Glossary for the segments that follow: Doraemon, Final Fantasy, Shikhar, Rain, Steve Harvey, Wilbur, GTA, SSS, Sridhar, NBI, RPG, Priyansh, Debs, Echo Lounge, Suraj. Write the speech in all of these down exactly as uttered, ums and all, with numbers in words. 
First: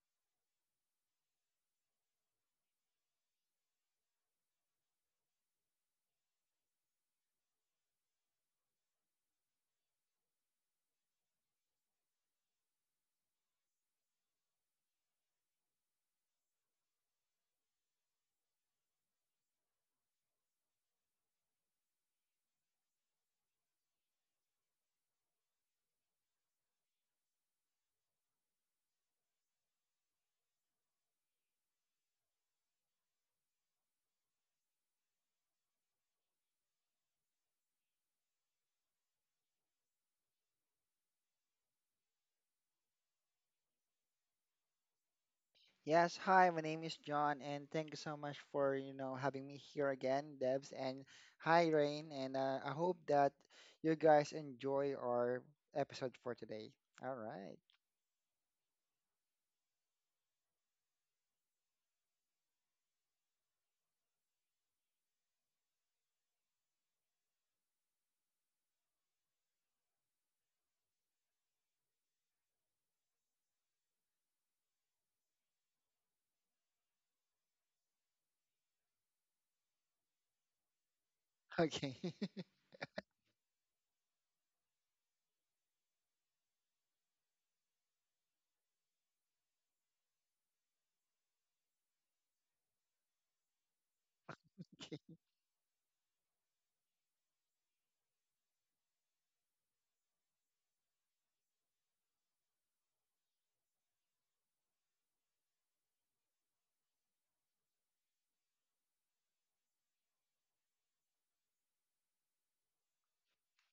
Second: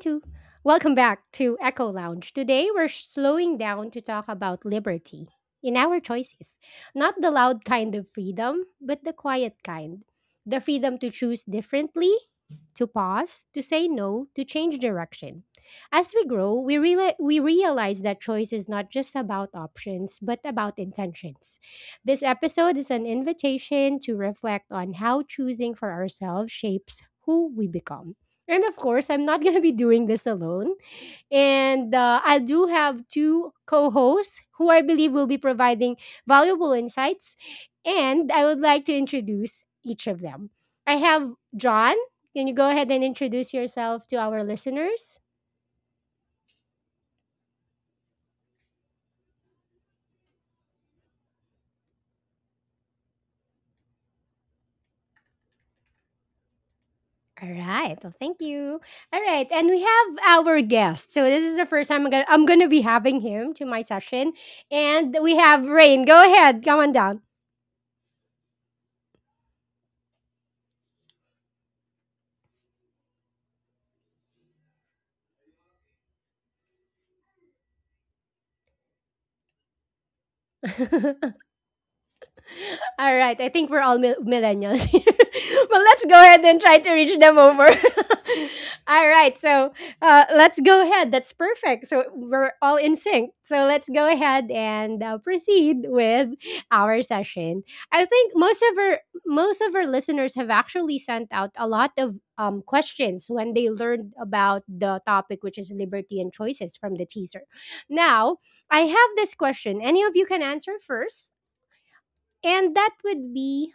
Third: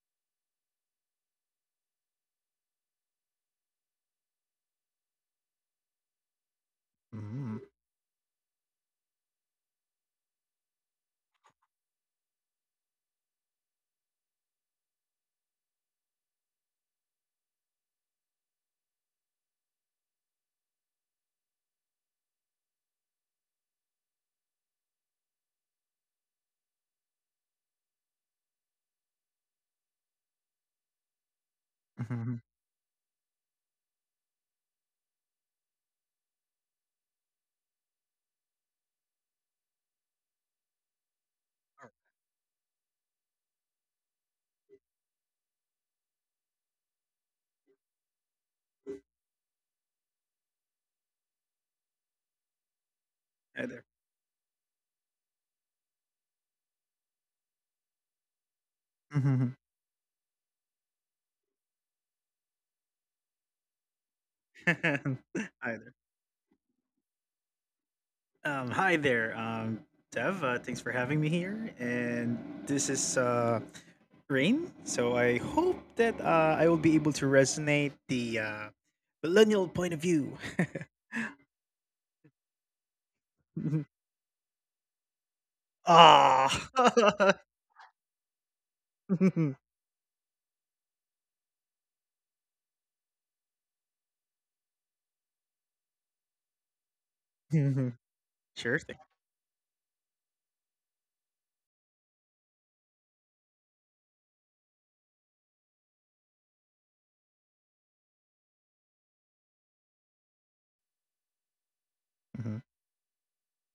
to welcome back to Echo Lounge. Today we're slowing down to talk about liberty in our choices. Not the Mhm. loud kind of freedom, but the quiet kind. The freedom to choose differently, to pause, to say no, to change direction. As we grow, we reali- we realize that choice is not just about options, but about intentions. This episode is an invitation to reflect on how choosing for ourselves shapes who we become, and of course, I'm not going to be doing this alone. And uh, Mhm. I do have two co hosts who I believe will be providing valuable insights. And I would like to introduce each of them. I have John. Can you go ahead and introduce yourself to our listeners? Yes, hi, my name is John, and thank you so much for, you know, having me here again, Debs, and hi, Rain, and uh, I hope that Hi there. you guys enjoy our episode for today. All All right. right. Well, thank you. All right. Mhm. And we have our guest. So this is the first time I'm going to I'm gonna be having him to my session. And we Hi have there. Rain. Go ahead. Come on Um, hi there, um, Dev. Uh, thanks for having me here. And this is uh, Rain. So I hope that uh, I will be able to resonate the uh, millennial point of view. down. Okay. All right, I think we're all mil- millennials here. But let's go ahead Ah. and try to reach them over. All right, so uh, let's go ahead. That's perfect. So we're all in sync. So let's go ahead and Okay. uh, proceed with our session. I think most of Sure thing. our most of our listeners have actually sent out a lot of um, questions when they learned about the topic, which is liberty and choices, from the teaser. Now, I have this question. Any of you can answer first. Mhm. And that would be,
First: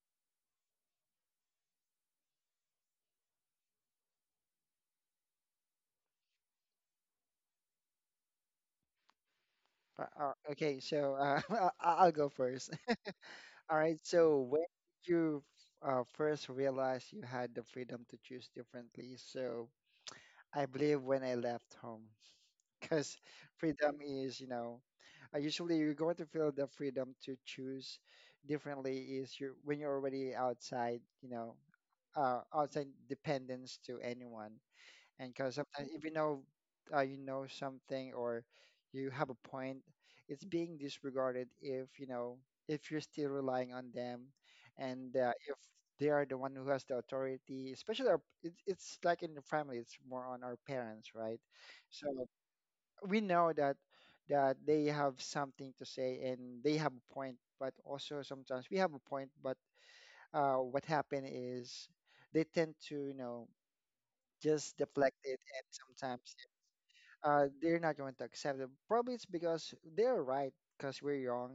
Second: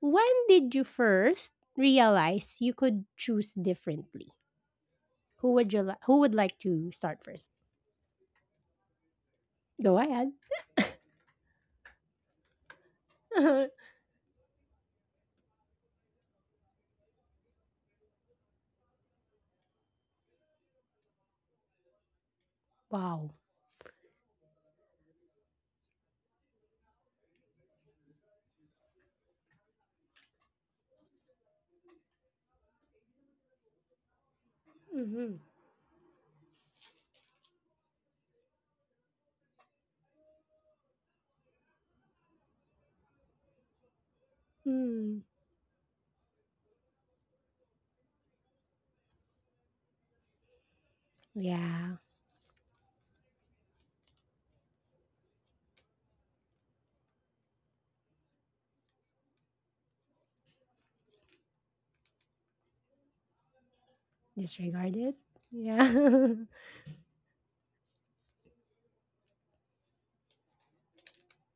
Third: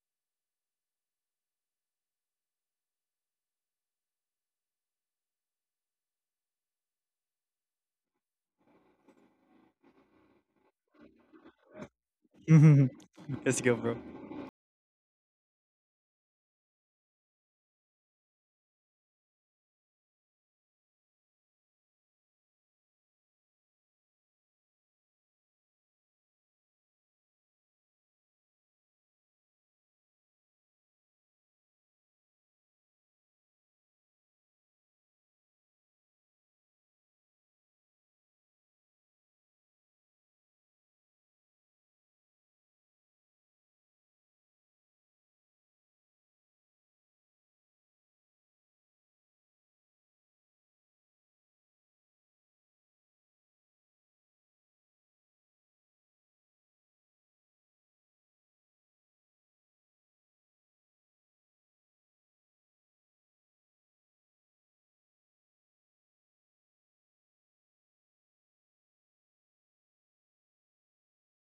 when did you first realize you could choose differently? Who would you li- who would like to start first? Go Uh, ahead. Uh, okay, so uh, I- I'll go first. Mhm. Let's go, All bro. right, so when did you uh, first realize you had the freedom to choose differently? So I believe when I left home. Because Wow. freedom is, you know, uh, usually you're going to feel the freedom to choose differently is you when you're already outside, you know, uh, outside dependence to anyone. And Hmm. because sometimes if you know, uh, you know something or you have a point, it's being disregarded if, you know, if you're still relying on them, and Mm. uh, if they are the one who has the authority, especially our, it's it's like in the family. It's more on our parents, right? Yeah. So we know that that they have something to say and they have a point, but also sometimes we have a point, but uh, what happen is they tend to you know just Disregard it. deflect it. And Yeah. sometimes uh, they're not going to accept it, probably it's because they're right because we're young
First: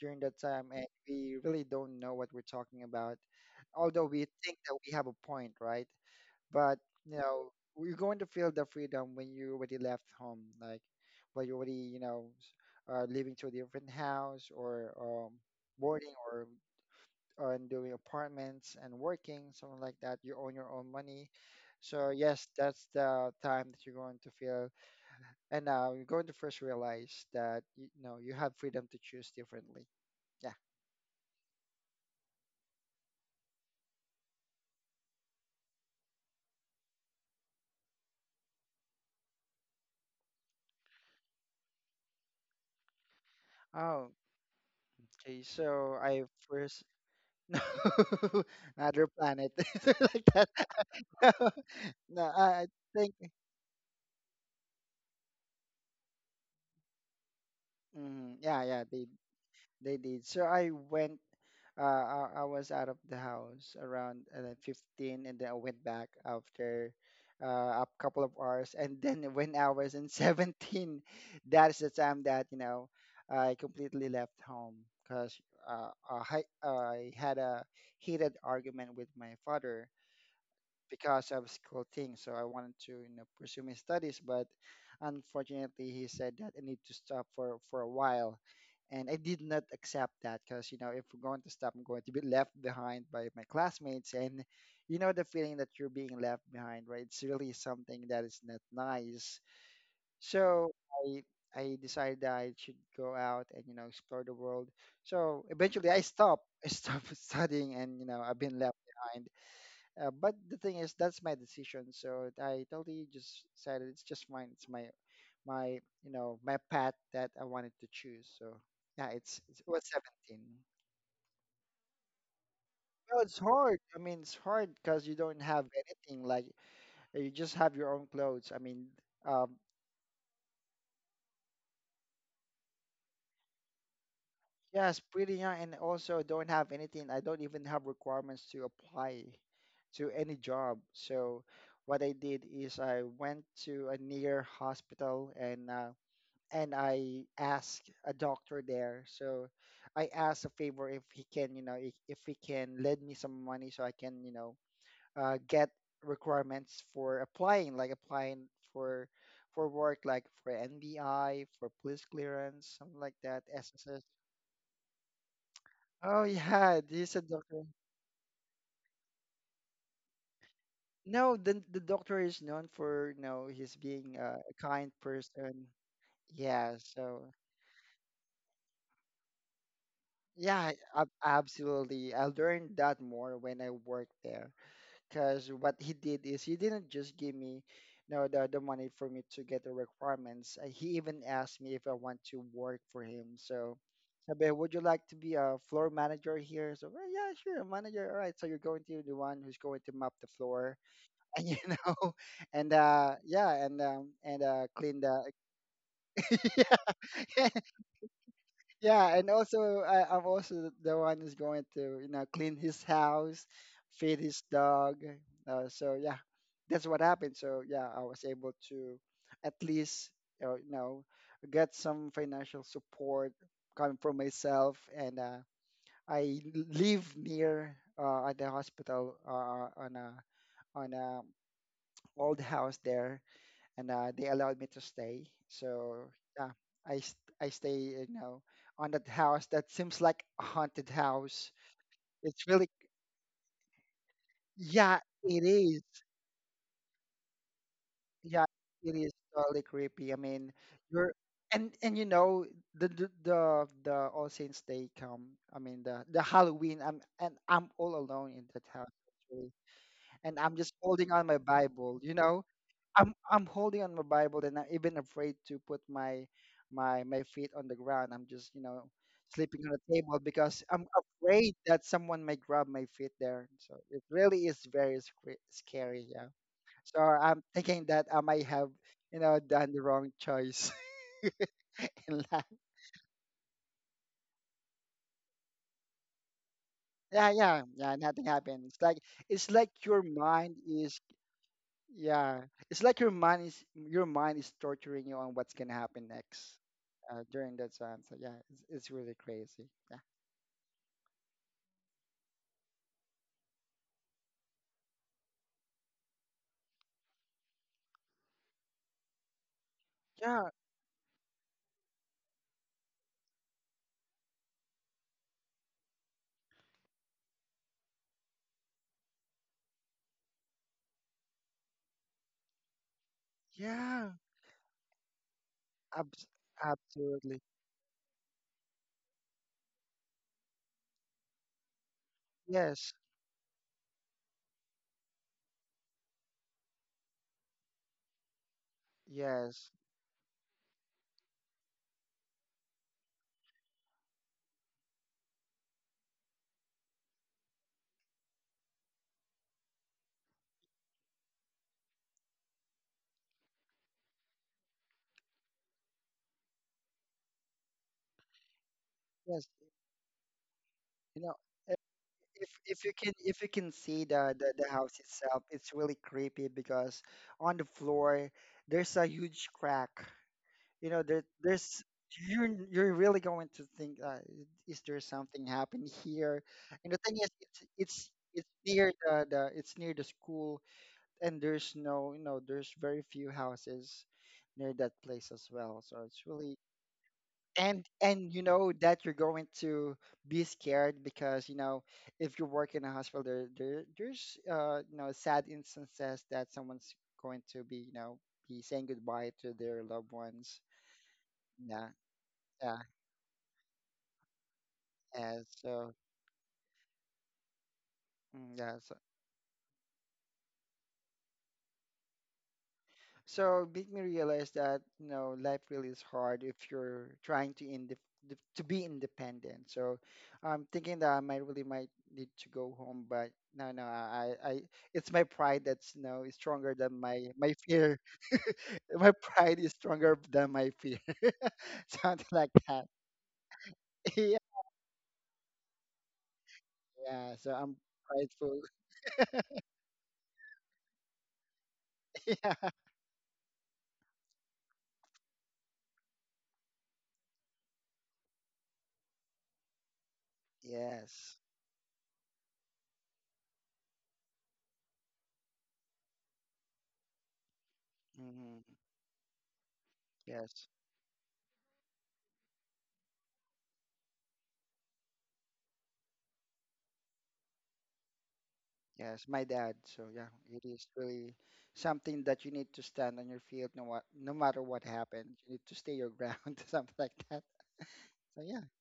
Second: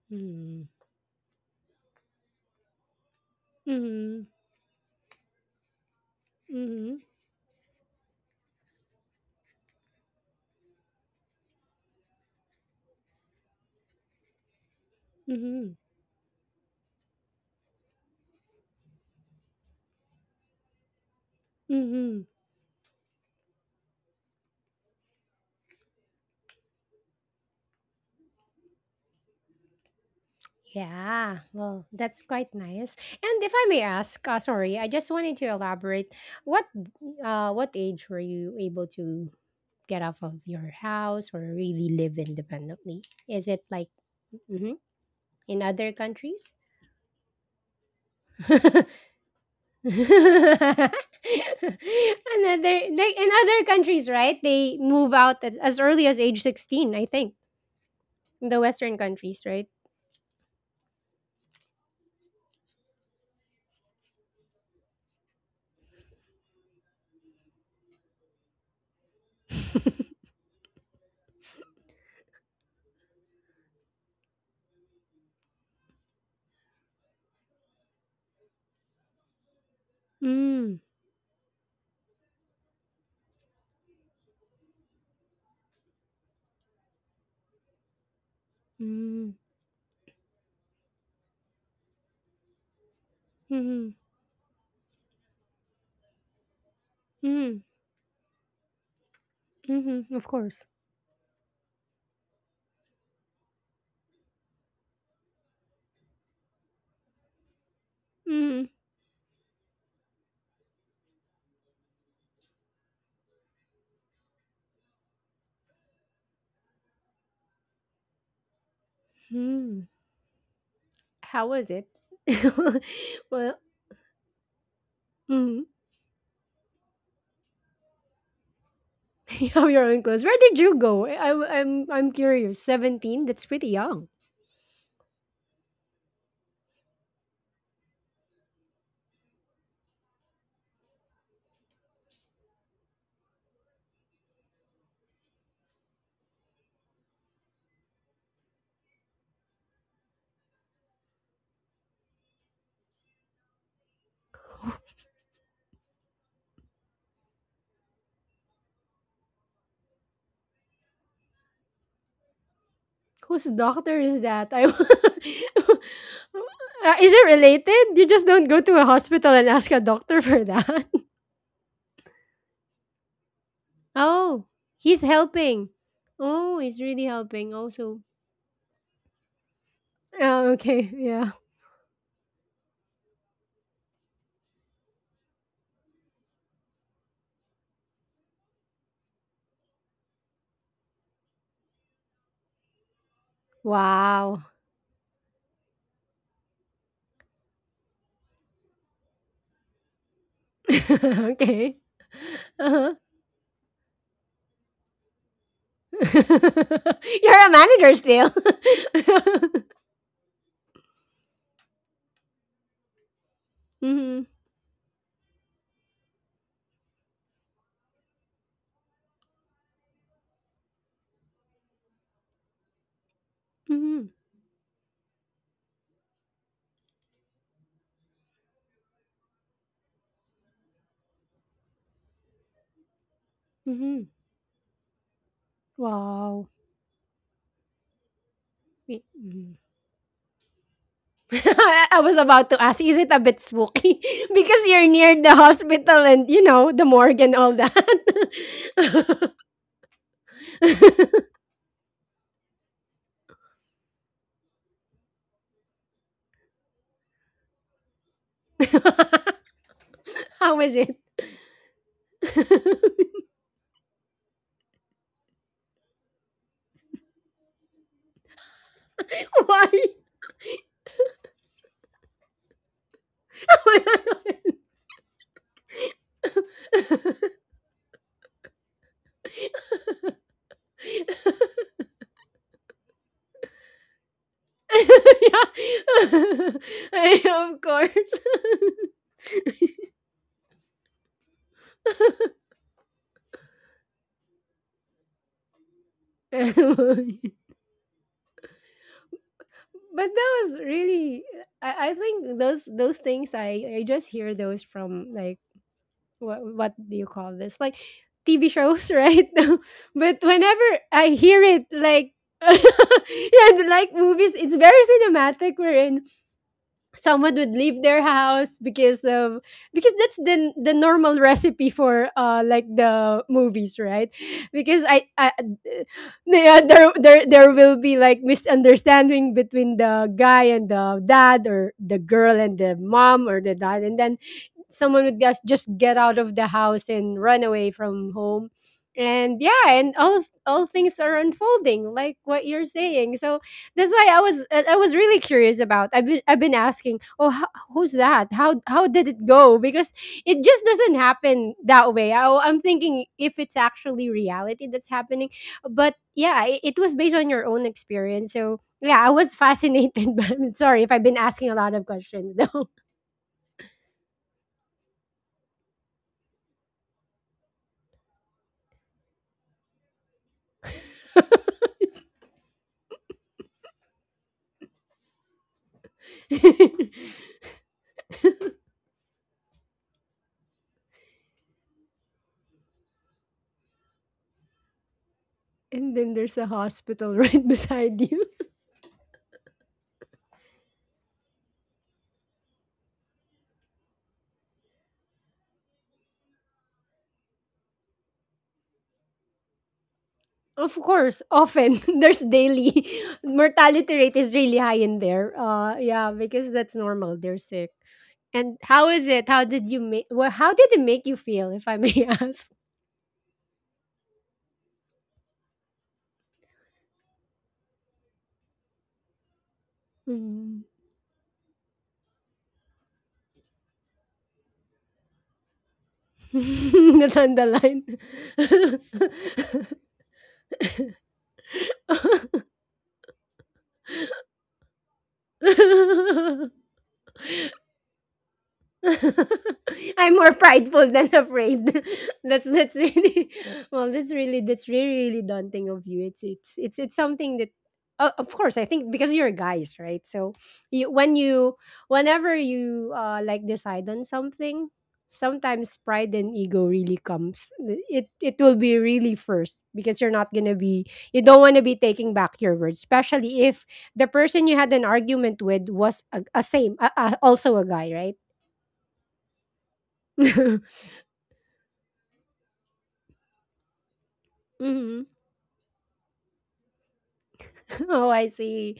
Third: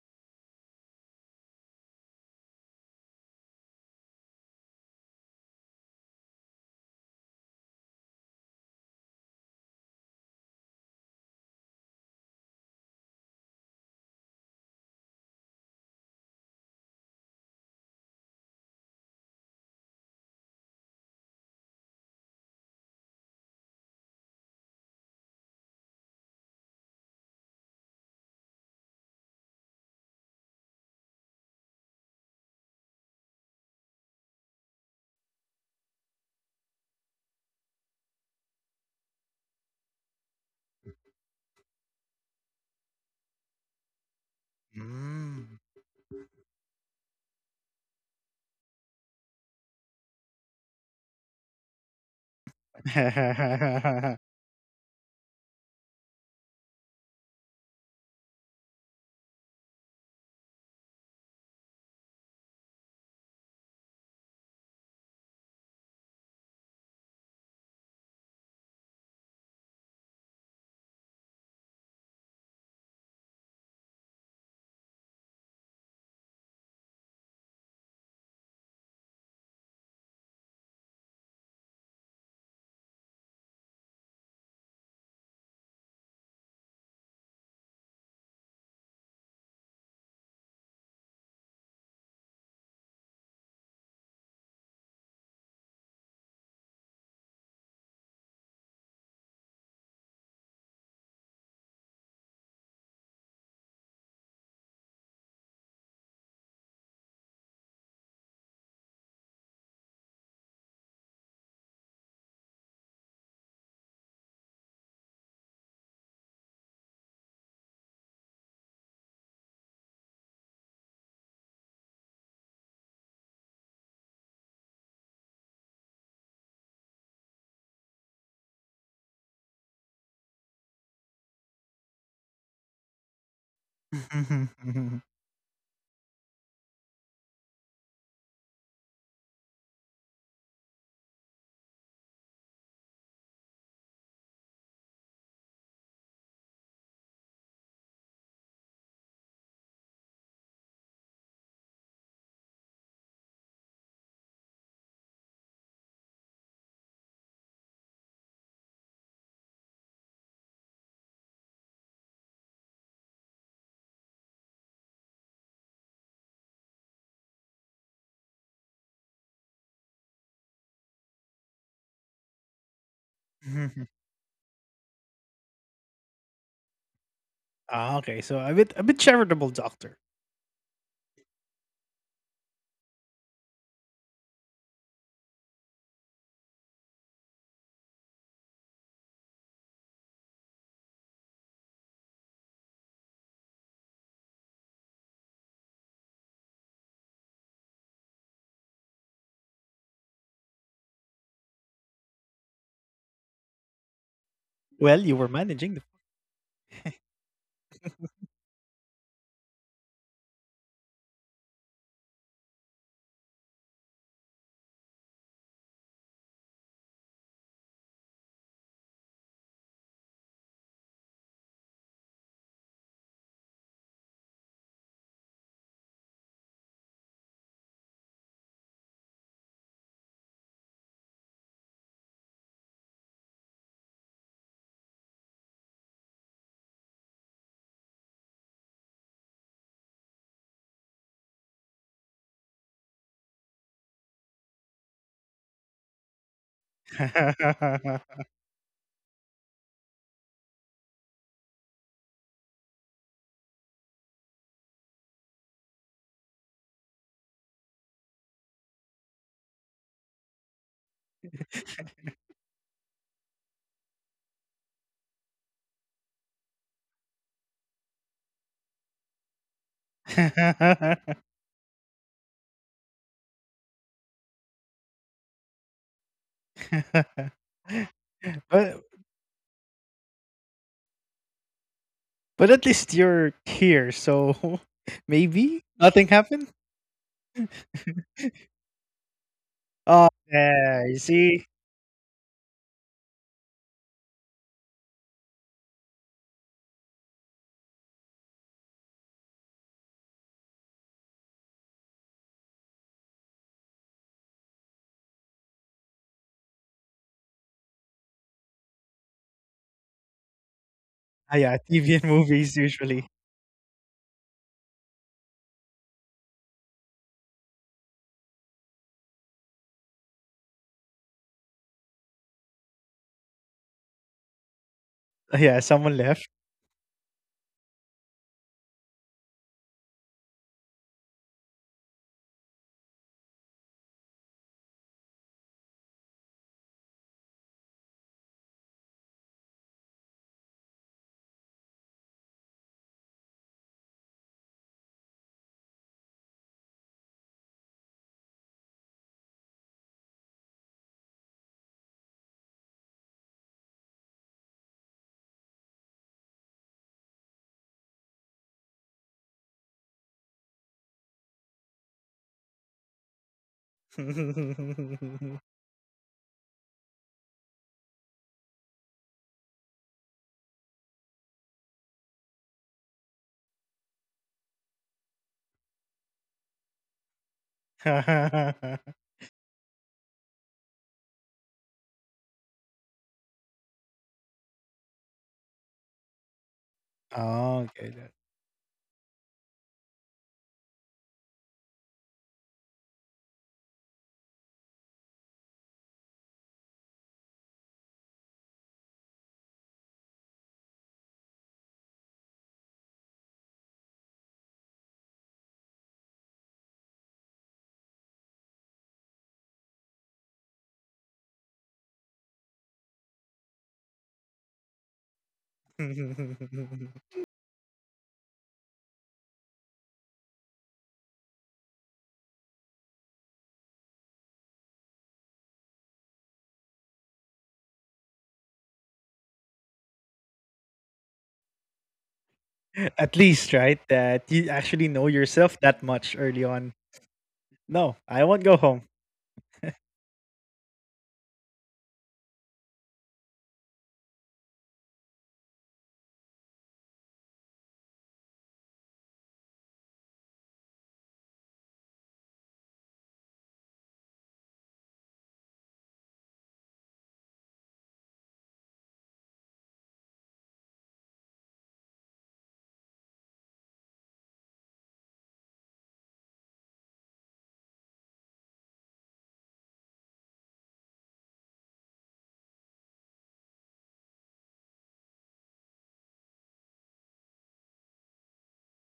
during that time Mm. and we really don't know what we're talking about, although we Hmm. think that we have a point, right? But Hmm. you know you're going to feel the freedom when you already left home, like when you already you know s- uh, living to a different house, or um, Hmm. boarding, or and doing apartments and working, something like that, you own your own money. So Hmm. yes, that's the time that you're going to feel, and now you're going to first realize that you know you have freedom to choose differently. Yeah. Yeah. Well, that's quite nice. And if I may ask, uh, sorry, I just wanted to elaborate. What uh, what age were you able to get off of your house or really live independently? Is it like Oh, mhm, okay, Mm. in other so I countries? first. No, Another another planet. Like that. No, I like I think, in other countries, right? They move out as, as early as age sixteen, I think. mhm, In the yeah, yeah, western they countries, right? they did. So I went. Uh, I, I was out of the house around uh, like, fifteen, and then I went back after uh, a couple of hours, and then when I was in seventeen, that is the time that you know I completely left home. Because uh, I I had a heated argument with my father Mm. because of school things. So I wanted to, you know, pursue my studies, but unfortunately, he said that I need to stop for for a while, and I Mm. did not accept that because you know if we're going to stop, I'm going to be left behind by my Mhm. classmates, and you know the feeling that you're being left behind, right? It's really Mhm. something that is not nice. Mhm. Of course. So I. I decided that I should go out and you know explore the world. So eventually, I stopped. I stopped studying, and you know I've been Mm. left behind, uh, but the thing is, that's my decision. So I totally just said it's just mine. It's my, my, you know, my path that I wanted to choose. So yeah, it's, it's it was Mm. seventeen. How was it? Well, it's Well, hard. I mean, it's hard because you don't have anything. Like uh, you just have your own clothes. I mean, you um, have your own clothes. Where did you go? I- I'm I'm I'm curious. seventeen? That's pretty young. yes, pretty young, and also don't have anything. I don't even have requirements to apply to any job. So what I did is I went to a near hospital and. Uh, and I asked a doctor there. So I asked a favor if he can, you know, if, if he can lend me some money so I can, you know, uh, get requirements for applying, like applying for for work, like for N B I, for police clearance, something like that, Whose S S S. doctor is that? I Oh yeah, Uh, is he's a it doctor. related? You just don't go to a hospital and ask a doctor for that. No, the the doctor is known for, you know, he's being uh, Oh, a kind he's person. helping. Oh, Yeah, he's really so helping Ah, also. okay, so a bit a bit charitable doctor. Oh, yeah, okay. ab- Yeah. absolutely. I learned that more when I worked there because what he did is he didn't just give me, you know, the, the money for me to get the requirements. Uh, He even asked me if I want to work for him. So, Wow. Sabi, would you like to be a floor manager here? So, well, yeah, sure, manager. All right. So you're going to be the one who's going to mop the floor, and you Okay. know, and Uh-huh. uh, yeah, and um, and uh, Well, clean you were the. managing the Yeah. You're a manager still. Yeah, and also I, I'm also the one who's going to, you know, clean his house, feed Hmm. his dog. Uh, so yeah, that's what happened. So yeah, I was able to at least, uh, you know, get some financial support coming Hmm. from myself, and uh, I live near uh, at the hospital uh, on a on a old house there, and Hmm. uh, they allowed me to stay. So Wow. yeah, I st- I stay you know on Y- that house mhm. that seems like a haunted house. I I was It's about to really ask, is it a bit spooky? Because you're Yeah, near the it is. hospital and, you know, the morgue and all that. Yeah, it is totally creepy. I mean, you're and and you know the the the, the All Saints Day come. I mean the the Halloween. I'm and I'm all alone in that house, actually. And I'm How just is it? holding on my Bible, you know, I'm I'm holding on my Bible, and I'm even afraid to put my my my feet on the ground. I'm just, you know, sleeping Why? on the table because I'm afraid that someone may grab my feet there. So it really is very scary, scary, yeah. So I'm thinking that I might but have, you know, done the wrong choice in but at life. least you're here, so maybe nothing happened. Yeah, Yeah. Of yeah, course. yeah. Nothing happened. It's like it's like Oh your mind yeah, you is. see, Yeah, it's like your mind is your mind is torturing you on what's gonna happen next uh, during that time. So yeah, it's, it's really crazy. Yeah, But that was really, I, I think those those things I I just hear those from like, what what do you call this, like T V shows, right? But yeah, whenever I ah, yeah, hear it T V and like movies usually. yeah, the, like movies, it's very cinematic. We're in someone would leave their house because of, because that's the the normal recipe for uh like the movies, yeah, right? because I, Ah, I yeah, someone uh, left. Abs- Yeah, there there absolutely. there will be like misunderstanding between the guy and the dad or the girl and the Yes, mom or the dad, and then someone would just just get out of the house and run away from home, and yeah, yes, and all all things are unfolding like what you're saying. So that's why i was i I was really curious about. I've been I've been asking, oh how, who's that, how how did it go, because it just doesn't happen that way. I, I'm thinking if it's actually reality that's happening, but yeah, it, it was based on your own experience. So yeah, I was yes, fascinated. But sorry if I've been you know, asking a i- lot of questions if though. if you can if you can see the, Oh, the the house itself, it's really creepy because on the floor there's a huge crack. You know there, there's you're you're really going to think, uh, is there something happened here? And the thing is it's it's it's near the, the it's near the school, and there's no you know there's very few houses near that place as well, so And then it's there's a really. hospital right okay. that- and beside you. and you know that you're going to be scared because you know if you work in a hospital there, there there's uh you know sad instances that someone's going to be you know be saying goodbye to their loved ones. Of course, often Yeah. there's Yeah. daily mortality rate is really high in there. Yes, Uh, so Yeah, because that's normal. They're sick. mm, And yeah, how so, is it? How did you make? Well, how did it make you feel, if I may ask? so it made me realize that you know life really is hard if you're trying to indep d- to be independent. So I'm Mm. thinking that I might really might need to go home, but no, no, I, I I- it's my pride that's you know is stronger than That's my on the my line. fear. My pride is stronger than my fear, something like At that. least, right? That you Yeah, actually know yourself that much early on. yeah. So No, I'm I won't go home. prideful. I'm more prideful than afraid. that's Yeah. that's really well. That's really that's really really daunting of you. It's it's it's it's something that, uh, of course, I think because you're guys, right? So, you, when Yes. you, whenever you uh like decide on something, sometimes pride and ego really comes. It it will Hmm. be really first because you're not gonna Yes. be, you don't want to be taking back your words, especially if the person you had an argument with was a, a same a, a, also a guy, right? Yes, my dad. So yeah, it is really something that you need to stand on your field, no, what no matter what Hmm. happens. You need to stay your ground, something like that. Oh, I So yeah. see.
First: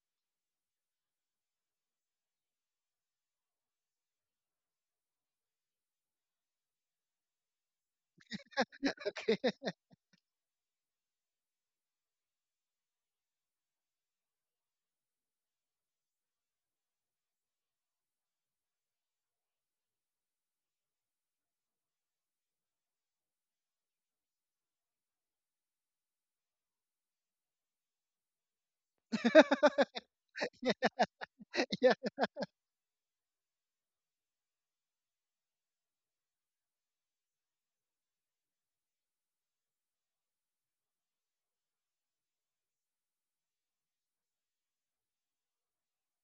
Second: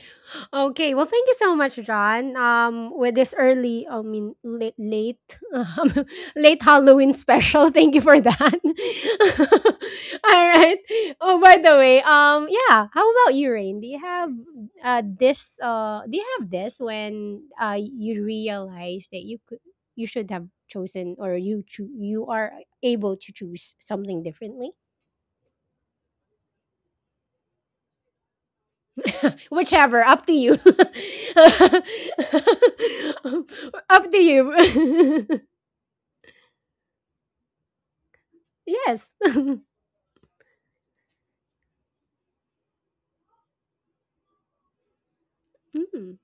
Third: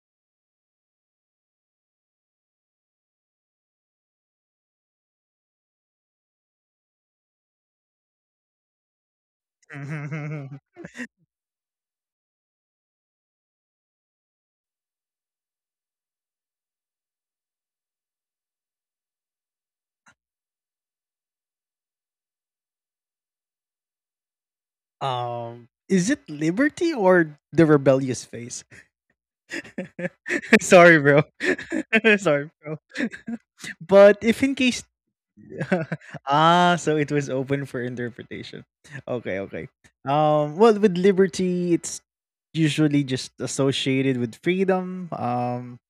Okay, well, thank you so much, John. Um, with this early, I mean, late, late, um, late Halloween special. Thank you for that. Okay. All right. Oh, by the way, um, yeah. How about you, Rain? Do you have uh this uh Do you have this when uh you realize that you could, you should have chosen, or you cho- you are able to choose something differently? Um, is it Liberty or the rebellious phase? Whichever, up to you. Yeah. Sorry, bro. Yeah. Sorry, bro. Up to But if in case you. ah, so it was open for interpretation. Yes. Okay, okay. Um, well, with liberty, it's usually just associated with freedom. Um, mm.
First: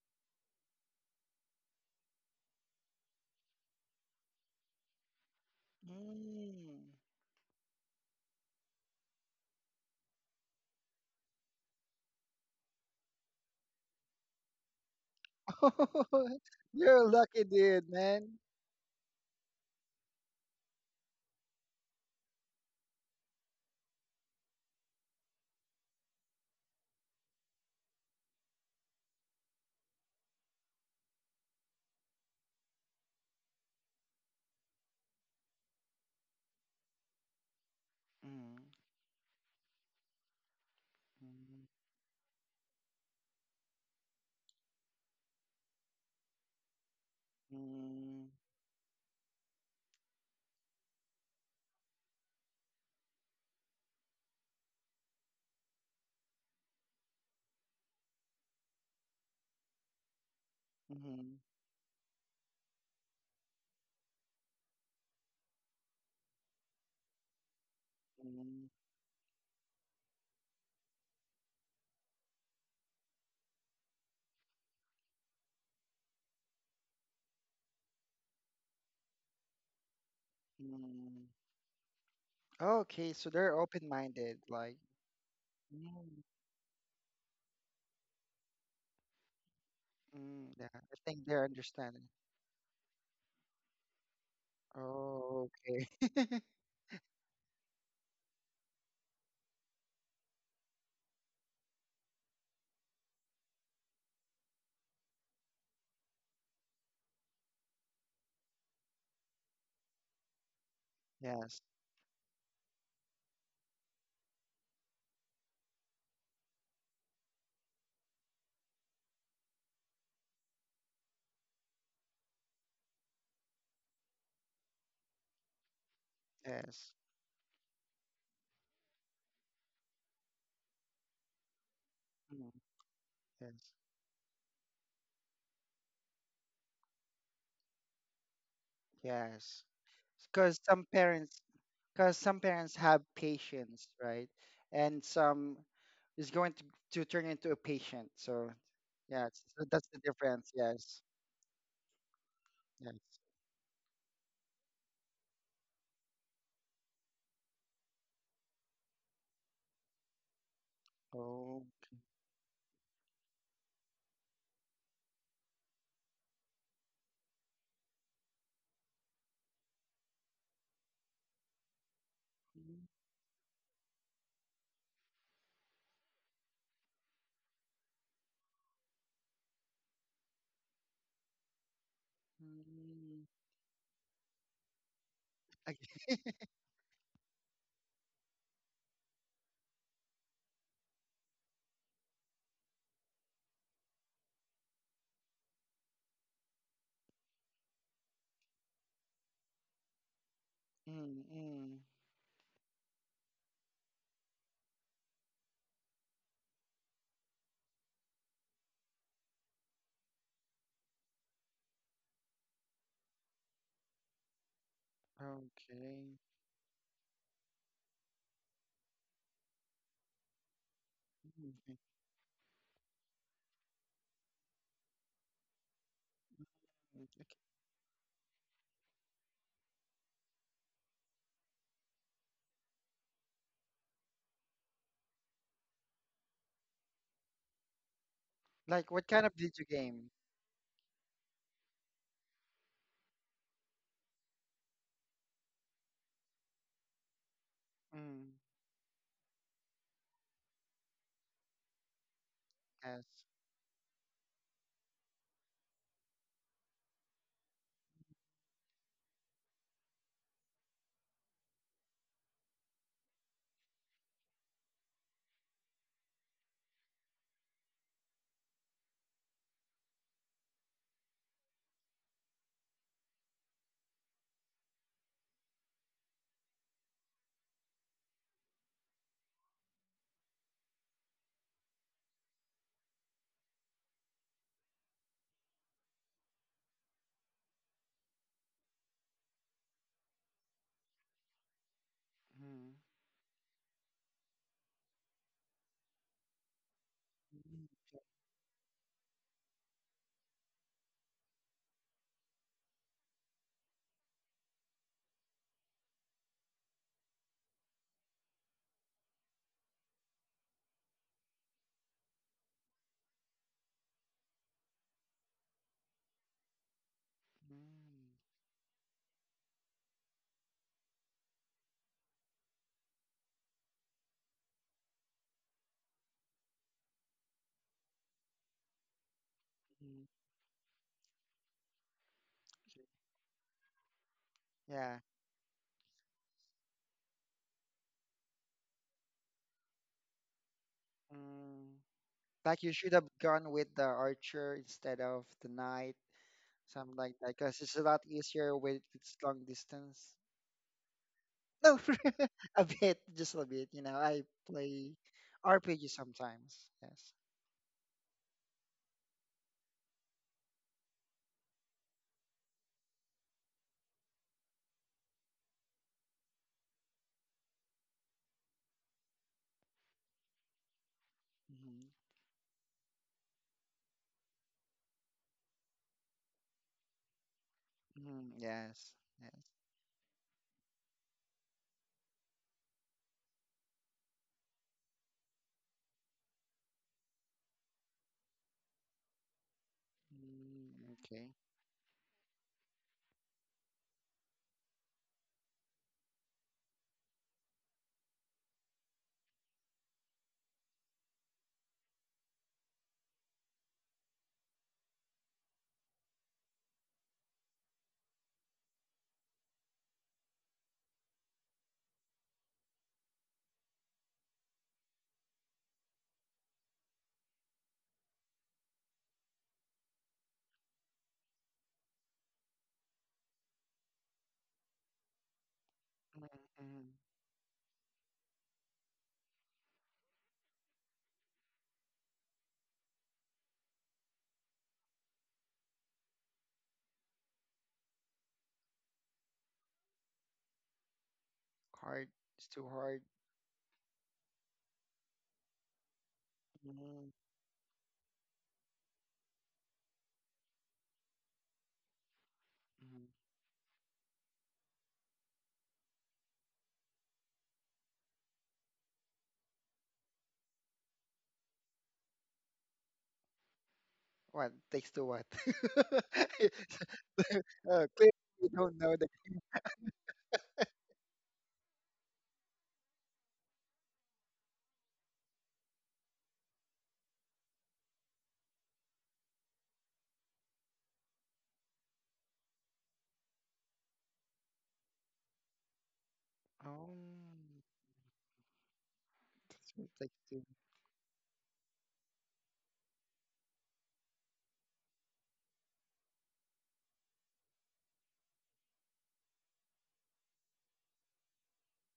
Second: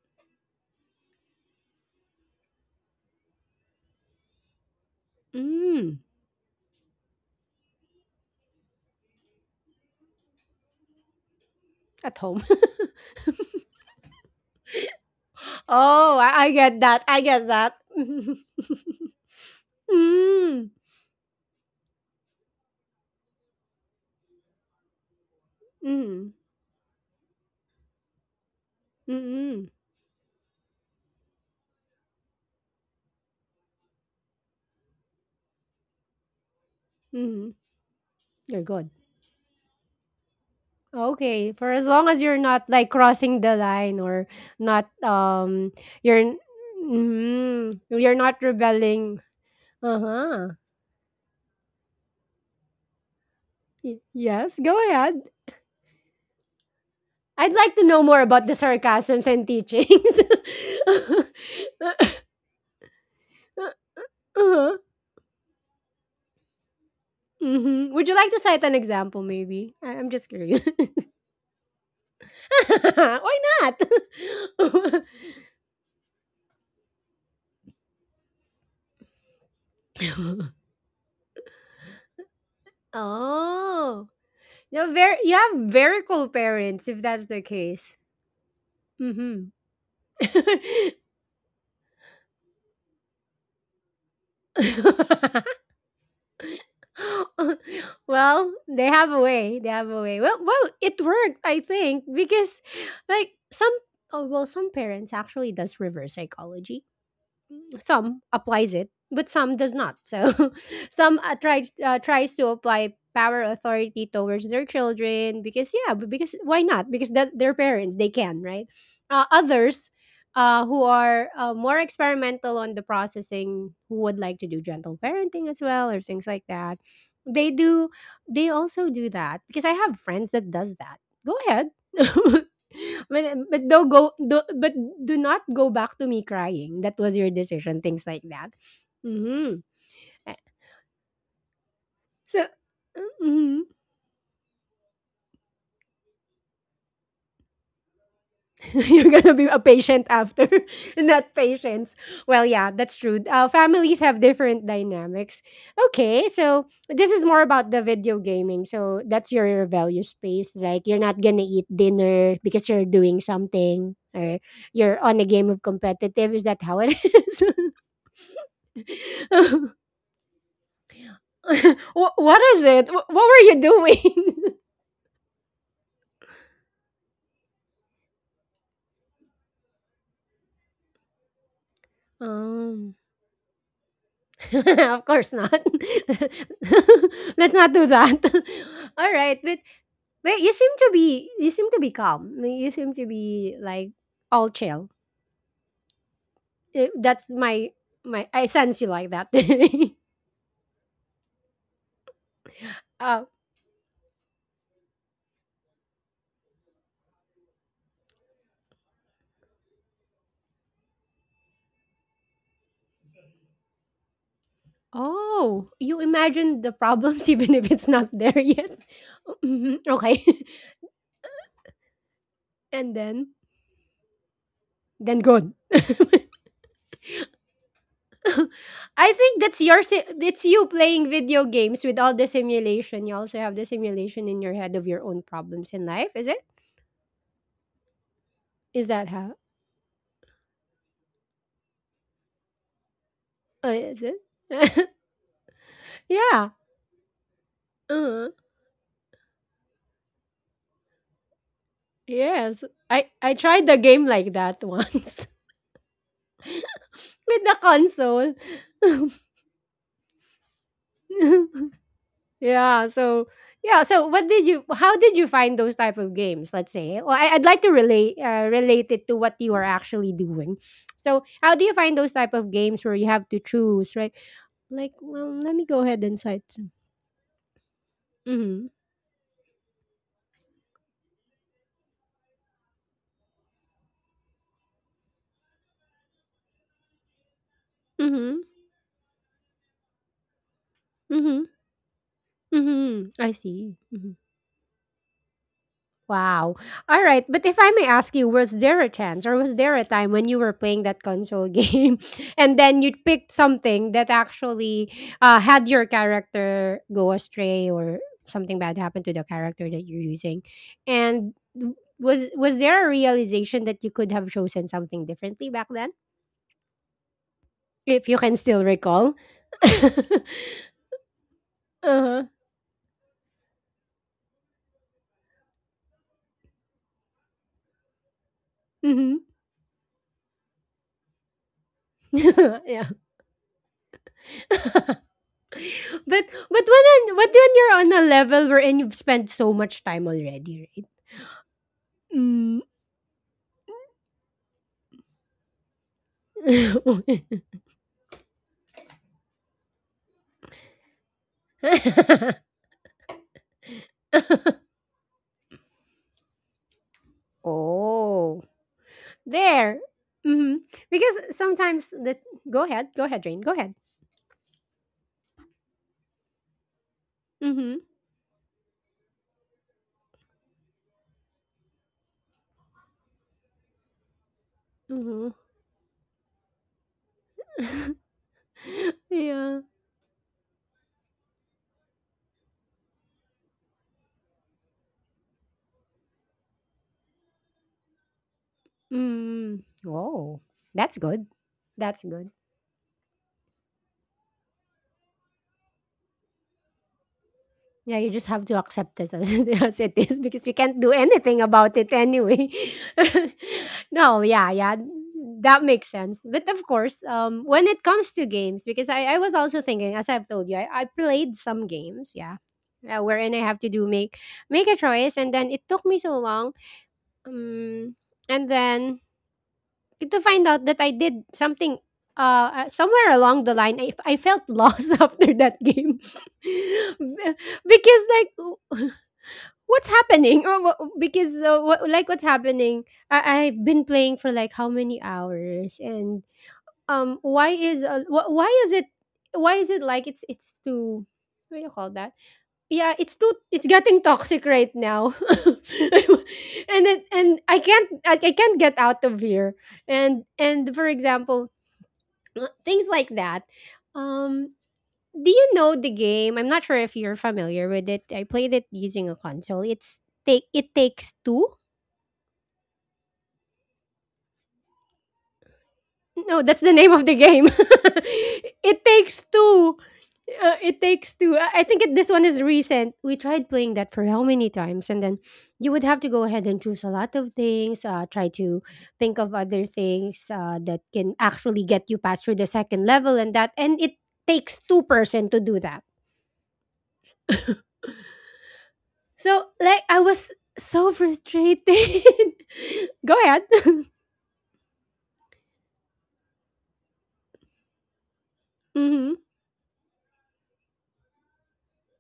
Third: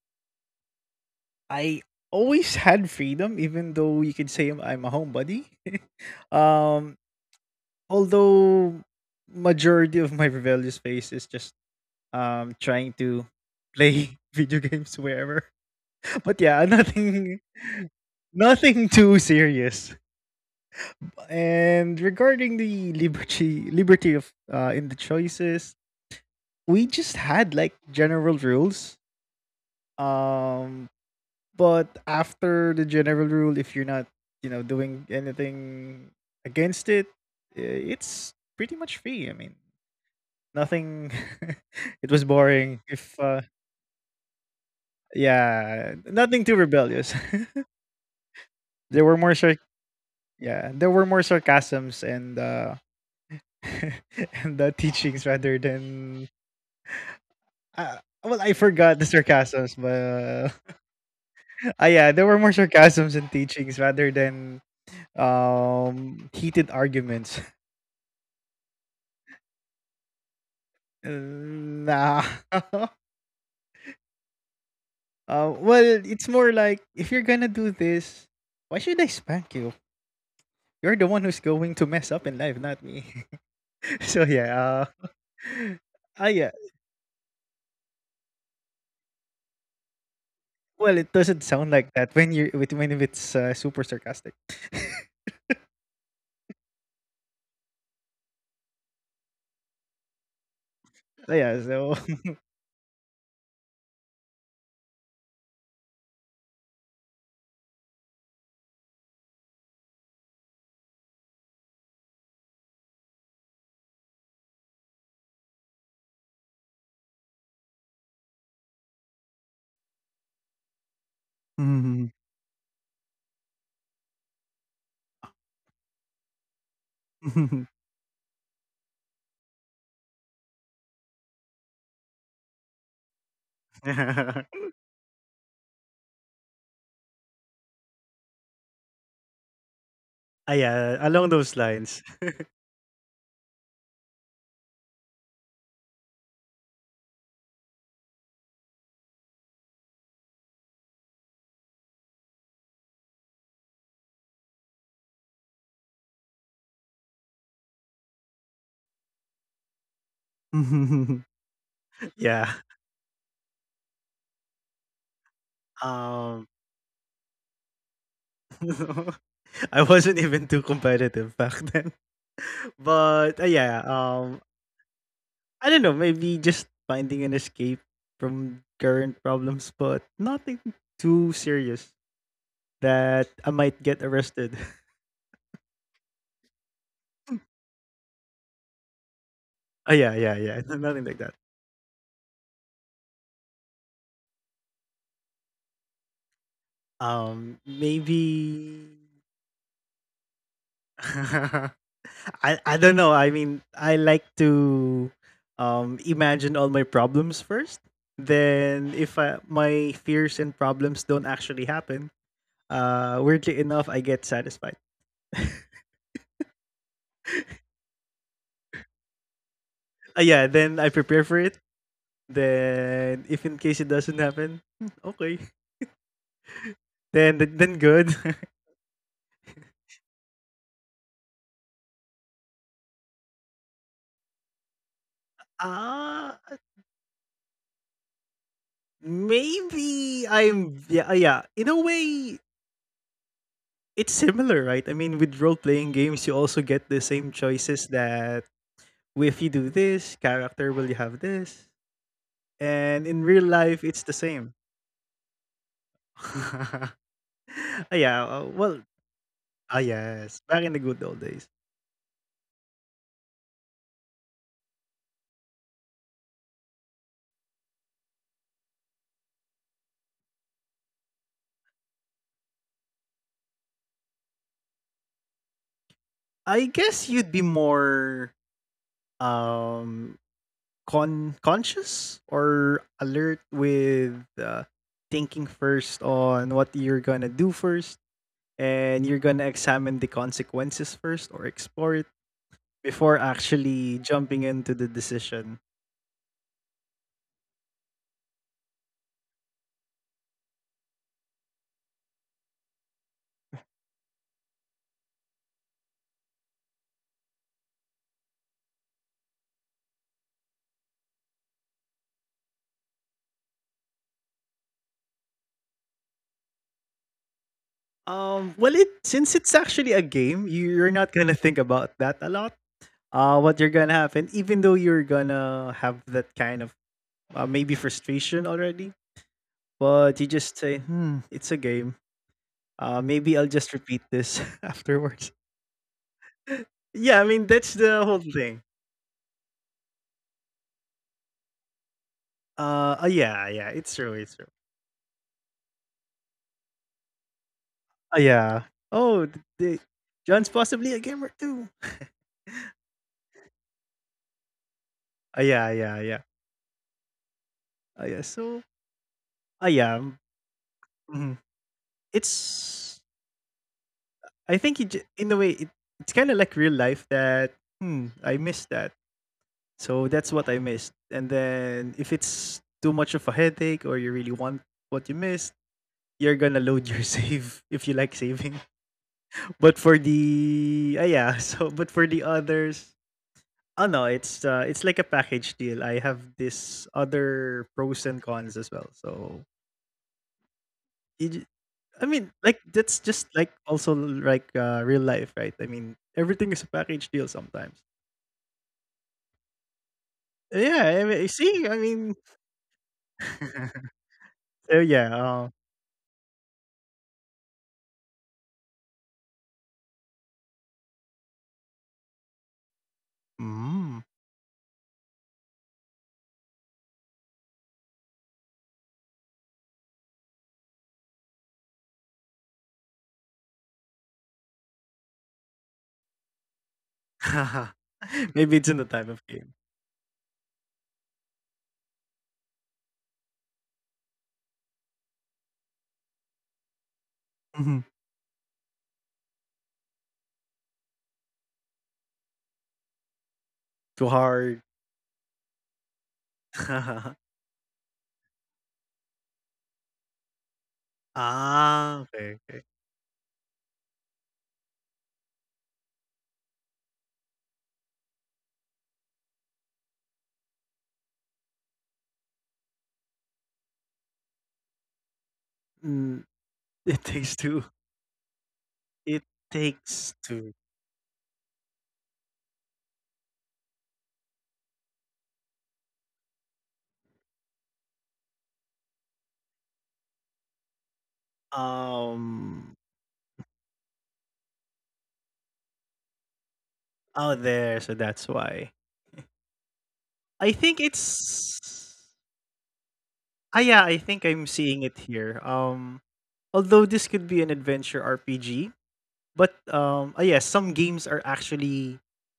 I always had freedom, even though you could say I'm, I'm a homebody. Mm. Mm. um, Although majority of my rebellious phase is just At home. um trying to play video games wherever. But Oh, yeah, I, I get You're that, nothing a I lucky get that. dude, man. Mm. nothing too serious. And regarding the liberty liberty of uh in the choices, we Mm. just had like general rules. Mm. Um but after the general rule if you're not, you know, doing anything against it, eh, Mm. it's pretty much You're Mm. free. I good. mean, nothing it Okay, was Mm. for as long as boring you're if not uh like crossing the line or not yeah, um, nothing too you're rebellious. mm, you're Mm. not there were more sar- rebelling. yeah, there were Uh-huh. more sarcasms and uh and Y- the yes, teachings go rather ahead. than uh, I'd like well, to I know more forgot the about the sarcasms, sarcasms but and uh, teachings. ah, Mhm. yeah, there were more sarcasms and teachings rather than Uh-huh. um heated arguments. Mhm. Would you like to cite Mm. an example, maybe? I- I'm just curious. Nah. Why not? Uh, well, it's more like if you're gonna do this, why should I spank you? You're the one who's going Mm. to mess up in life, not me. Okay, so they're So Oh, yeah, open-minded, like. you're uh, very, you have ah, very Mm. cool parents if that's the case. Mm-hmm. well, Mm. it Yeah, doesn't I sound think like they're that when you understanding. with when it's uh, super sarcastic. Oh, okay. Well, they have a way. They have a way. Well, well, So it yeah, so worked, I think, because like some, oh, well, some parents actually does reverse psychology, some applies it, but some does not. So some uh, Yes, tries uh, tries to apply power authority towards their children because yeah, b- because why not? Because that their parents they can, right. Uh, others. Uh, who are Mhm. uh, more experimental on the processing, who would like to do gentle parenting as well, or things like that. yes. They do, they also do that because I have friends that does that. Go ahead. Mm. but but Yes. don't go do, but do not go back to me crying, that was your decision, things like that. Mm-hmm. Yes. Ah, Eh, yeah, Because along some those lines. parents, because so some parents have hmm. patience, right? And some is going to to turn into a patient. So You're yeah, gonna be it's- a so that's the patient after. difference. Yes. Not patience. Well yeah, that's true, Yes. uh, families have different dynamics. Okay, so this is more about the video gaming, so that's your value space, Mhm. like you're not gonna eat Yeah. Okay. dinner because you're doing something, or you're on a game of Um competitive, is that how it is? I wasn't even too competitive back then. Wha what is But uh, it? Wha yeah, what were you um doing? I don't know, maybe just finding an escape from current problems, but nothing too serious that Um, I might get arrested. of course not. Let's not do that. All Oh right, yeah, but yeah, yeah. but Nothing you like that. seem to be, you seem to be calm. I mean, you seem to be like all chill. Eh, Um that's my, my maybe I sense you like that. Mm, okay. Mm, mm. I I don't know. I mean, uh, I like to um imagine all my problems first. Then if I, my fears and problems don't actually happen, uh weirdly enough, I get satisfied. oh, you Okay. imagine the problems even if it's not there yet. Uh, Mhm, yeah, okay. then I prepare for it. Mm, mm, Then if And in case then it doesn't happen, hmm, okay. then good. Then then, mm, then okay. good. I think that's your si- it's you playing video games with all the simulation. You also have the simulation in your head of your own problems Ah, in life, is it? Is Like that what kind of how? video maybe game? I'm yeah, uh, yeah. In a way, it's Uh, is similar, right? I mean, with it? role playing games, you also get the Yeah. same choices that Uh, Mm. well, if you do this, character will you have this. And yes. in real Yes. I life, I it's the tried the same. game like that once Ah, with the yeah, uh, well, console. ah, yes, back in the good old days. Yeah, so, yeah, so what did you, how did you find those type of games, let's say? Well, I, I'd like to relate uh, relate it to what you are actually doing. So, how do you find those type of games where you have to choose, right? Like, well, let me go ahead I and cite guess some, you'd be more mhm, um con conscious or alert with uh, thinking first on what you're gonna do first, mhm, and you're gonna examine the consequences first or explore mhm, it before Mm. mhm, I actually see, jumping mhm. into the decision. Wow. All right, but if I Mm, may ask you, was there a chance or was there a time when you were playing that console game, and then you picked something that actually uh, had your character go astray, or something bad happened to the character that you're using? And w- was was there a realization that you could have chosen something differently back then? Um, If mm, you Well, it can still since it's recall. actually a game, you're not gonna think about that a lot. Uh-huh. Uh, what you're gonna happen, even though you're gonna have that kind of uh, maybe frustration already, Mm-hmm. but you mm, just say, "Hmm, it's a game. Uh, okay. Yeah. maybe I'll just repeat this afterwards." Yeah. But but when Yeah, I mean on, but that's when the you're whole on a thing. level wherein you've spent so much time already, right? Mm. Uh, Mm. uh Like you should yeah, have yeah, it's gone true, with the it's true. archer instead of the knight, something like that, because Uh, it's a lot yeah. easier Oh, with th- it's they, long John's distance. possibly a gamer too. No, a bit, just a bit. You know, I Uh, play yeah, yeah, yeah. R P G sometimes. Yes. Uh, yeah. So, Oh. uh, yeah. There. Hmm. mm, Because sometimes the, It's go ahead, go ahead, Rain. Go ahead. I think it, j- in a way it, it's kind of like real life that hmm Mm-hmm. I missed that. So that's what I missed. And then if Hmm. it's too much of a headache or you really want what you missed, Mm-hmm. you're gonna load your save if you like saving. Hmm. Yes. Yes. But Yeah. for the uh, yeah, so but for the others, oh no, it's uh, it's like a package deal. I have this other pros and cons as well. So Mm. Oh. Mm, you, That's j- good. okay. I mean, That's like good. that's just like also like uh, real life, right? I mean, everything is a package deal sometimes. Yeah, you just have to accept it as it as it is because you Yeah, I can't do mean, see, anything I about mean, it anyway. No, so yeah, yeah, yeah, uh, that makes sense. But of course, um, when it comes to games, because I, I was also thinking, as I've told you, I, I played some games, yeah, uh, wherein I have mm. to do make make a choice, and then it took me so long, um, and then to find out that I did something. Uh, uh, somewhere along the line, I, I felt lost after that game. Mm-hmm. Because Maybe it's like in the type of game. what's happening? Uh, wha- Because uh, what, like what's happening? I I've been playing for like how many hours, and um, Mhm. why is uh, wh- why is it why is it like it's it's too what do you call that? Hard. It's too Yeah, hard. it's too it's Too getting hard. toxic right now, and then Mm-hmm. and I can't I, I can't get out of here, and and for example, Ah, okay, okay. uh, things like Mm-hmm. that. Um, do you know the game? I'm not sure if you're familiar with it. I played it using a console. It's take it takes two. What takes to what? Mm, No, that's it the name takes of the two. game. Uh, clearly, you don't It It know that. takes two. takes two. Uh, it takes two. I I think it, this one is recent. We tried playing that for how many times, and then you would have to go ahead and choose a lot of things. Uh, try to think of other things uh, that can actually get you past through Um, the second level, and that and it takes two person to do that. Oh, out there, so that's why. So that's like what it I I takes was think two. so it's. frustrated. Go Ah, ahead. yeah, I think I'm seeing it here. Um, although this could be an adventure R P G, Mhm. but um uh, yes, some games are actually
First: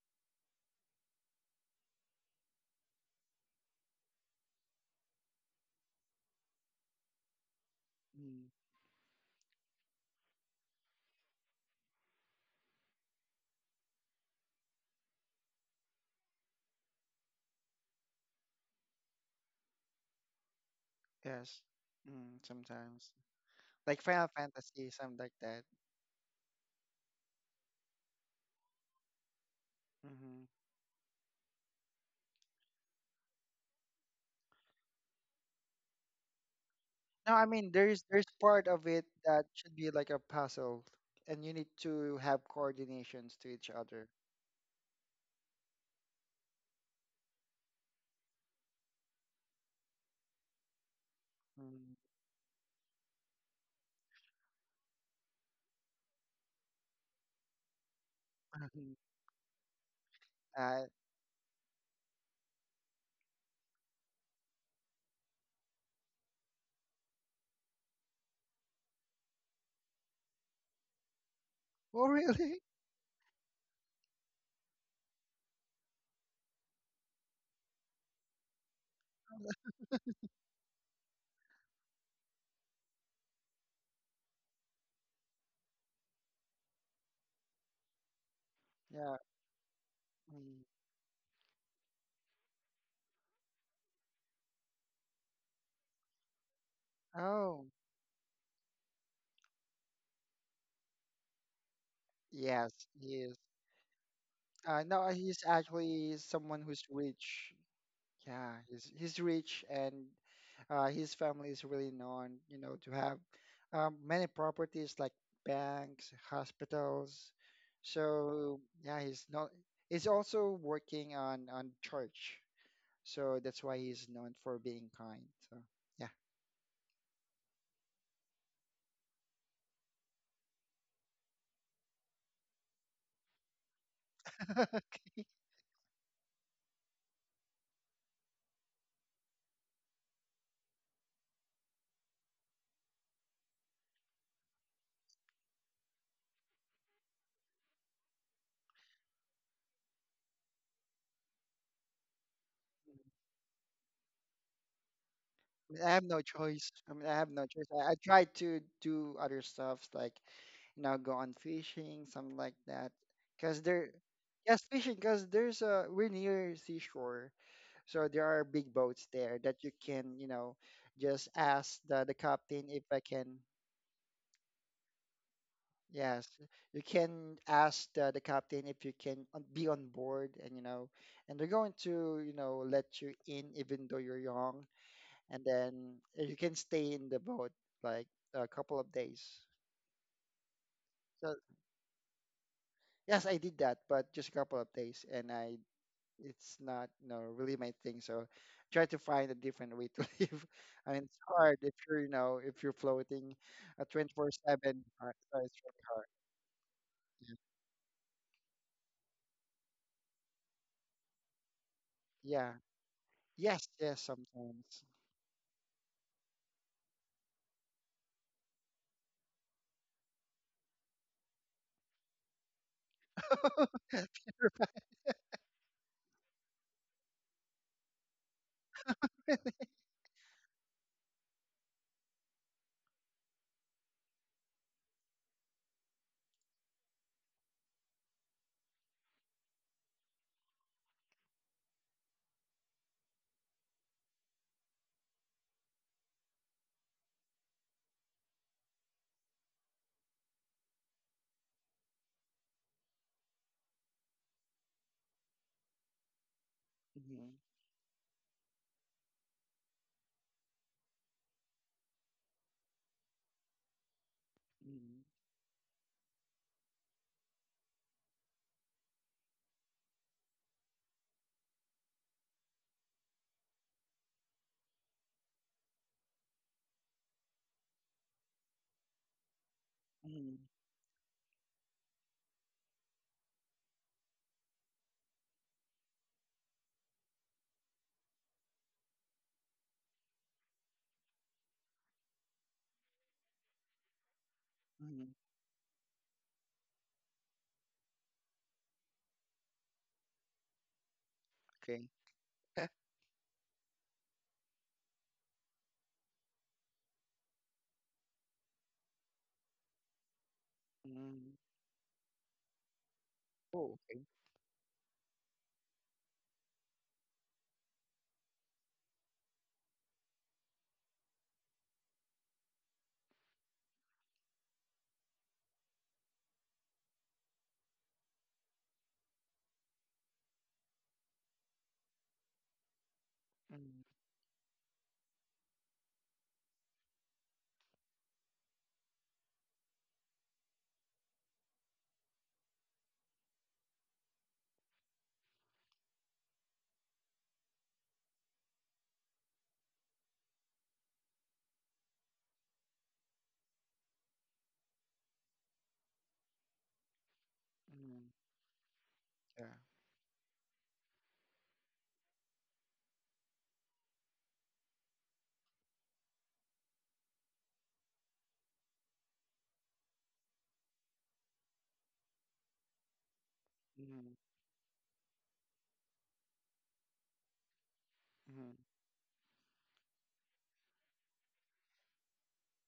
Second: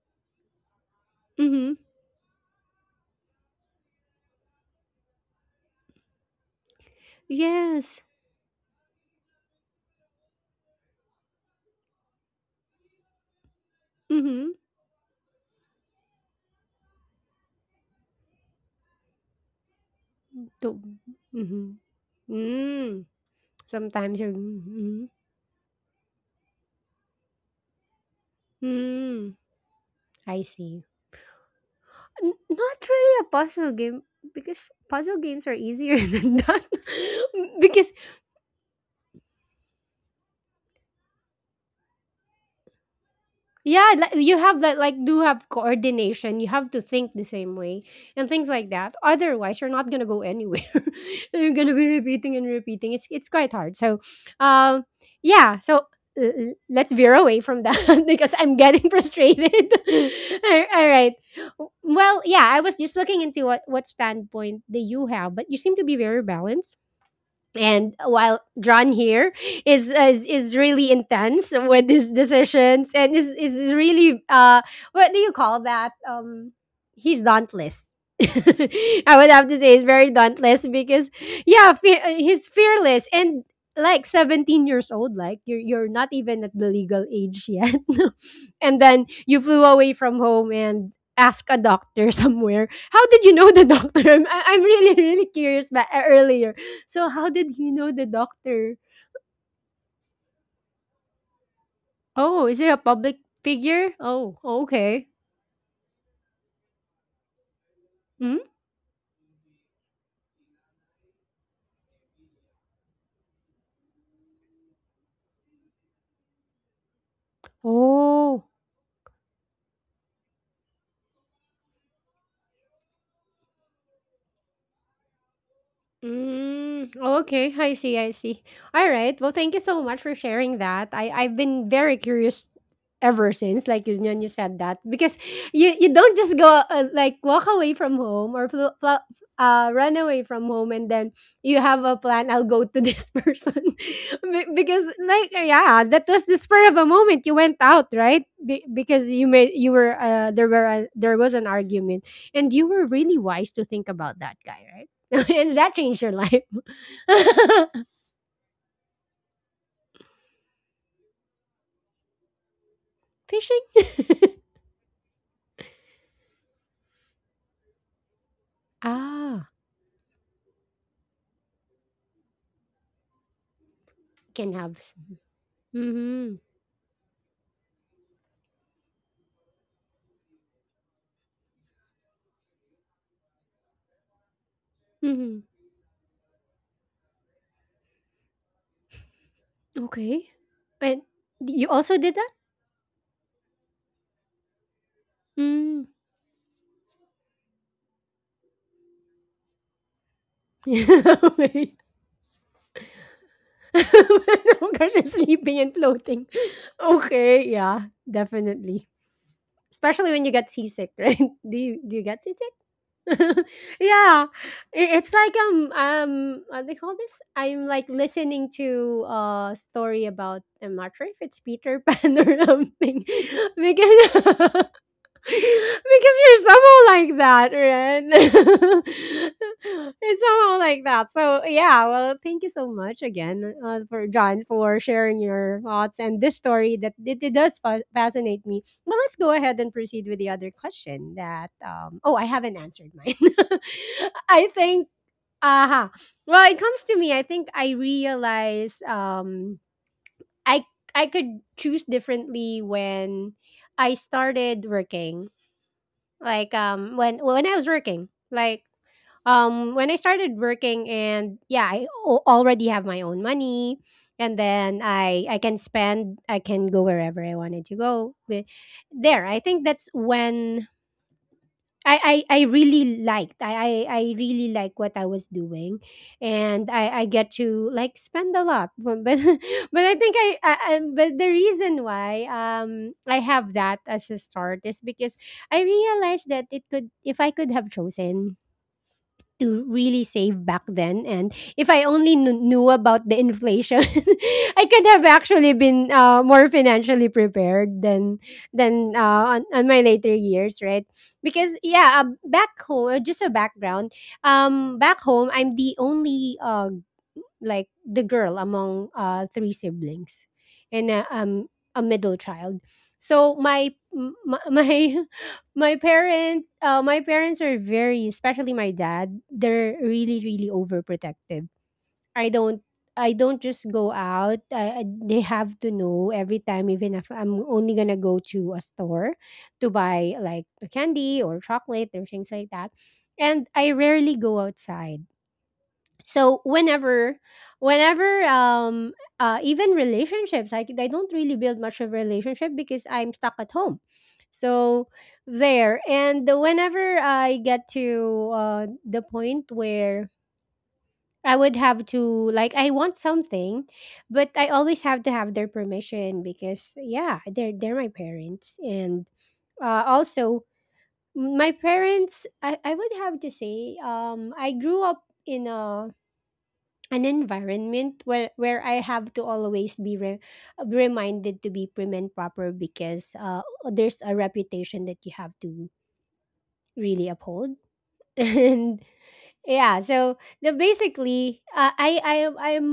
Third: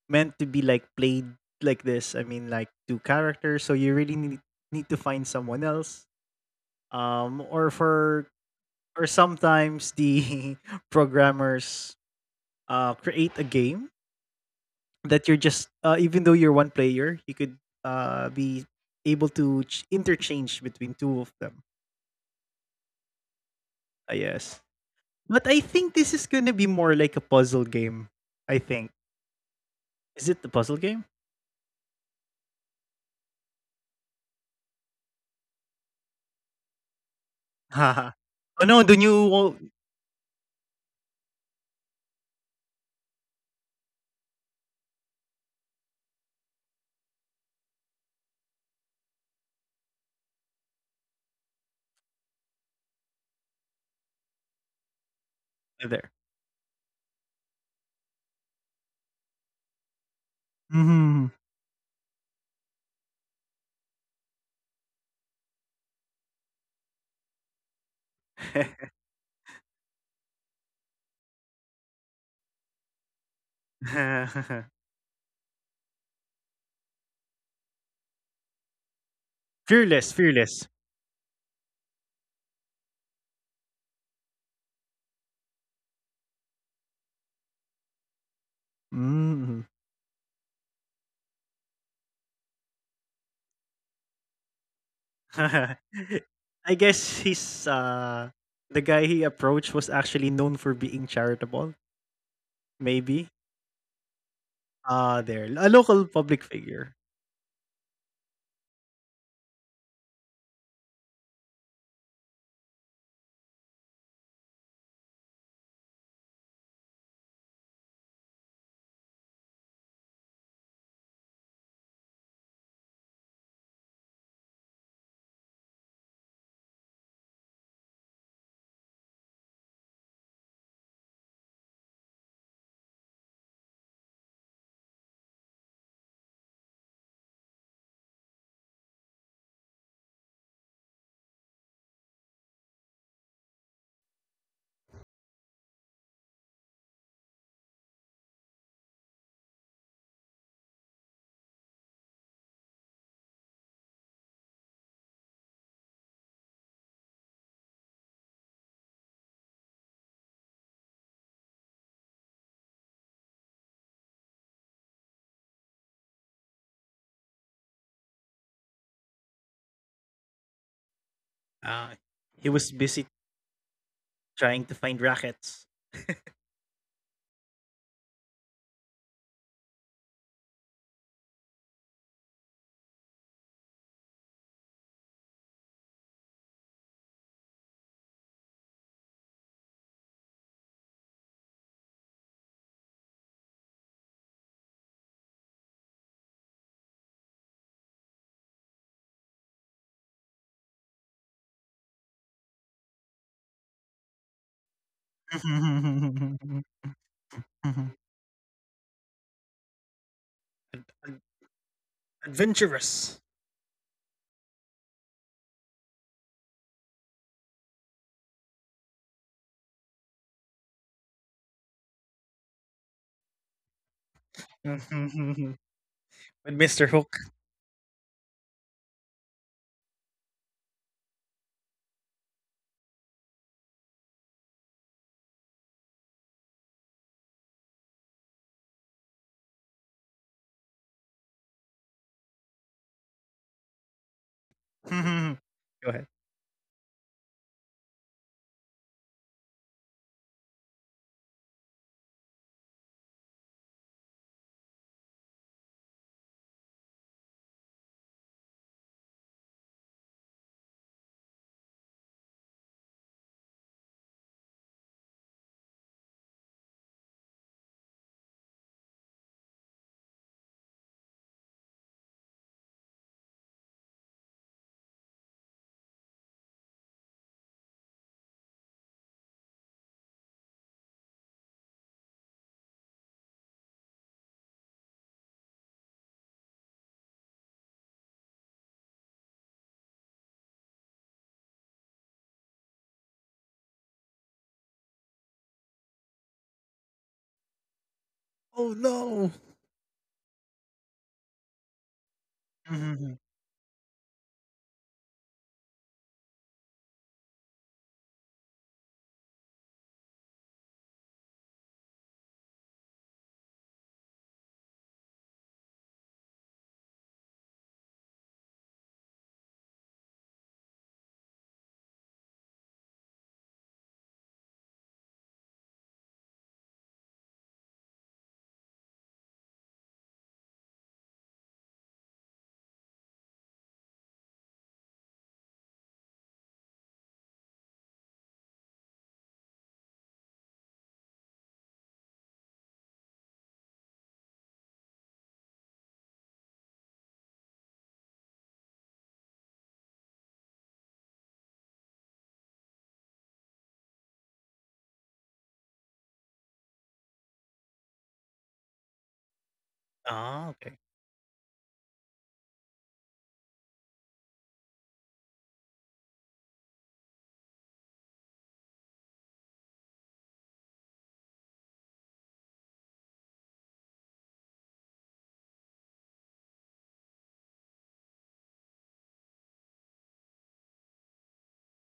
meant to be like played Mhm. like this. I mean like two characters, so you really need need to find someone else. Um or Yes. for Mm. or sometimes the programmers uh create a game Mhm. that you're just uh, even though you're one player, you could uh be able to ch- The- interchange between Yes. Mhm. two of them. Mm, Mm. sometimes. Like Sometimes Final you're Uh, Fantasy, mm-hmm. something yes. like that. But I think this is going to be more like a puzzle game, I Mm. think. I Hmm. see. Is it the puzzle game? N- not really a puzzle game because puzzle games are easier than that. No, I mean Because there's there's part Haha! of it Oh that no, the should be new like a wo puzzle, and you need to have coordinations to each yeah, other. like you have that, like do have coordination. You have to think the same way and things like that. Otherwise, you're not gonna go anywhere. You're gonna be Mm. repeating and repeating. It's it's quite hard. So, um, yeah. So, l- l- there. let's veer away from that because I'm getting frustrated. all uh, All right. Mhm. Well, yeah. I was just looking into what what standpoint do you have, but you seem to be very balanced, and while John here is is, is really intense with oh, his really? decisions and is is really uh, what do you call that, um, he's dauntless. I would have to say he's very dauntless Fearless, because fearless. yeah, fe- uh, he's fearless, and like 17 years old, like you're you're not even at the legal age yet. And then Yeah. you flew away from Mm. home Mm. and ask a doctor somewhere. How did you know the doctor? i'm, I- I'm really really curious, but I earlier, so how did Oh, you guess know the he's doctor? uh the guy he approached was actually known for being charitable, Oh, is he yes, a he public is. maybe. figure? Oh, Uh, okay. no, he's Uh there. actually A someone local who's public figure. rich. Hmm? Yeah, he's he's rich, and uh, his family is really known, you know, to have um, many properties like banks, hospitals. Oh. So yeah, he's not. He's also working on on church, so that's why he's known for being kind. So Mm, oh, okay, I see, I see. All right. Well, thank you so much for sharing that. I I've been very curious ever since like you, when you said yeah. that, because Okay. you you don't just go uh, like walk away from home, or fl- fl- uh run away from home, and then you have a plan, I'll go to this person. Be- because like yeah, that was the spur of a moment you went out, right? Be- because you made you were uh, there were a, there was an argument, and you were really wise to think about that guy, right? And that I changed have your no life. choice. I mean, I have no choice. I, I tried to do other stuff like, you know, go on fishing, something like that. Cause Fishing? there, yes, fishing. Cause there's a we're near seashore, so there are big boats there Ah, that you can, you know, just ask the the Uh captain if I he can. was busy can have. trying to find Yes, rackets. Mm-hmm. you can ask the, the captain if you can on- be on board, and you know, and they're going to, you know, let you in even though you're young, Mm-hmm. and then uh, you can stay in the boat like a couple of days. Okay. And So you also did that? yes, I did that, but just a couple of days, and I Mm. it's not you know really my thing. So try to find a different way to live. I mean, it's hard Okay. if you're you know if you're floating a twenty four Oh seven. gosh, you're uh, so sleeping It's and really hard. floating. Ad- Yeah. Okay, yeah, definitely. Especially when you get seasick, right? Do you do you get seasick? Yeah. Yes. Adventurous. Yes. Yeah, Sometimes. it, it's like um um what they call this? I'm like listening to a story about, I'm not sure if it's Peter Pan or something because because With you're somehow like that, Mister Hook. right? It's somehow like that. So yeah, well, thank you so much again, uh, for John, for sharing your thoughts and this story that it, it does fa- fascinate me. But let's go ahead and proceed with the other question. That um, oh, I haven't answered mine. I think. Uh-huh. Well, it Go ahead. comes to me. I think I realize, um, I I could choose differently when I started working, like, um, when Hmm. when I was working, like, um, when I started working, and yeah, I al- already have my own money, and then Hmm. I I can spend, I can go wherever I wanted to go. But there, I think that's when, I, I I really liked, I, I I really like what I was doing, and I I get to like spend a lot. But but, but I think, I, Hmm. I I- but the reason why um I have that as a start is because I realized that it could, if I could have chosen to really save back then, and if I only kn- knew about the inflation, I could have Hmm. actually been uh, more financially prepared than than uh, Oh on, on my no. later years, right? Because Okay. yeah, uh, back home, uh, just a background, um, back home, I'm the only uh, like the girl among uh, three siblings, and uh, Mm. um a middle child. So my Oh. Okay. m- my my my parent uh, my parents are very, especially my dad, they're really really overprotective. I don't I don't just go out. I, I, they have to know every time, even if I'm only gonna go to a store to buy like a candy or chocolate or things like that. And I Mm. rarely go outside, so whenever whenever, um, uh, even relationships, like I don't really build much of a relationship because I'm stuck at home. So there, and whenever I get to, uh, the point where I would have to, like, I want something, but I always have to have their permission because yeah, they're they're my Mm. parents, and Yeah. uh, also Ah, okay. my parents, i, I would have to say, um, I grew up in a an environment where where I have to always be re- reminded to be prim and proper because uh, there's Mm. a reputation that you have to really uphold. Mm. And yeah, so the basically, uh, I I am I'm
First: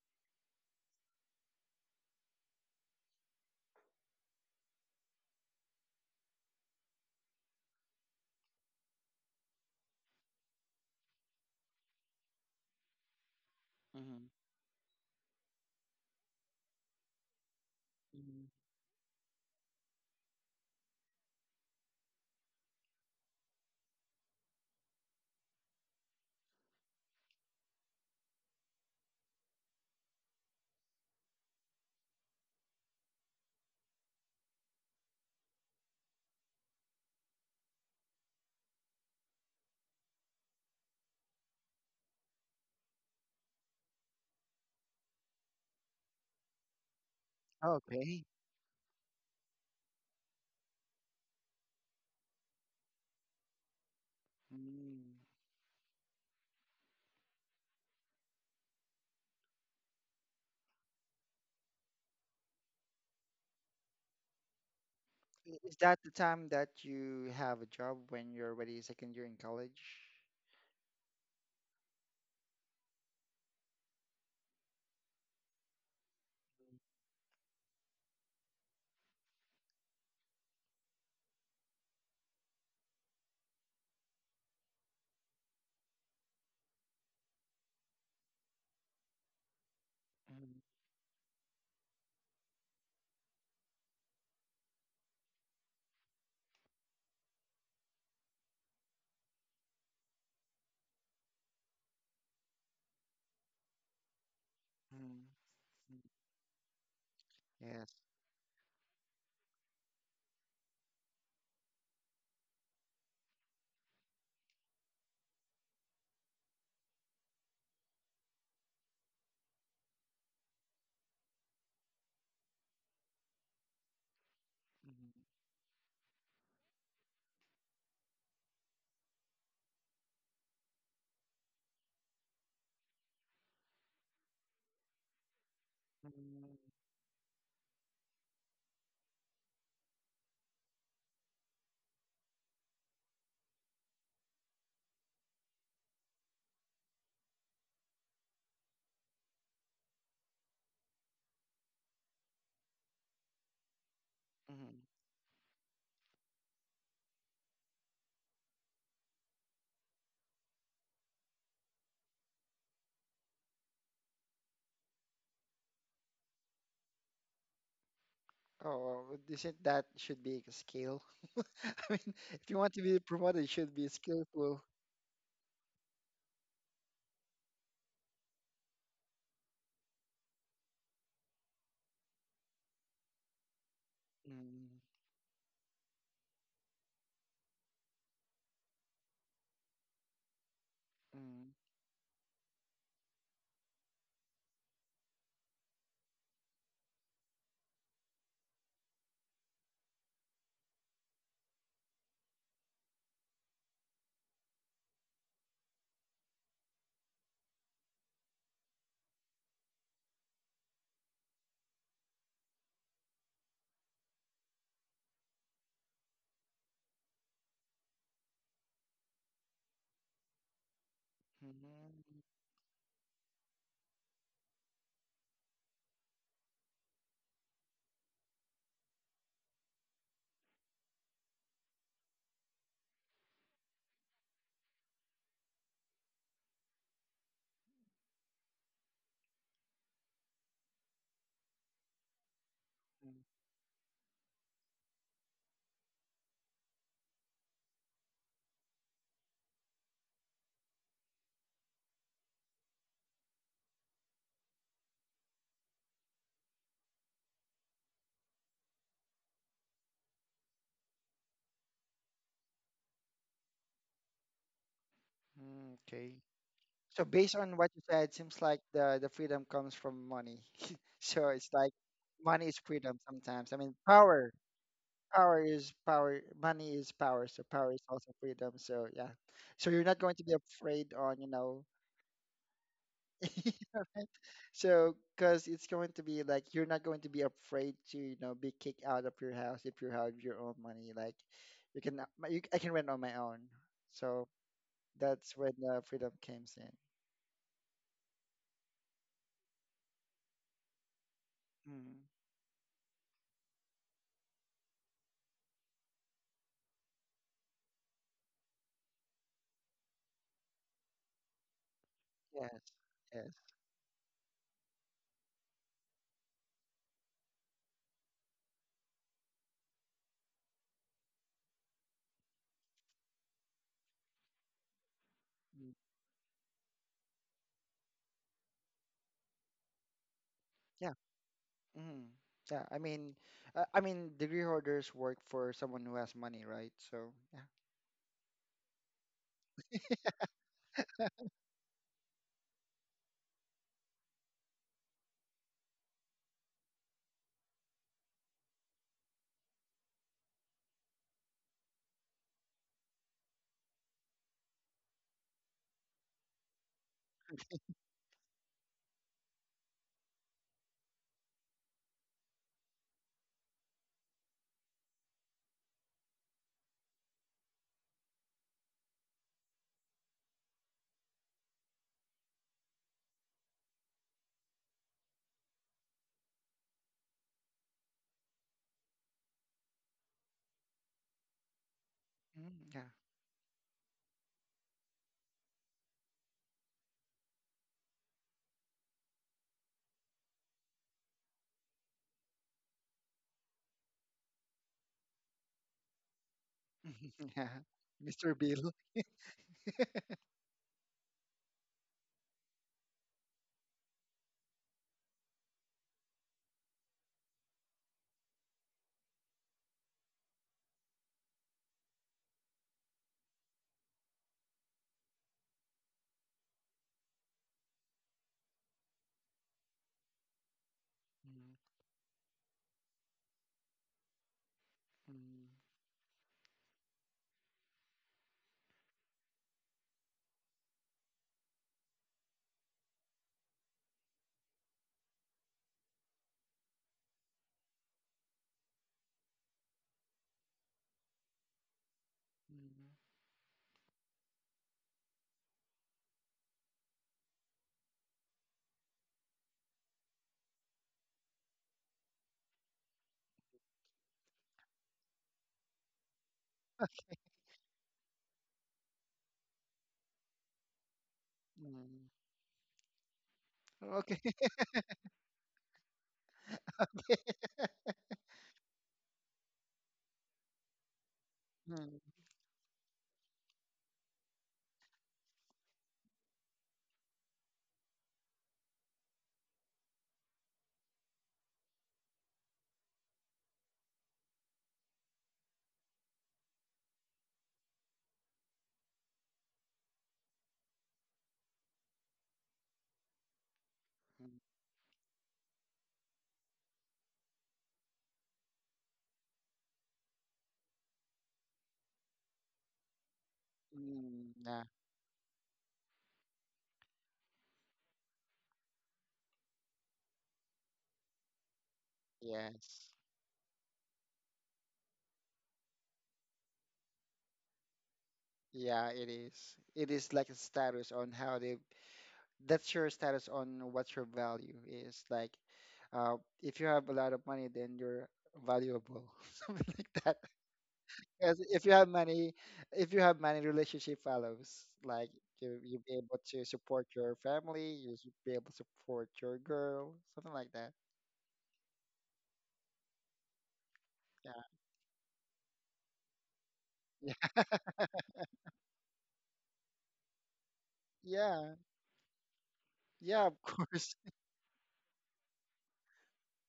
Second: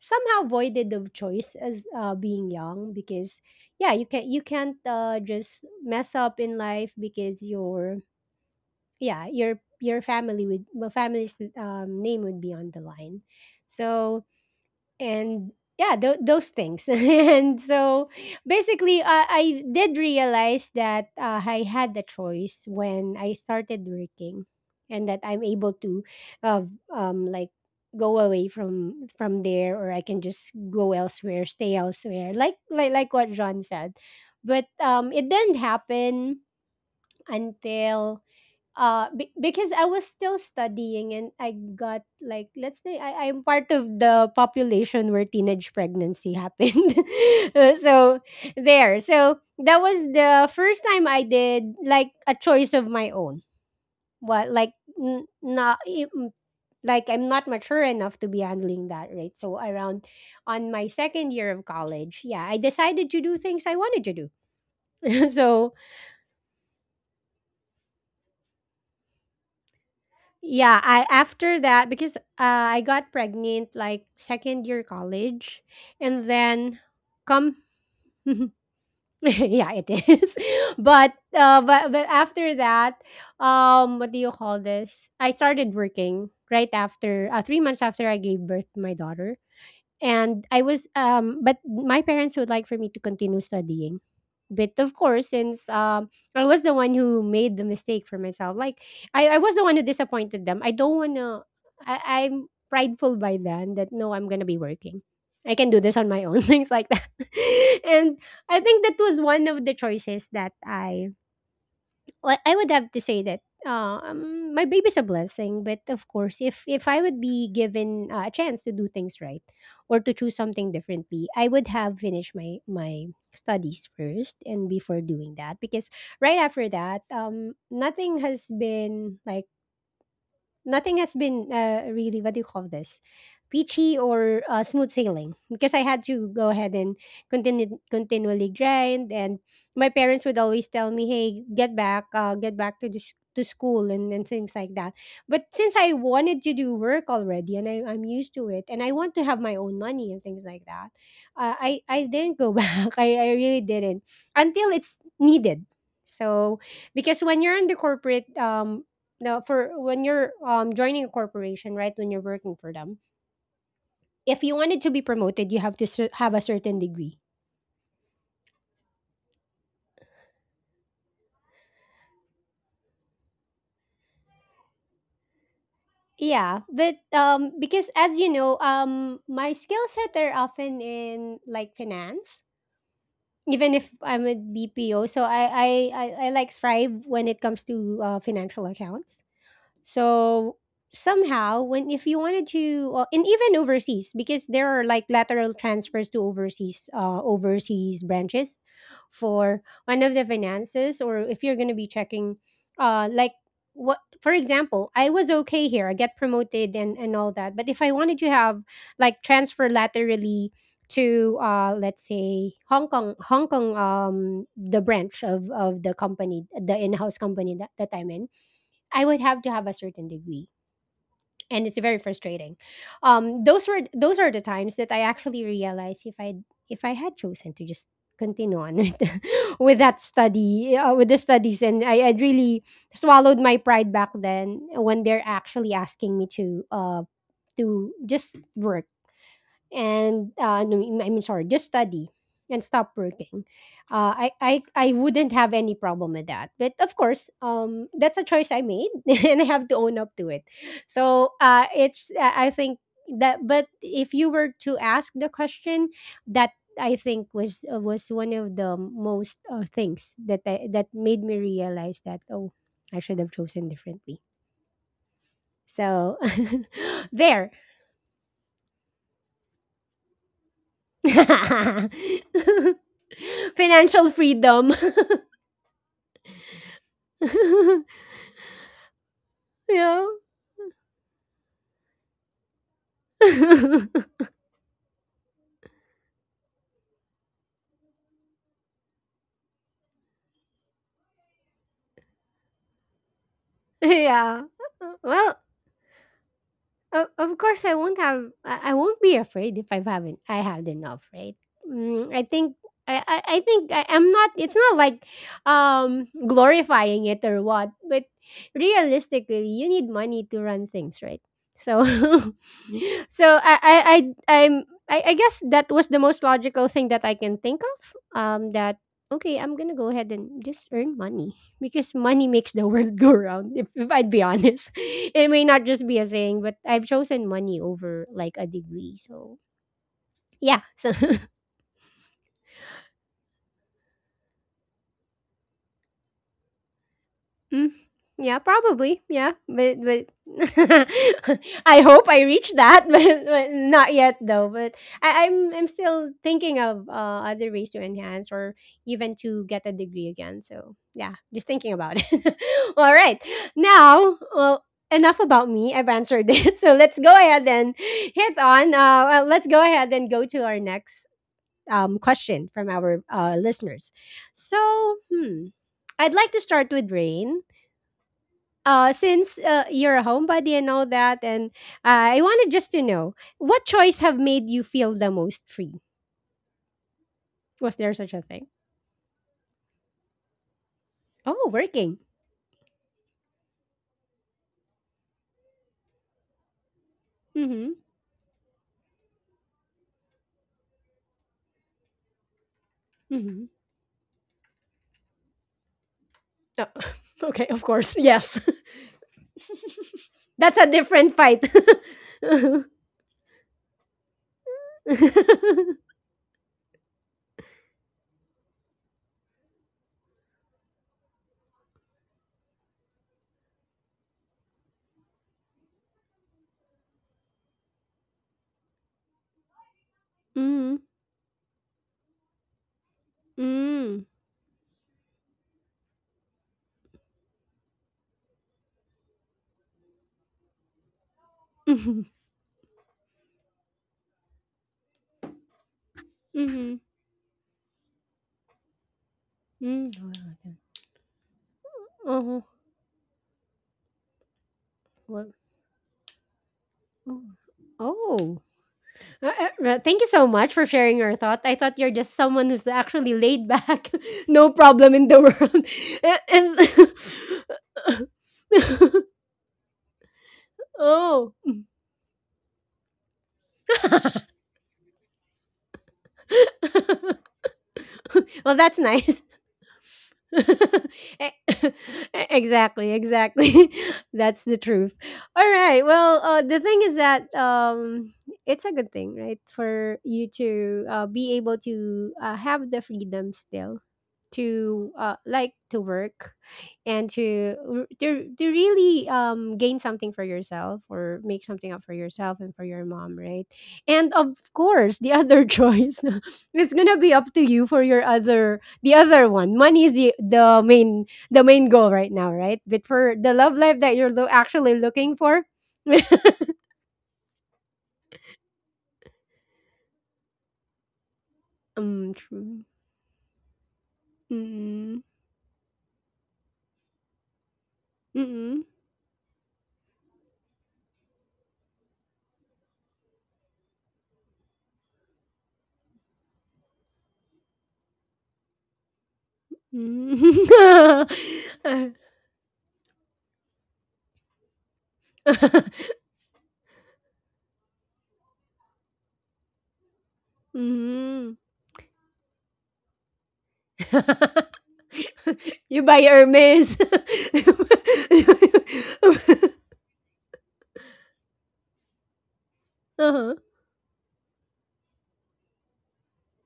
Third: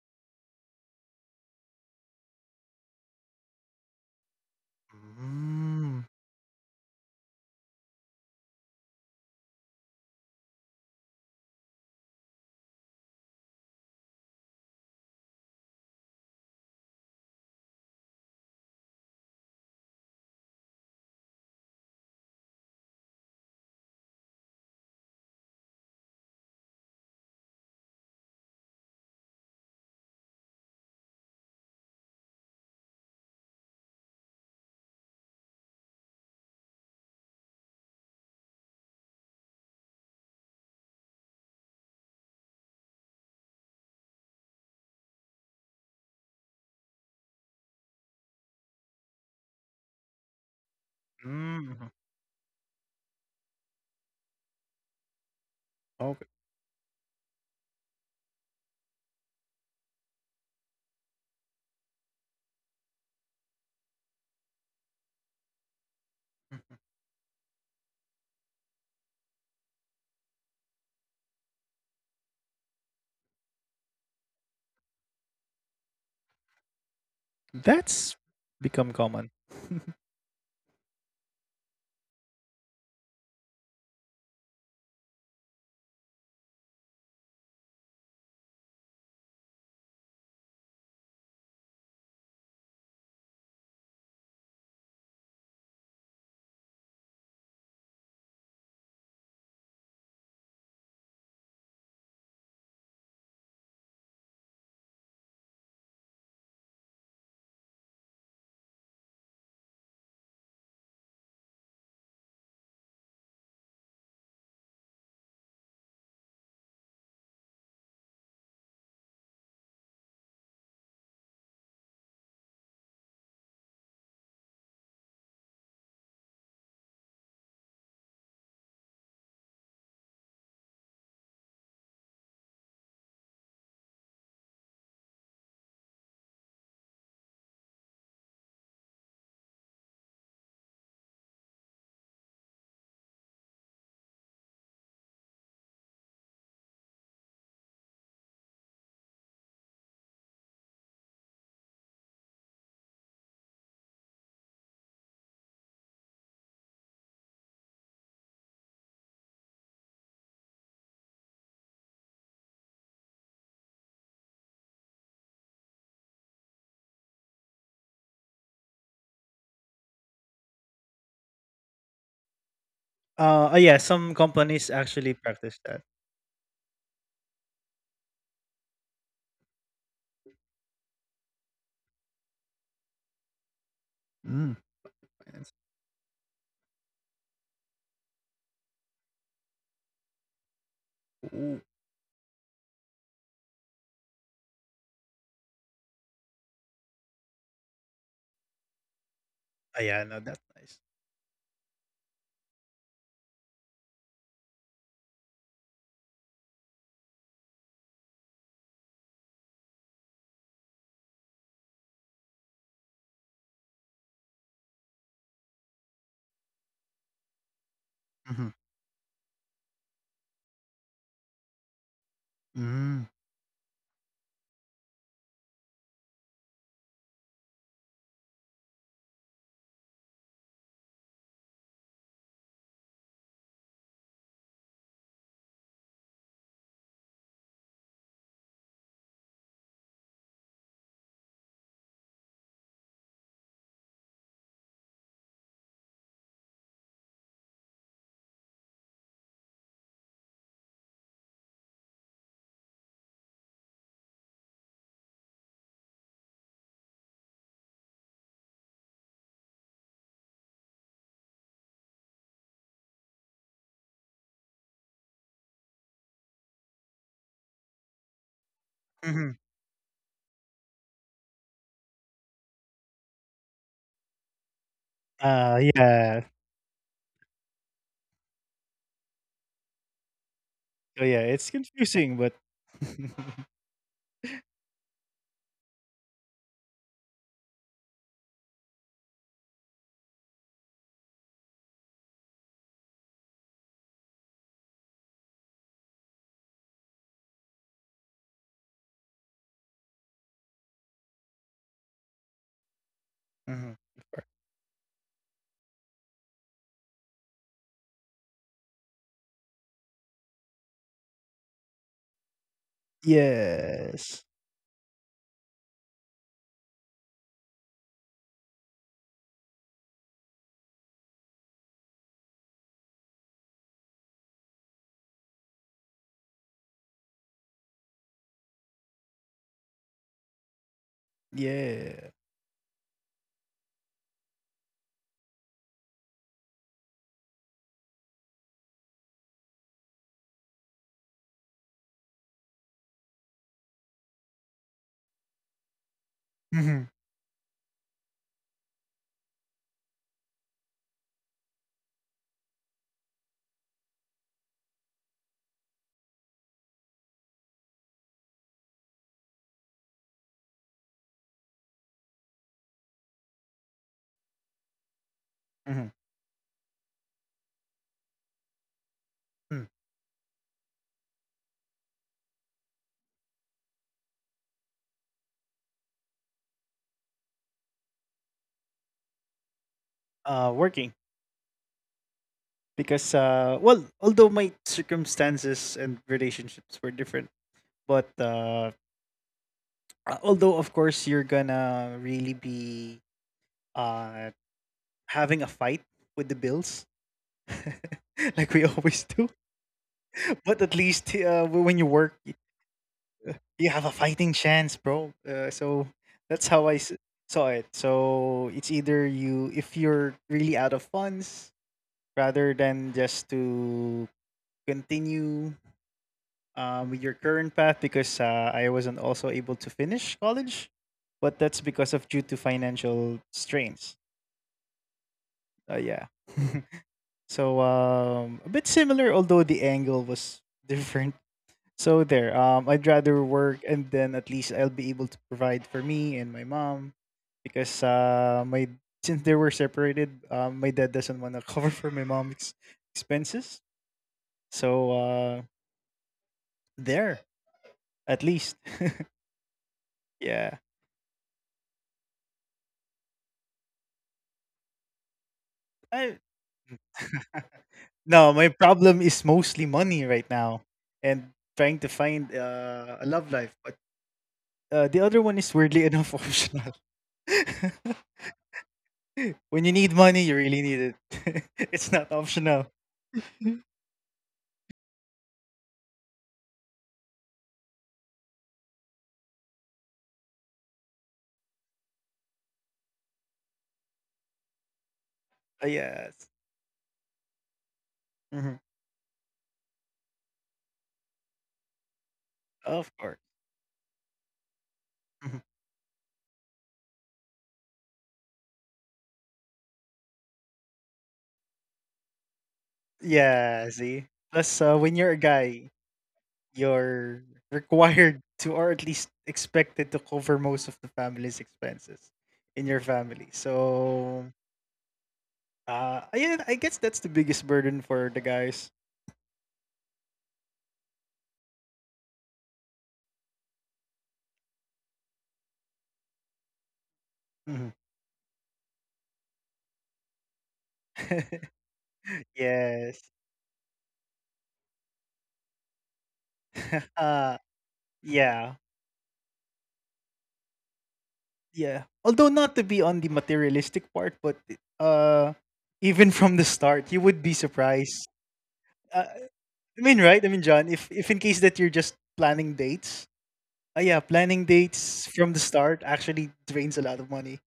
somehow voided of choice as, uh, being young, because yeah, you can you can't, uh, just Mm. mess up in life because your yeah, your your family would, well, family's, um, name would be on the line. So, and yeah, th- those things and so Mm. basically, uh, I did realize that uh, I had the choice when I started working, and that I'm able to, uh, um like go away from from there, or I can just go elsewhere, stay elsewhere, like like, like what John said. But um, it didn't happen until, uh be- because I was still studying, and I got like, let's say, I I'm part of the population where teenage pregnancy happened. Uh, so Okay. there. So that was the first time I did Mm, like a choice of my own. What like Mm. n- not I- okay. m- like I'm not mature enough to be handling that, right? So around on my second year of college, yeah, I decided to do things I wanted to do. I- So Is that the time that you have a job when you're already second year in college? yeah, I, after that, because uh, I got pregnant like second year college, and then come That's become common. yeah it is, but uh, but but after that, um, what do you call this? I started working right after uh, three months after I gave birth to my daughter, and Mm-hmm. I was um, but my parents would like for me to continue studying. But of course, since um, I was the one who made the mistake for myself. Like I, I was the one who disappointed them. I don't wanna I, I'm prideful by then that no, I'm gonna be working. I can do this on my own, things like that. Yes. and I think that was one of the choices that I well, I would have to say that uh, um, my baby's a blessing, but of course, if if I would be given uh, a chance to do things right or to choose something differently, I would have finished my my studies first and before Mm-hmm. doing that because right after that, um, nothing has been like nothing has been uh, really what do you call this peachy or uh, smooth sailing because I had to go ahead and continue continually grind and my parents would always tell me, hey, get back, uh, get back to the sh- to school, and, and things like that. But since I wanted to do work already and I, I'm used to it and I want to have my own money and things like that, uh, i i didn't go back. I, I really didn't until Mm-hmm. it's needed. So because when you're in the corporate um now for when you're um, joining a corporation, right, when you're working for them, if you wanted to be promoted you have to cer- have a certain degree. Oh, well, isn't that should be a skill? I mean, if you want to be promoted, it Uh, ah, should yeah, be some skillful. companies actually practice that. Yeah, but um because as you know um my skill set are often in like finance, even if I'm a Mm. Mm-hmm. bpo, so i Finance. i i, I like thrive when it comes to uh, financial accounts. So somehow, Ooh. when if you wanted to, uh, and even overseas, because there are like lateral transfers to overseas, uh, overseas branches for Ah, one yeah, of no, the that's nice. finances, or if you're going to be checking, uh, like what, for example, I was okay here, I get promoted and and all that, but if I wanted to have like transfer laterally to uh let's say hong kong hong kong, um the branch of of the company, the in-house company that, that I'm in. Mm-hmm. I would have to have a certain degree. And it's very frustrating. Mm. Um, those were those are the times that I actually realized if I if I had chosen to just continue on with, with that study uh, with the studies, and I I'd really swallowed my pride back then when they're actually asking me to uh to just work and uh, no, I mean sorry, just study and stop working. Uh, I, I, I wouldn't have any problem with that. But of course, um, that's a choice I made, and I have to own up to it. So uh, it's uh, I think that. But if you were to ask the question, that I think was uh, was one of the most uh, things that I, that made me realize that, oh, I should have chosen differently. Okay. So So based there. on what you said, seems like the the Mhm. freedom comes from money. So it's like money is freedom sometimes. I mean, Financial power. freedom. Uh, power is yeah. power, money is power, so power is also freedom, so yeah, so you're not Yeah. going to be So, afraid yeah, on, it's you know confusing, but right? So because it's going to be like you're not going to be afraid to, you know be kicked out of your house if you have your own money, like you can my- you, I can rent on my own, so Yeah. that's Well, when the freedom came in. Of, of course, I won't have. I I won't be afraid if I haven't. I had enough, right? Mm. Mm, I think. I, I, I Mhm. think I, I'm not. It's not like um glorifying it or what, but realistically, you need money to run things, right? So, Yes. Yes. so I I I Yes. I'm, I I guess that was the most logical thing that I can think of. Um, that, okay, I'm gonna go ahead and just earn money because money makes the world go round, if, if I'd be honest. It may not Mm. just be a saying, but I've chosen money over like a degree. So yeah. So Yeah. Yeah. Mm. Yeah, I mean, uh, I mean degree holders work for someone who has money, right? So yeah. Mm, yeah, probably. Yeah, but but I hope I reach that, but, but not yet though. But I, I'm I'm still thinking Mhm. of uh, other ways to enhance or even to get a degree again. So yeah, just thinking about it. All right, now well enough about me. I've answered it, so let's go ahead and hit on. Uh, well, let's go ahead and go to our next um, question from our uh, listeners. So hmm, Mhm. I'd like to start with Rain, uh, since Mm. uh, you're a homebody and all that, and uh, I wanted just to know, what choice have made you feel the most free? Was there such a thing? Uh, working Oh, working. Mm, because yeah. uh, well, although my circumstances and relationships were different, but Mm-hmm. uh, Uh, although of course you're gonna really be uh Mm-hmm. having a fight with the bills Oh, Yeah. okay, like of we course. always do mister Yes, Bill. but at least uh, that's w- a when you work different y- fight. Mm-hmm. you have a fighting chance bro uh, so that's how i s- saw it so it's either you if you're really out of funds rather than just to continue um, with your current path because uh, I wasn't also able to finish college but that's because of due to Mm, financial strains. Mm-hmm. Uh, yeah. mm, So um, a bit similar, although the angle was different. So there. Um, I'd Mm-hmm. rather work, and then at least I'll be able to provide for me and my mom, Mm-hmm. because uh, my since they were separated, um, my dad doesn't want to Mm-hmm. cover for my mom's Oh, expenses. mm, So uh, what? there, Oh. at least. Oh. Uh, uh, Yeah. well, thank you so much for sharing your thought. I thought you're just someone who's actually laid back, no problem in the I, world. A- And, no, my problem is mostly money right now and trying to find oh, uh, mm. a love life. But uh, the Okay. other one is weirdly enough optional. well, When you that's need nice. money, you really need it. It's not optional. E- Mm, exactly, exactly. That's the truth. All right. Well, uh, the thing is that um, it's a good thing, right, for you to uh, be able to uh, have the freedom still Uh, to uh, yes. like to work and to Mhm. r- to, to really um, gain something for yourself or make something up for Of course. yourself and for your mom, right, and of mm, Mhm. course the other choice, it's gonna be up to you. For your other, the other one, money is the the main, the main goal right now, right, Yeah, but see? for the love Plus, life uh, that when you're you're a lo- mm, nah, guy, actually looking for. you're required to, or at least expected to cover most of the family's expenses in your Um, family. true. yes. So, Mm. uh, yeah, I guess that's the biggest burden for the guys. Mm. Yeah, it is. It is like a status on how they, that's your status on what your value is. Like, uh, if you Mhm. have a lot of money, then you're valuable, something like that. Mm. Yes, if you have Yes. many, if you have many relationship fellows, like you, you be able Uh, to support your yeah. family, you should be able to support your girl, something like that. Yeah. Although Mm. not to be on the materialistic part, but Yeah, uh even from the You start, you buy would be Hermes. surprised. yeah, Uh, I mean, right? I mean, John, if if in case that you're just planning yeah, dates, uh, yeah, yeah. Uh-huh. Of planning course. dates from the start actually drains a lot of money.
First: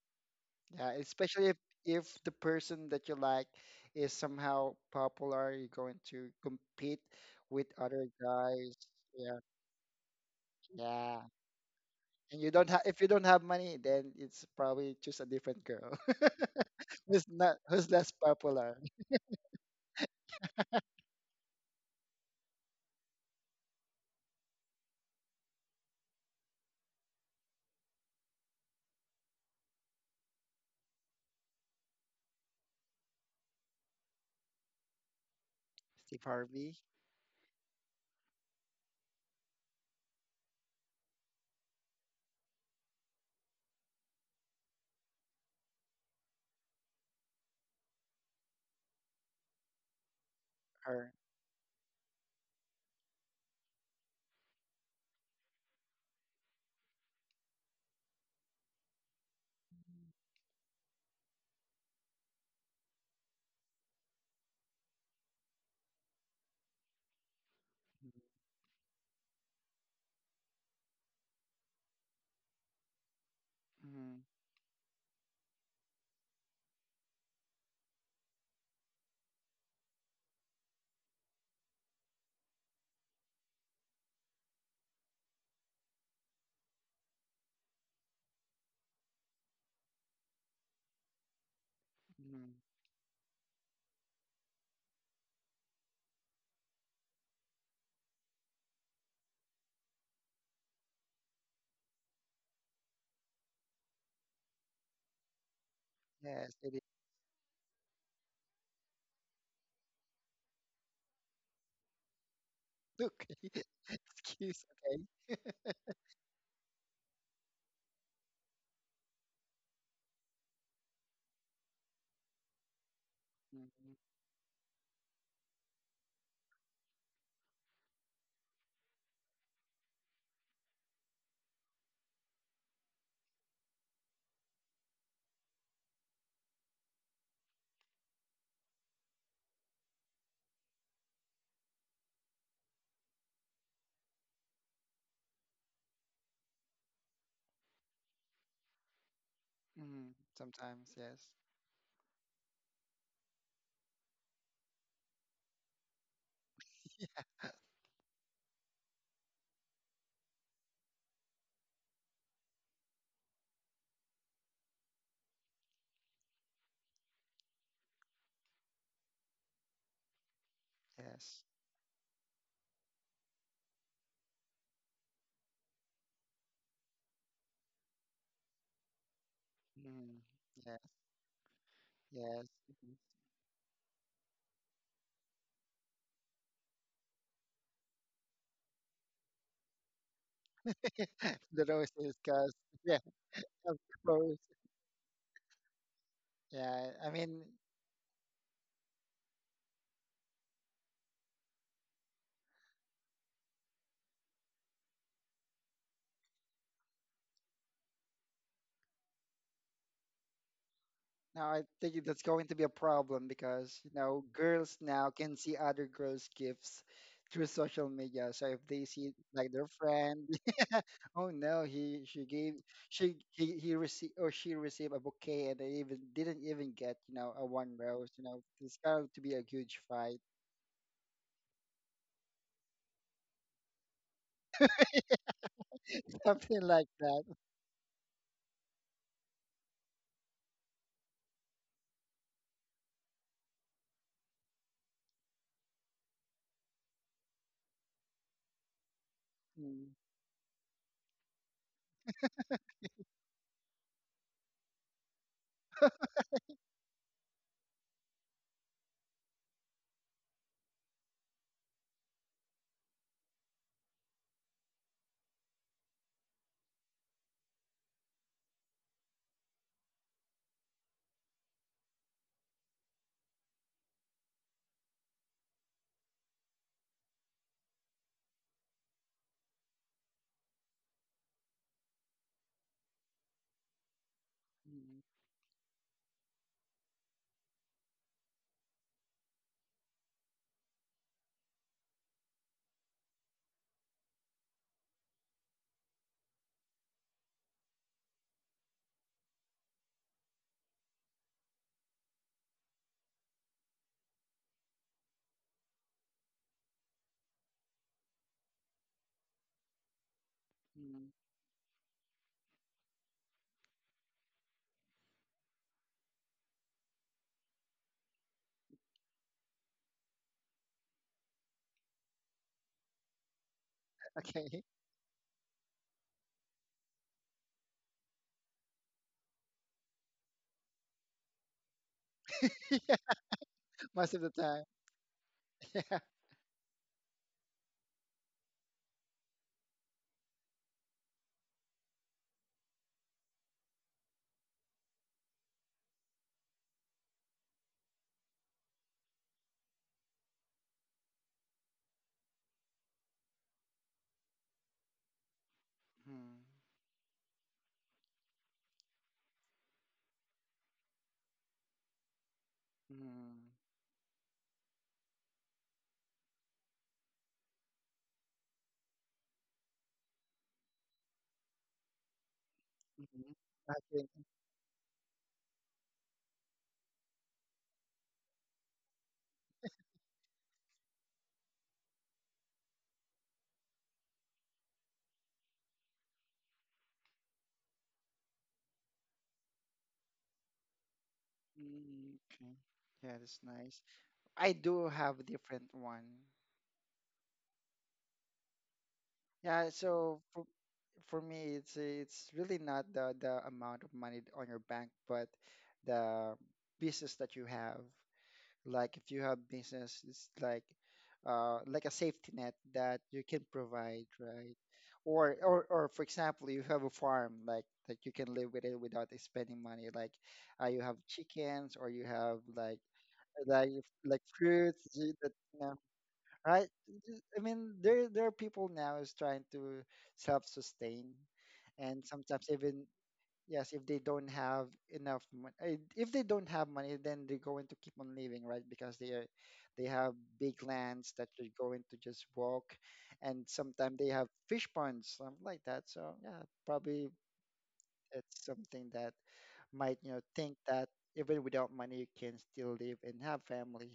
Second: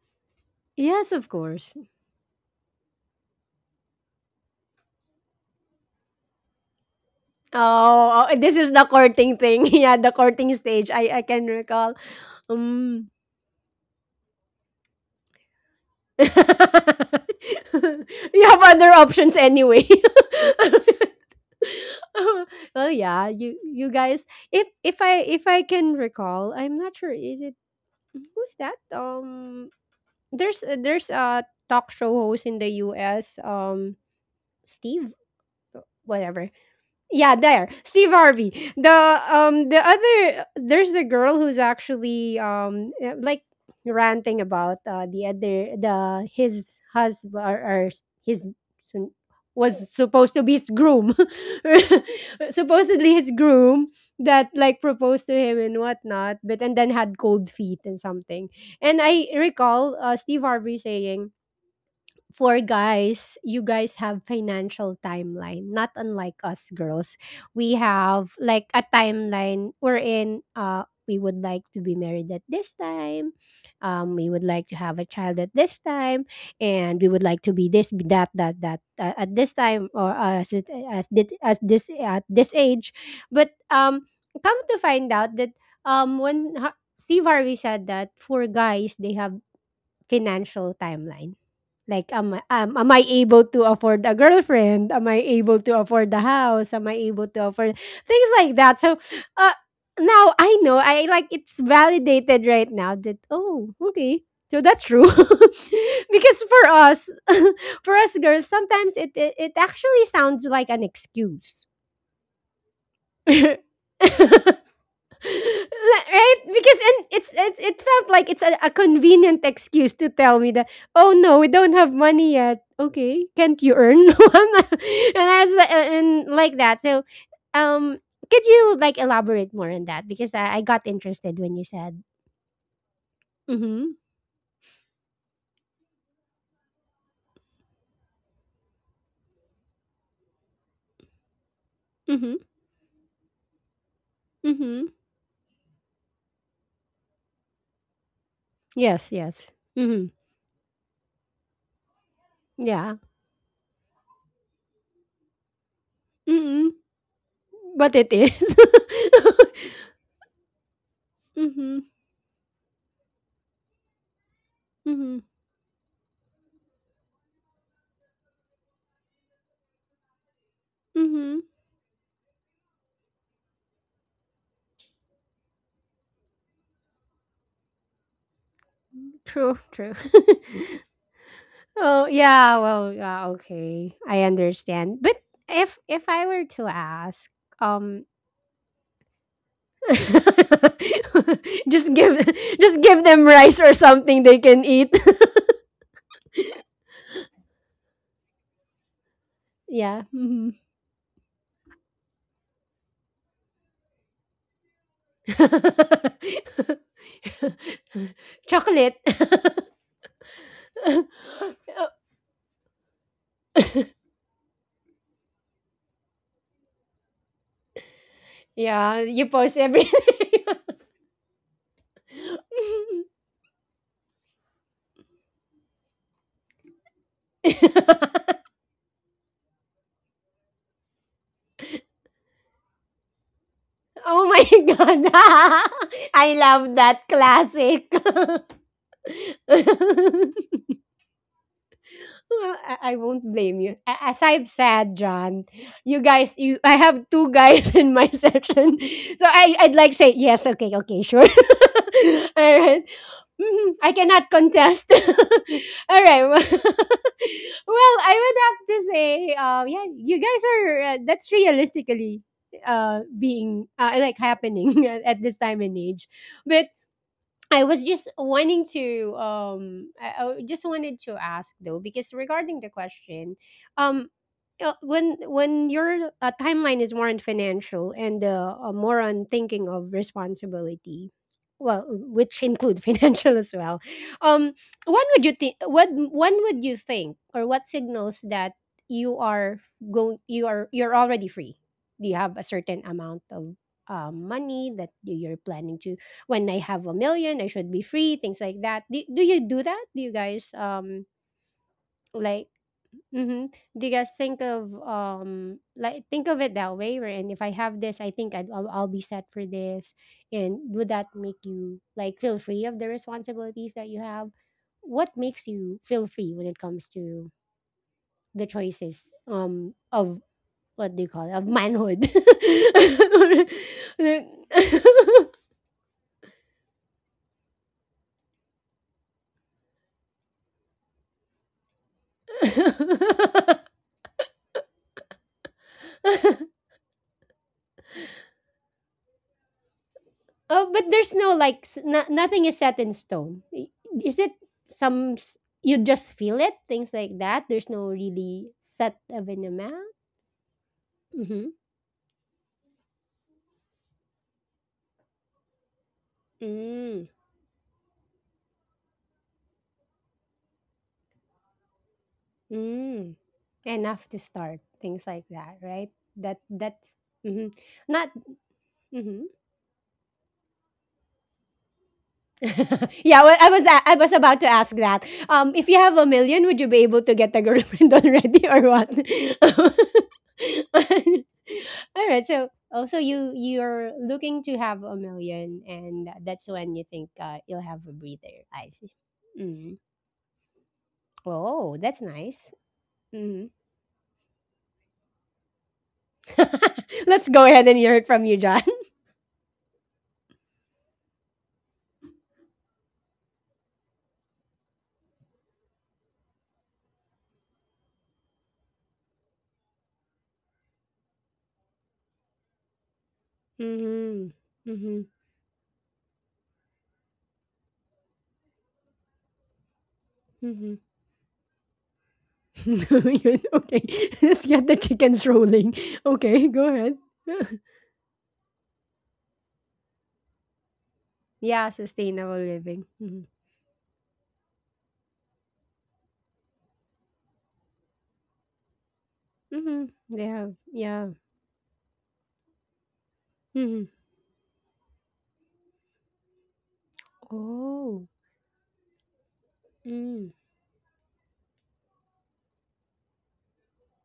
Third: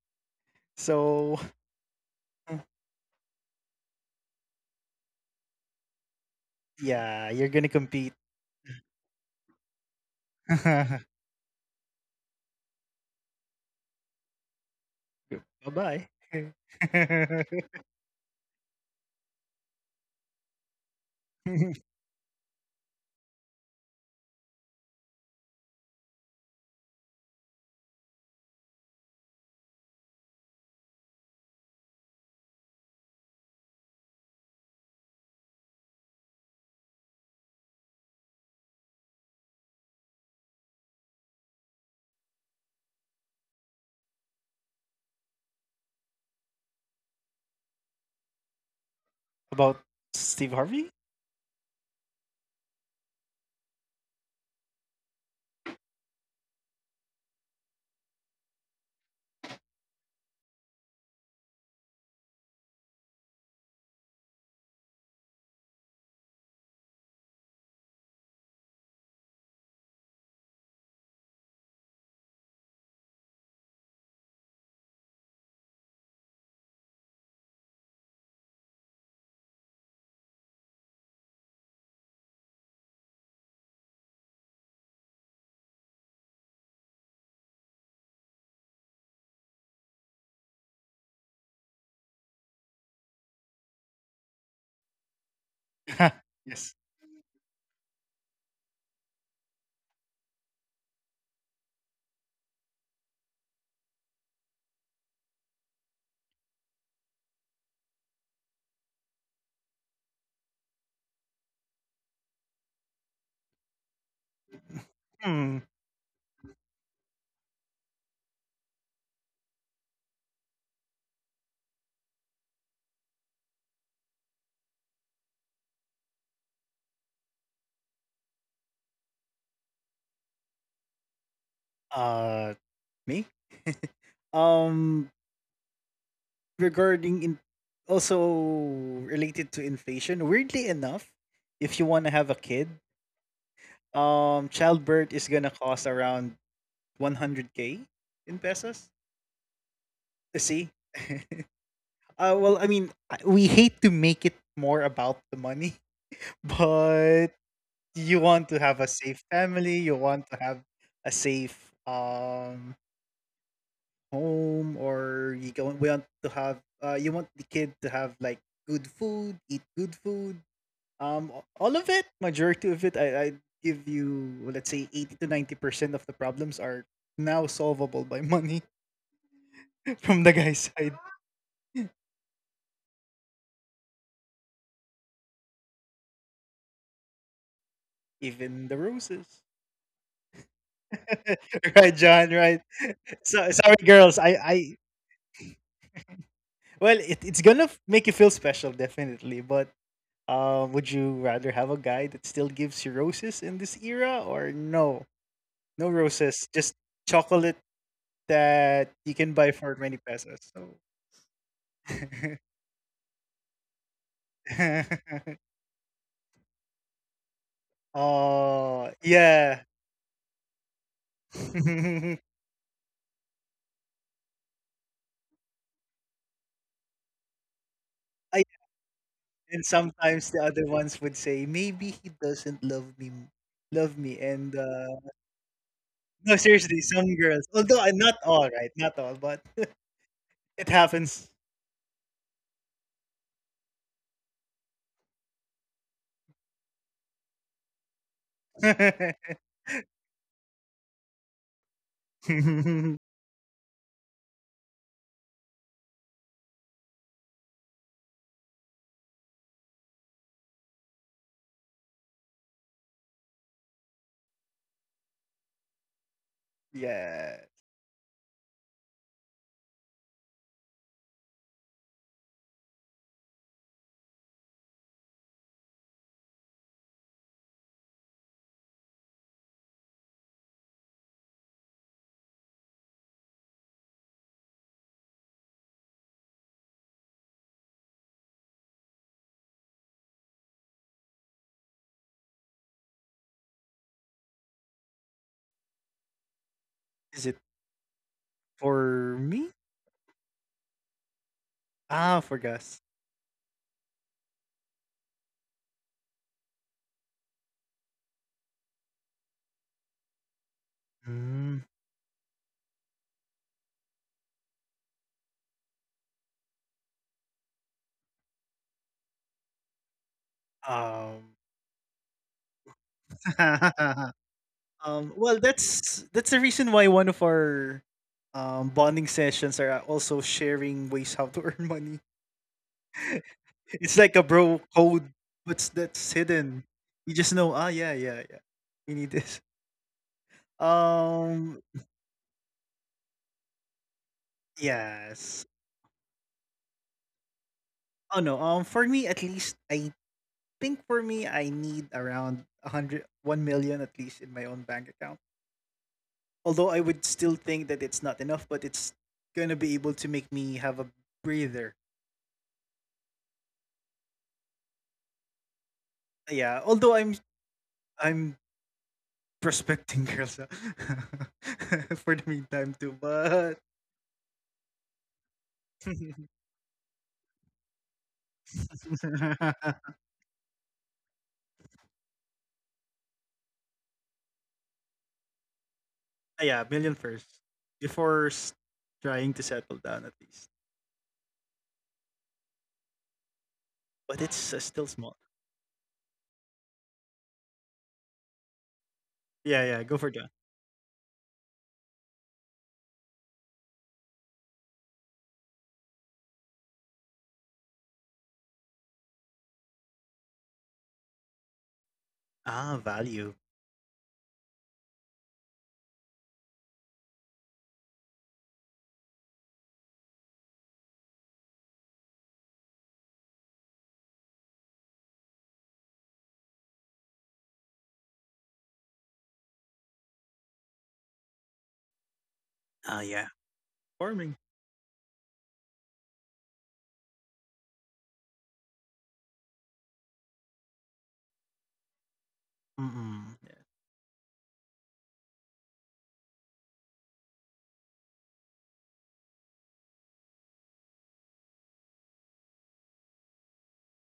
Yeah, Yes, of So, especially if course. if the person that you like is somehow popular, you're going to compete yeah, you're going with to other compete. Oh, oh, this is guys. the courting Yeah, thing. Yeah, the courting stage. I I yeah. can recall. And you don't have if Um. you don't have money, then it's probably just a different girl Bye-bye. You who's not, who's less have popular. other options anyway. Well, yeah, you you guys. If if I if I can recall, I'm not sure. Is it who's that? Um, there's there's a talk show host in the U S. Um, Steve, Steve whatever. Harvey Yeah, there. Steve Harvey. The um the other, there's the girl who's actually um eh, like ranting about uh, the other the his husband, or, or his son- About was supposed to Steve be his Harvey? groom. or Supposedly his groom that like proposed to him and whatnot, but and then had cold feet and something. And I recall, uh, Steve Harvey saying for guys, you guys have financial timeline, not unlike us girls. We have like a timeline wherein uh we would like to be married at this time. Um, mhm, we would like to have a child at this time, and we would like to be this, be that, that, that uh, at this time or as it as did as this at this age. But um, come to find out that um, when Ha- Steve Harvey said that for guys they have financial timeline, like, am I, mhm. um, am I able to afford a girlfriend? Am I able to afford the house? Yes. Am I able to afford things like that? So, uh, now I know, I like it's validated right now that, oh, okay, so that's true because Yes, for it is. us for us girls sometimes it it, it actually sounds like an excuse. Look, excuse, okay? Hmm. Like, right? Because and it's, it's it felt like it's a, a convenient excuse to tell me that, oh no, we don't have money yet. Okay, can't you earn? Mhm, One? And I was like, uh, and like that. So, um, could you like elaborate more on that? Because I, I got interested when you said. Uh me? Mm-hmm. Um regarding in also related to inflation, weirdly enough, if you want to Mm-hmm. have a kid, um, Mm-hmm. childbirth is gonna cost around one hundred k in pesos. Yes. Yes. Mm-hmm. mhm. Uh, See, Sometimes, yes, uh, well, I mean, Yeah. I- we hate to make it more about the money, Mm-hmm. but But it you want is. to have a safe family, you want to have a safe Mm-hmm. um home, Mm-hmm. or you go, we want to have uh, you want the kid to have like good food, eat good food, Um, Mm-hmm. yes. a- all of it, majority of it, I I give you well, let's say eighty to ninety percent of the problems are now solvable by money True. True. Mhm, from the guy's yes, side, Oh yes. yeah, well Mhm. yeah, okay. I understand. But if if I were to ask, um even the roses. The just Right, give roses, John. because, Right. just yeah, give them So rice or sorry, of girls. something I they course. can I eat. Yeah, well, I it, it's mean, gonna f- make you feel special, definitely. But Yeah. Mhm. uh, would you rather have a guy that still gives you roses in this era, or no, no roses, just chocolate that Chocolate. you can buy for many pesos? So. now I think that's going to be a problem because you know girls now can see other girls' gifts through social media. So if they Oh, Yeah, see you like post yeah. their everything. friend, oh no, he Ay she gave she, he, he received or she received a bouquet and they even didn't even get, you know, a one rose. You know it's going to be a and huge fight, sometimes the other ones would say, "Maybe he doesn't love me m love me," Oh my and, uh god. I no, something love seriously, like that some that. girls although, classic. uh, not all, right? Not all, but it happens. Well, I, I won't blame you. A- As I've said, John, you guys, you I have two guys in my session, so I I'd like Mm, say yes, okay, okay, sure, all right. Mhm, I cannot contest. All right. Well, well, I would have to say, uh, yeah, you guys are. Uh, that's realistically uh being uh, like happening at, at this time and age, but Yeah. I was just wanting to um I, I just wanted to ask though because regarding the question um uh, when when your uh, timeline is more on financial and uh, uh, more on thinking of responsibility, well, which include financial as well, um mm, when would you think, what when would you think or what signals that you are going you are you're already free? Do you have a certain amount of um, money that you're planning to? When I have a Is it million, I should be free, things like that. Do, for do you me? do that? Do you guys um Ah, for like Gus. Mm-hmm. do you guys think of um like think of it that way, and if I have this, I think I'd, I'll, I'll be set for this, and would that mm. make Mm. you like feel free of the responsibilities that you have? What makes you feel free when it comes to the choices um of what do you call it, Um of manhood? Okay, Um, well, that's that's the reason why one of our, um, bonding sessions are uh, also sharing ways how to earn money. It's most like a of the bro time, code, what's yeah. that's hidden. You just know, ah, yeah, yeah, yeah. You need this. Oh, but there's no Um, like s- no, nothing is set in stone. I- Is it some s- yes. you just feel it, things like that? There's no Oh no. really Um, for set me, at least, evenement. I think for me, I Mm-hmm. need around a hundred, one million at least in my own bank account. Mm, Although I would Mm, still think that it's not enough, but it's gonna be able to make me have a breather. mm. mm, Enough to start things like that, right? That Yeah. that's Although I'm, mm-hmm. not I'm mm-hmm. prospecting girls uh, for the meantime too, Yeah, well, mhm. I but. was a- I was Okay. about to ask that. Um, if you have a million, would you be able to get a girlfriend already or what? All right. So also you you're looking to have a million, and Ah, that's yeah, when you million think, first uh, you'll have a before breather. s- I see. trying to settle Mm. down at least. Oh, that's Mm, nice. okay. Yeah, Hmm. that's nice. But it's I uh, still do small. have a different one. Let's go ahead and hear it from you, John. Yeah, Yeah, yeah, go for so that. for for me it's it's really not the the amount of money on your bank, but the business that you have. Like if you have business, it's like uh like a safety net Ah, that you value. can provide, Mm-hmm. right? Mm-hmm. Or or or for example, you have a farm like that you can live with it without spending money. Like Mm-hmm. uh, you have chickens or you have like like Okay, like let's get the fruits ju- chickens that you rolling. know, Okay, go right? ahead. Ju- I mean, there there are people now is trying to self-sustain, Yeah, and sustainable sometimes living. even Ah, Mhm. yeah, yes if they farming. don't have enough money, if they don't have money, then they're going to keep on living right because they are Mhm. they have They have, big yeah. lands that they're going to just walk, Mm-mm. and Mhm. sometimes they have fish ponds, something like that. So yeah, probably Oh. it's something that might, you know, Mm. think that even without money you can still live and have family,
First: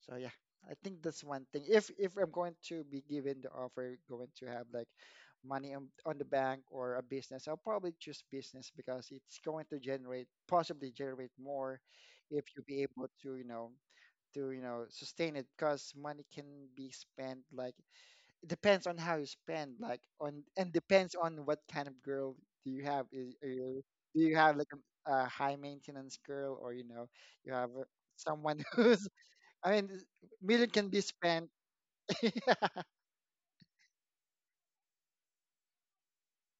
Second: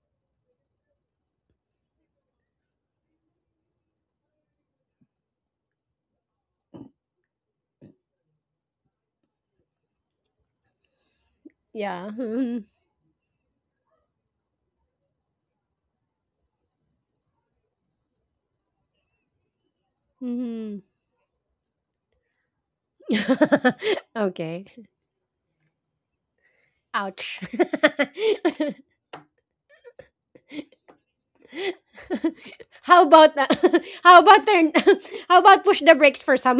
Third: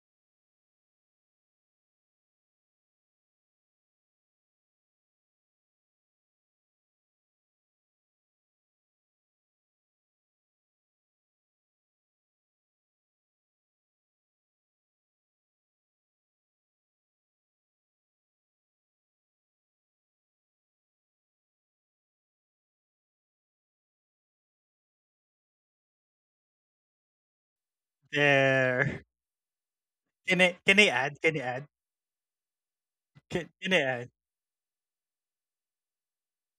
so yeah, I think that's one thing. If if I'm going to be given the offer, going to have like money on, on the bank or a business, I'll probably choose business because it's going to generate, possibly generate, more Yeah. if you Mhm. be able to, you know to, you know sustain it because money can be spent, like it depends on how you spend like on and Mhm. depends on what kind of girl do you have, is are you, do you have like Okay. a, a high maintenance girl or you know Ouch. you have a- someone who's, There. I mean, Can I million can can I be add? Can I spent. add? How about Can, that? can I add? How about turn? How about push the brakes for some?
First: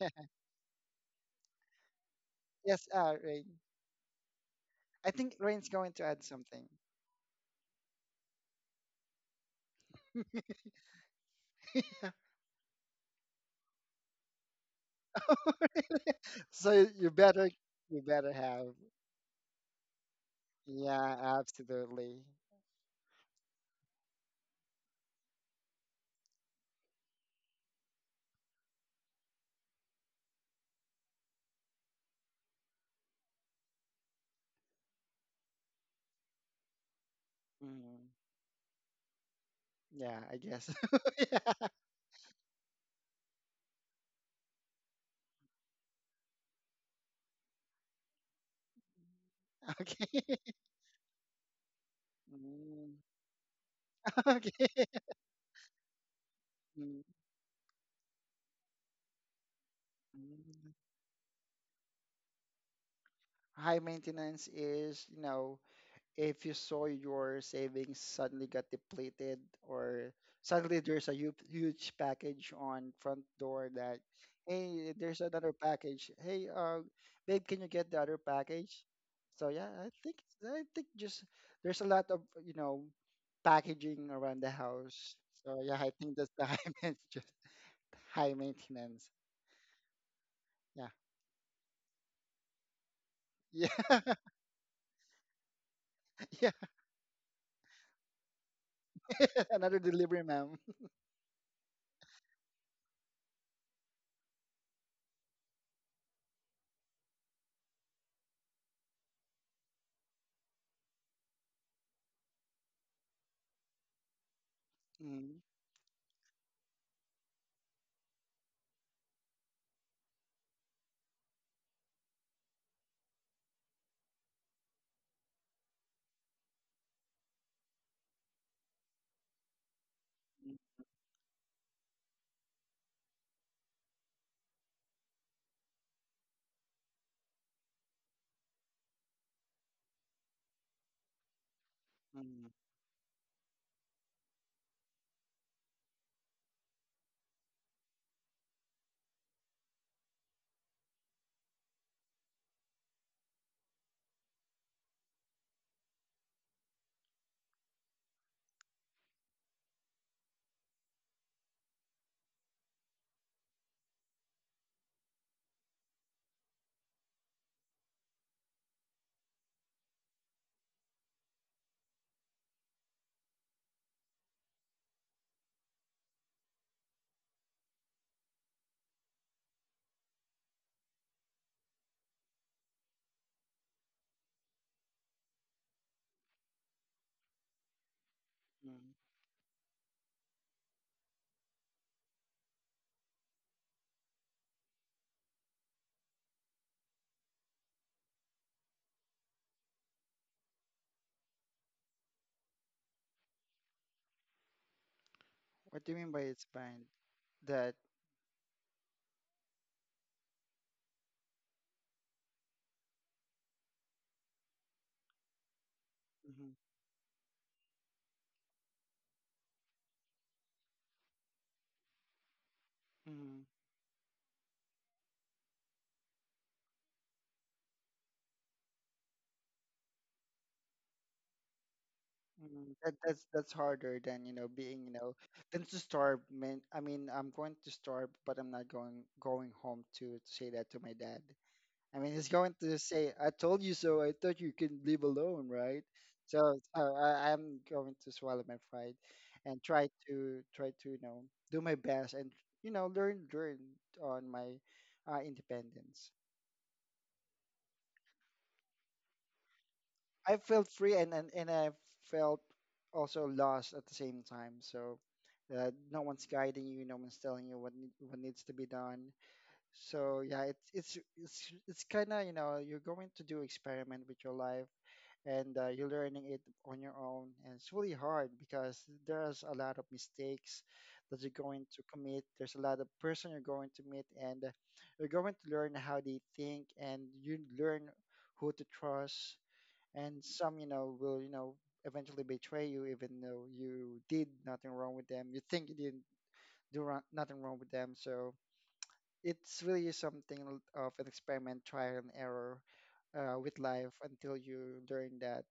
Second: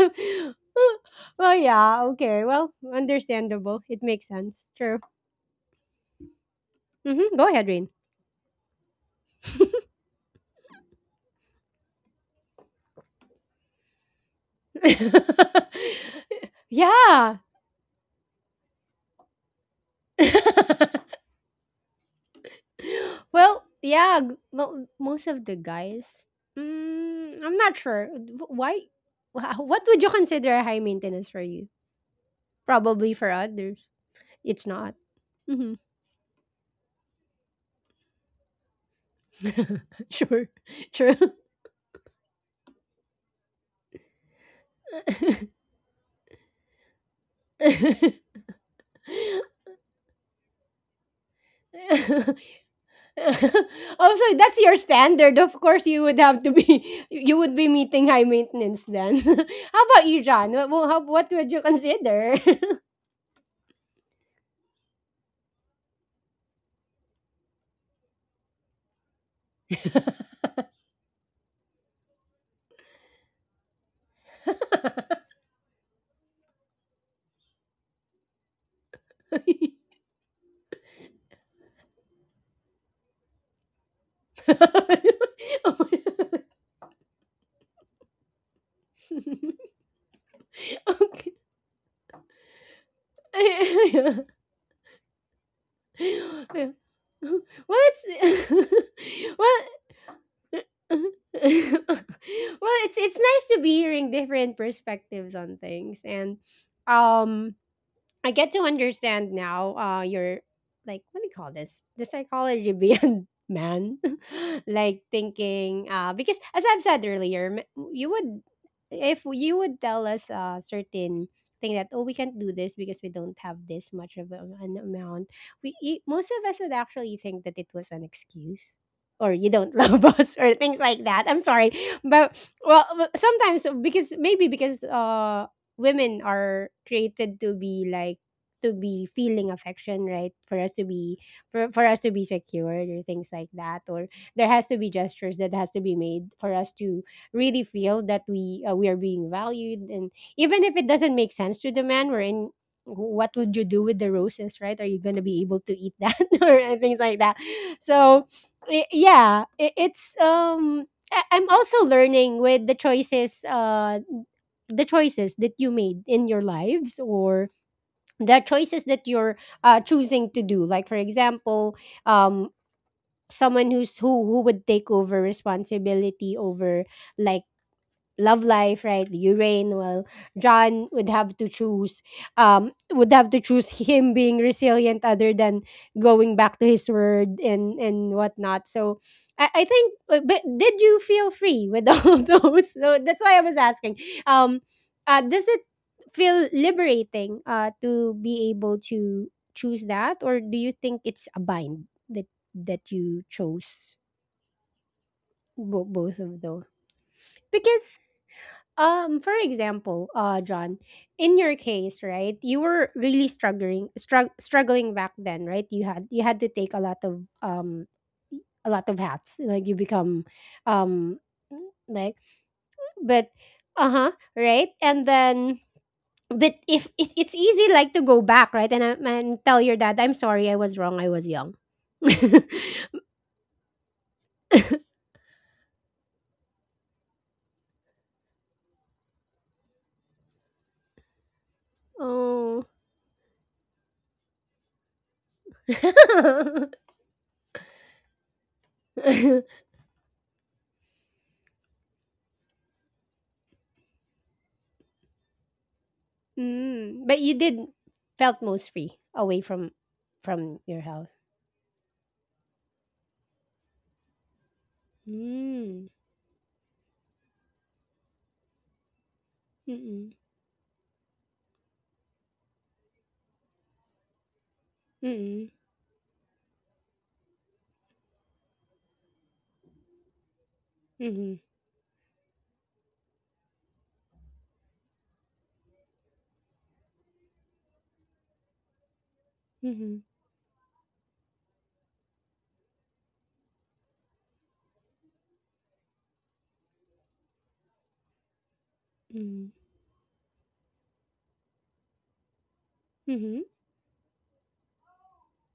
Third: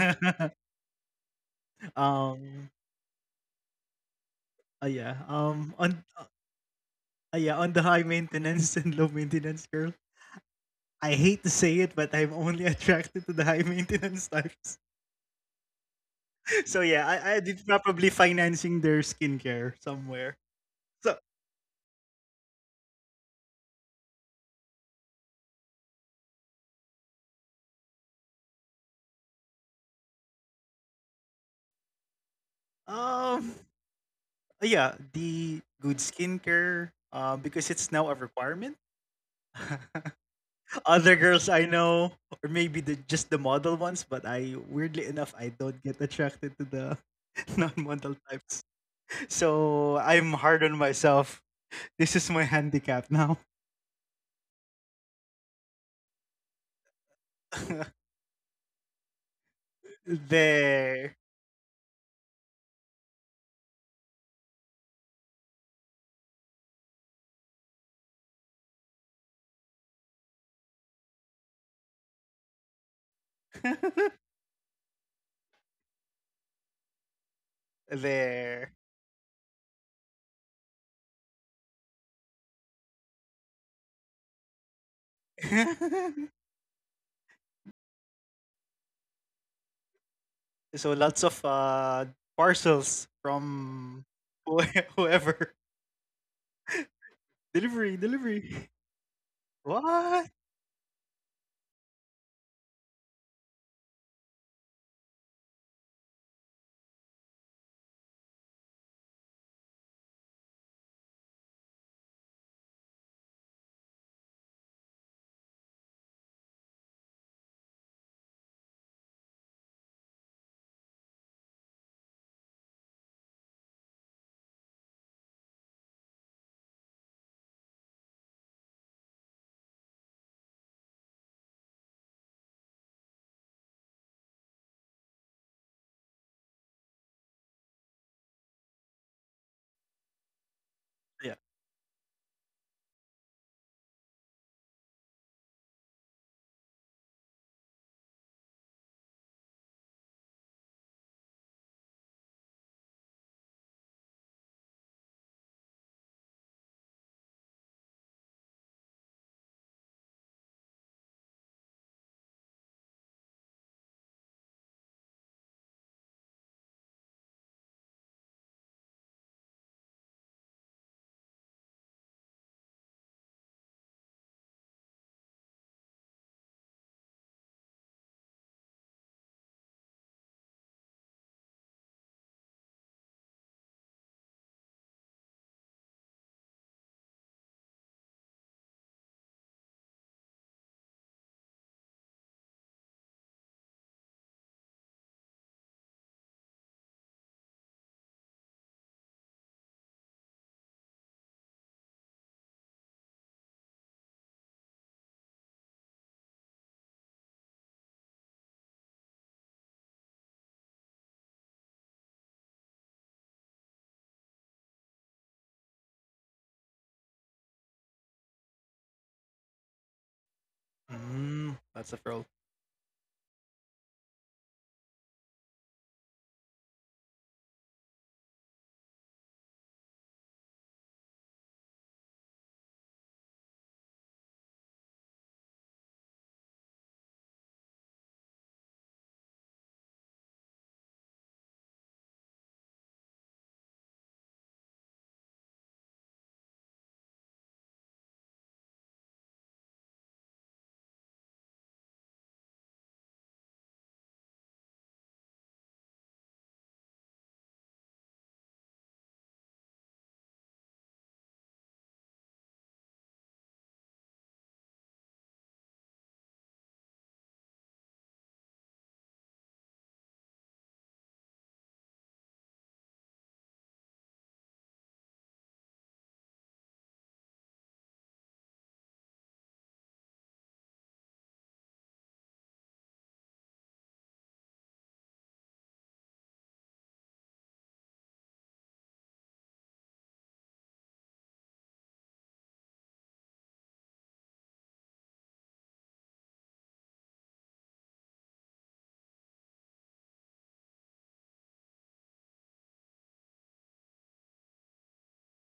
Yeah. Well, yeah. Okay. um. Well, Yes, uh, Rain. understandable. It makes sense. Ah, True. I yeah. think Rain's Um. going On. to add something. Hmm. Ah Go yeah. ahead, On the Rain. high maintenance and low maintenance girl. I hate to say it, but I'm only attracted to the high maintenance types. So So yeah, you I Yeah. I better, did you probably better have. financing their skincare somewhere. So Yeah, absolutely. Well, yeah, g- mo- most of the guys. Mm, I'm not sure. Wh- Why? wha- What would you consider high maintenance for you? Probably for um others, Uh, it's yeah, not. the Mhm. good skincare, uh, because it's now Mhm. a requirement. Yeah, I Sure, guess. Other true. yeah. girls I know, or maybe the just the model ones, but I weirdly enough I don't get attracted to the non-model types. So I'm Okay. hard on myself. This is my Mm. handicap now. Also, that's your Okay. standard. Of course, you would have to be. Mm, You would be meeting high maintenance then. How about you, John? What, mm. wha- how, There, what would you consider? High maintenance is, you know, if you saw your savings suddenly got depleted, or suddenly there's a hu- huge package on front door that, hey, there's another package, hey, uh babe, can you get the other there. package? So yeah, I think, i think just there's a lot of, you know, packaging around the house, so yeah, I think that's the high maintenance, high maintenance. So Yeah. lots Okay. of uh, parcels Yeah. from Yeah. whoe- whoever Yeah. Yeah. Well, delivery, it's delivery. well, Another delivery, What? ma'am. well, it's it's nice to be hearing different perspectives on things, and um, I get to understand now uh your like what do you call this? The psychology beyond man. Like Mm, thinking uh because as I've said earlier, m- you would if you would tell us a certain thing that oh we can't do this because we don't have this much of a- an amount, we e- most of us would actually think that it was an excuse. Or you don't love us, or mm, things like that. I'm sorry, but well, w- sometimes because maybe because uh women are created to be like to be feeling affection right for us to be Yeah. for, for us to be mm, secured or things like that or there has to be gestures that has to be made for us to really feel that we uh, we are being valued and even if it doesn't make sense to the man we're in, what would you do with the roses, right? Are you going to be able to eat that or uh, things like that, so i- yeah i- it's um I- i'm also learning with the choices uh the choices that you made in your lives or the choices that you're uh, choosing to do like for example um someone who's who who would take over responsibility over like love life, right? Urine. Well, John would have to choose, um, would have to choose him being resilient other than going back to his word and and whatnot. mm. So, I, I think. uh, But did you feel free with all those? So that's why I was asking. Um, uh, does it feel liberating? Uh, to be able to choose that, or do you think it's a bind that that you chose What bo- do you mean both by of it's those? fine? That Because um, for example, uh, John, in your case, right, you were really struggling, strug- struggling back then, right? You had you had mhm, to take a lot of um, a lot of hats, like you become, um, Mm, that's a like, thrill. but, mhm, uh huh, right, and then, but if it, it's easy, like to go back, right, and I- and tell your dad, I'm sorry, I was wrong, I was young. mhm. That that's that's harder than, you know, being, you know, than to starve. Man, I mean I'm going to starve, but I'm not going going home to, to say that to my dad. I mean he's going Oh. to say, "I told you so. I thought you could live alone, right?" So uh, I, I'm going to swallow my pride and try to try to, you know, do my best and, you know, learn learn on my uh, independence. Mm, but you did felt most free away from I from felt your free, house. and, and and I felt also lost at the same time. So uh, Mm. no one's guiding you, no one's telling you what need- what needs to be done. Mm, So yeah, it's it's it's it's kind of, you know, you're going to do experiment with your life, mm, and uh, you're learning it on your own, and it's really hard because there's a lot of mistakes that you're mhm, going to commit, there's a lot of person you're going to meet, and uh, you're going to learn how they think, and you learn who to trust, mhm, and some, you know, will, you know, eventually betray you even though you did nothing wrong with them, you think you didn't do wrong, nothing wrong with them, so mhm, it's really something of an experiment, trial and error, uh, mhm, with life until you learn that,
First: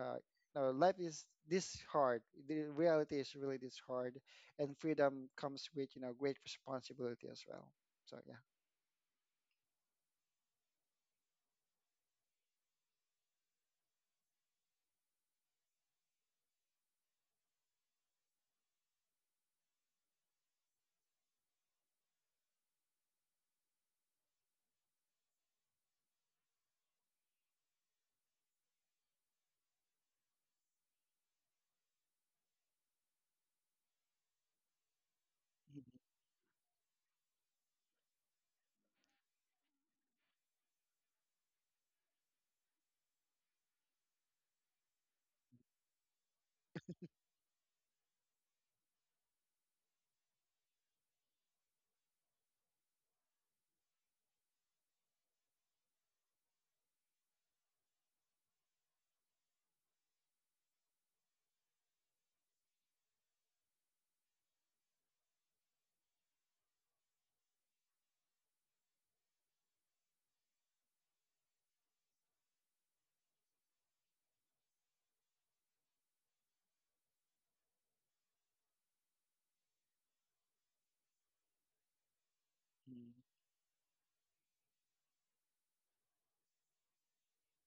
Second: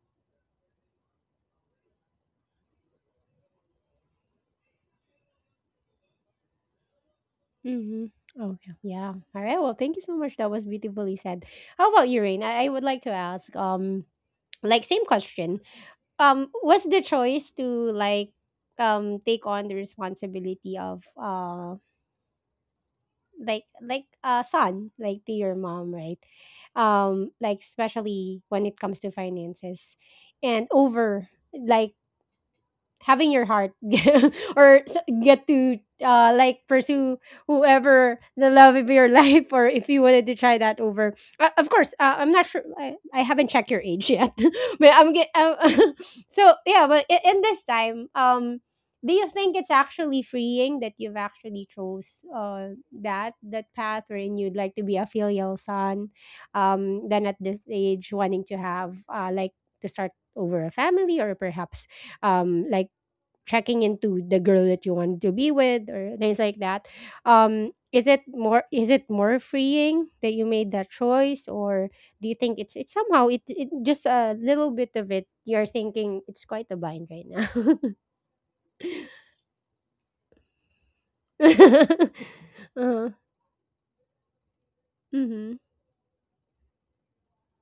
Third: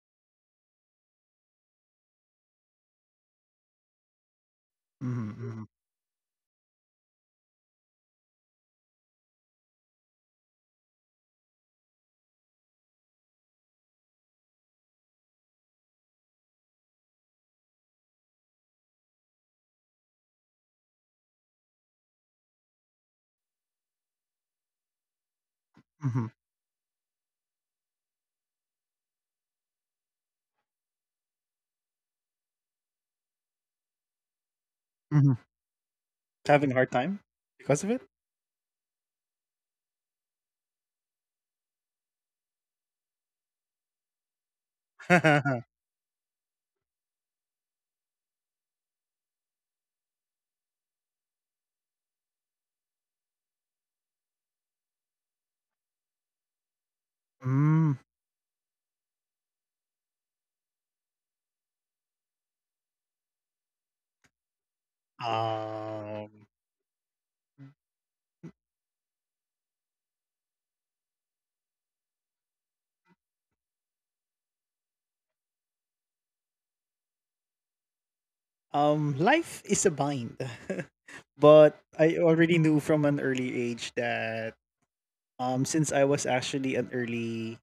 uh, no, life is this hard, the reality is really this hard, and freedom Mhm, comes mhm, with, you know, great responsibility as well, mhm. so yeah. Oh, yeah. Yeah. Alright, well, thank you so much. That was beautifully said. How about you, Rain? I, I would like to ask, um, like same question. Um, was the choice to like um take on the responsibility of uh like like a son like to your mom, right? mhm, um Like especially when it comes to finances and over like having your heart or s- mhm. get to Mm, uh like Having a hard pursue time because of it? whoever the love of your life, or if you wanted to try that over. Uh, of course, uh, I'm not sure, I, I haven't checked your age yet but I'm get um, so yeah but i- in this time um do you think it's actually freeing that you've actually chose uh that that path wherein you'd like to be a filial son, um then at this Mm. age wanting to have uh like to start over a family, or perhaps um like checking into the girl that you want to be with or things Um, like that. Um is it more, is it more freeing that you made that choice, or do you think it's it's somehow it, it just a little bit of it you're thinking it's quite a bind right now. um, life is a bind, but I already knew from mm. uh, an early age that mm-hmm, um, since I was actually an early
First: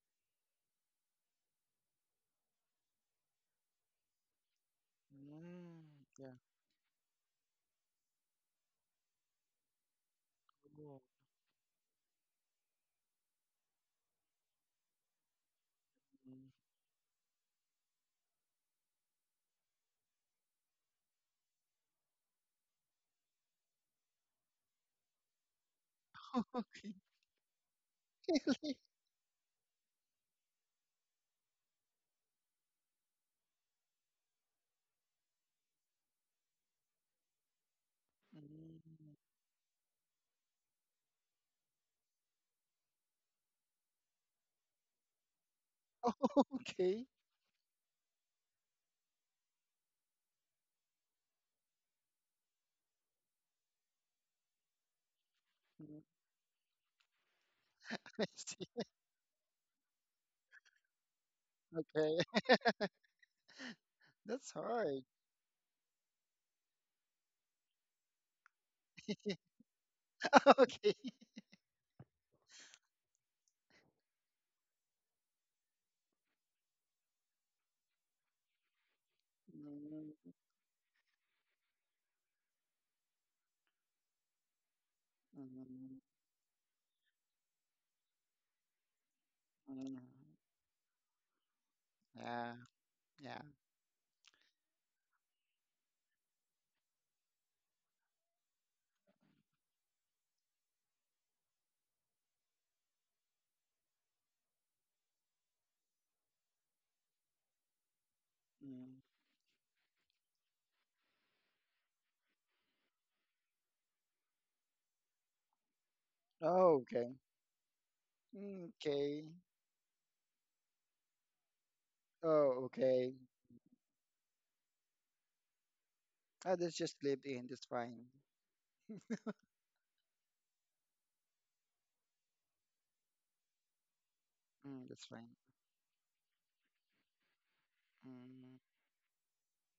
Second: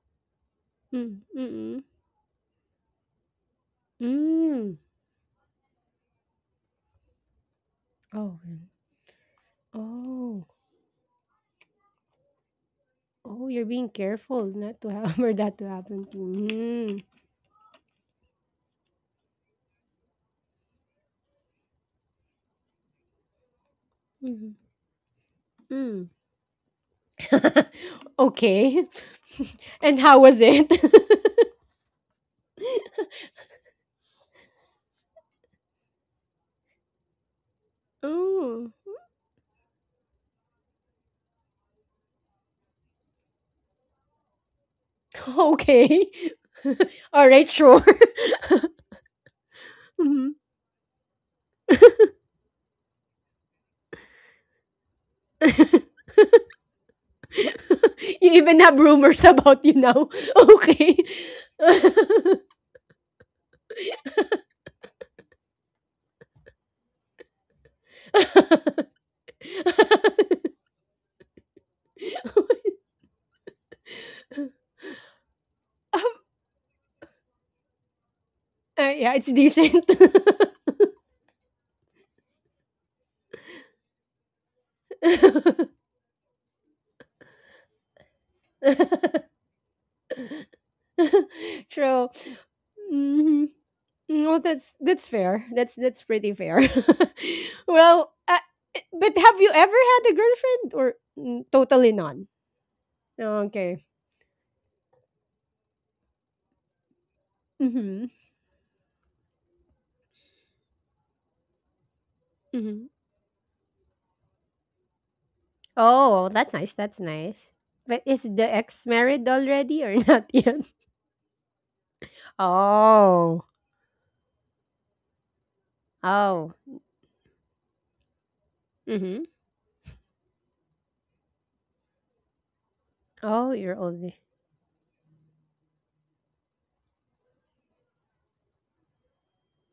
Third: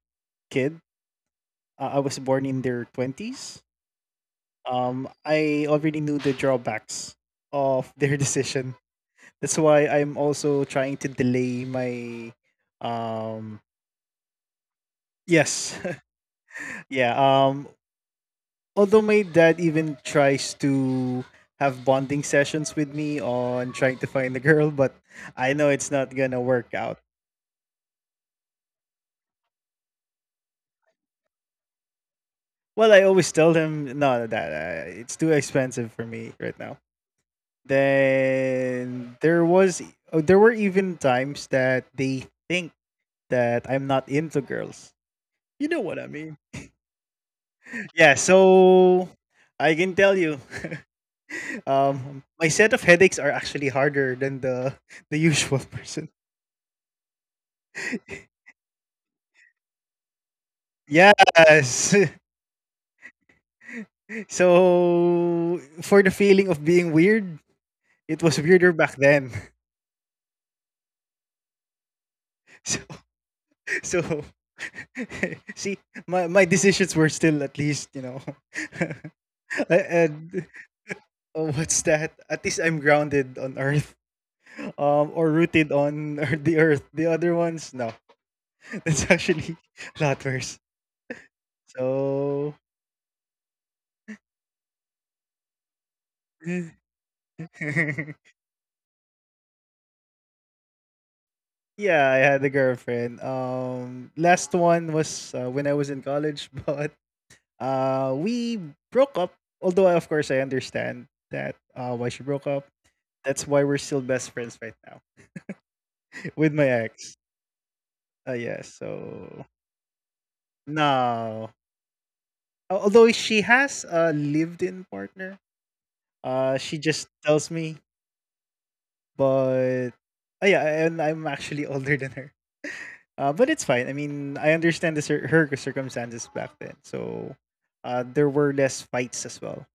kid, mm, mm-mm, uh, I was born in their twenties. mm. Um, Mm, I already yeah. knew the drawbacks of Oh their mm. decision. That's why I'm Oh, also Cool. trying to delay my, oh um, you're being careful not to have for that to yes, happen to Mm. you. Mm. yeah. Um. Although my dad even tries to have bonding sessions with me on trying to find a Mm-hmm. girl, but I know it's Mm. not gonna work out. Okay. And how was it? Well, I always tell him, no, that uh, it's too expensive for me right now. Mm, Mm. Then there was, oh, there were even times that they think that I'm not into girls. You know what I Okay. mean? okay. All right, sure. Yeah. So I can tell Mhm. you, um, my set of headaches are actually harder than the the usual person. You even have rumors about you now. Okay. Yes. Okay, that's hard. So for the feeling of being weird, it was weirder back then. Okay. So so see, my my decisions were still at least, you know. Uh, yeah, it's decent. Mm, And oh, what's that? At least I'm grounded on earth. Um or rooted mm, on the earth. The other ones, no. That's actually mm. a lot worse. True. Yeah, So yeah. Hmm. Well, that's that's fair. That's that's pretty fair. Well, uh, but have you ever had a girlfriend, or mm, totally yeah, I none? had a girlfriend. Okay. Um, last one was uh, when I was in college, but Mhm. uh we Mm. broke up, although of course I understand that uh why she broke up. Mhm. That's why we're still best friends right now Oh, that's with my nice, Oh, that's okay. ex. nice. But is uh the Mm, Yes. ex okay. married So already or not yet? no. Oh, Al- although okay. she Oh. has a lived in partner, I Oh. uh just she just just live in. tells That's me, fine. Mhm. but uh, yeah, and I'm actually older than her. Uh but Oh, it's you're fine, I older. mean I Mm, understand that's the fine. cir- her circumstances back then, so uh there were Mm, less fights as well.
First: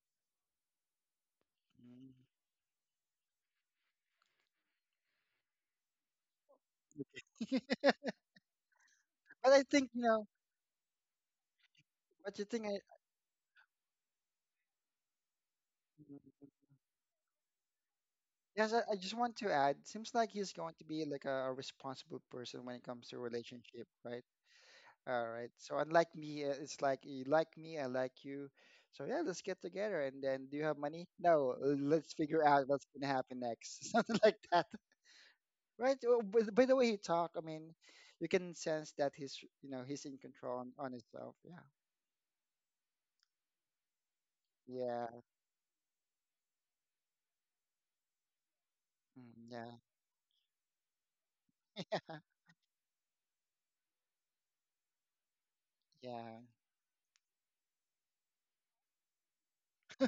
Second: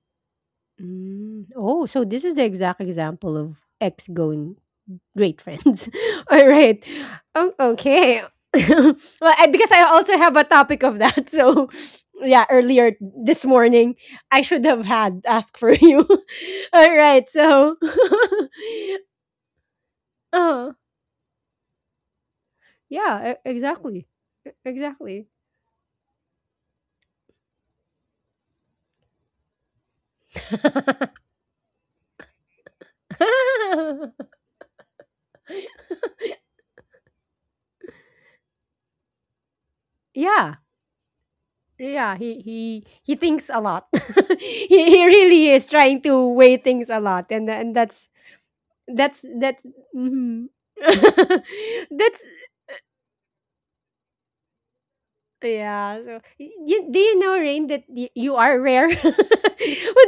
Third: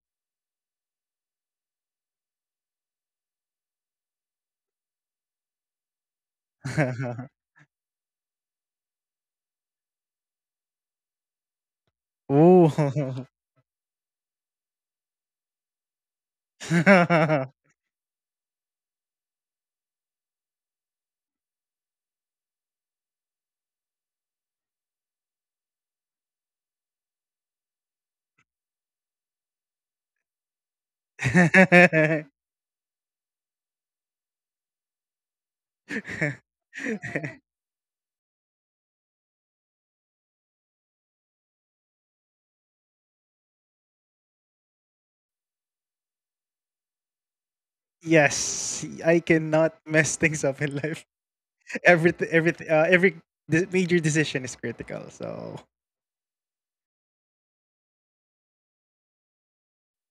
Mm. Mm. Oh, so mm. this is the exact example of ex going great friends. All right. Oh, okay. Well, I, But I because I think, you also know, have a topic of that. So, but yeah, you think Ooh. I, earlier this morning, I should have had asked for you. mm, All right. So, yes, I, I just want to add, seems like he's oh. going to be like a, a responsible person when it comes to Yeah, e relationship, exactly. right? E Exactly. All right. So unlike me, uh, it's like you like me, I like you. So yeah, let's get together. And then, do you have money? No. uh, Let's figure out what's gonna happen next. Something like that, right? Oh, by, the- by the way he talk, I mean, you can sense that he's, you know, he's in Yeah. control on, on himself. Yeah. Yeah, he he he thinks a lot. He he Yeah. really is trying to weigh things a lot and and that's Yes, I that's Mm, that's cannot yeah. mess things mhm. up in life. Every That's every uh, every de- major decision is critical. So yeah, so Yeah. y- you, do you know, Rain, that y you are rare with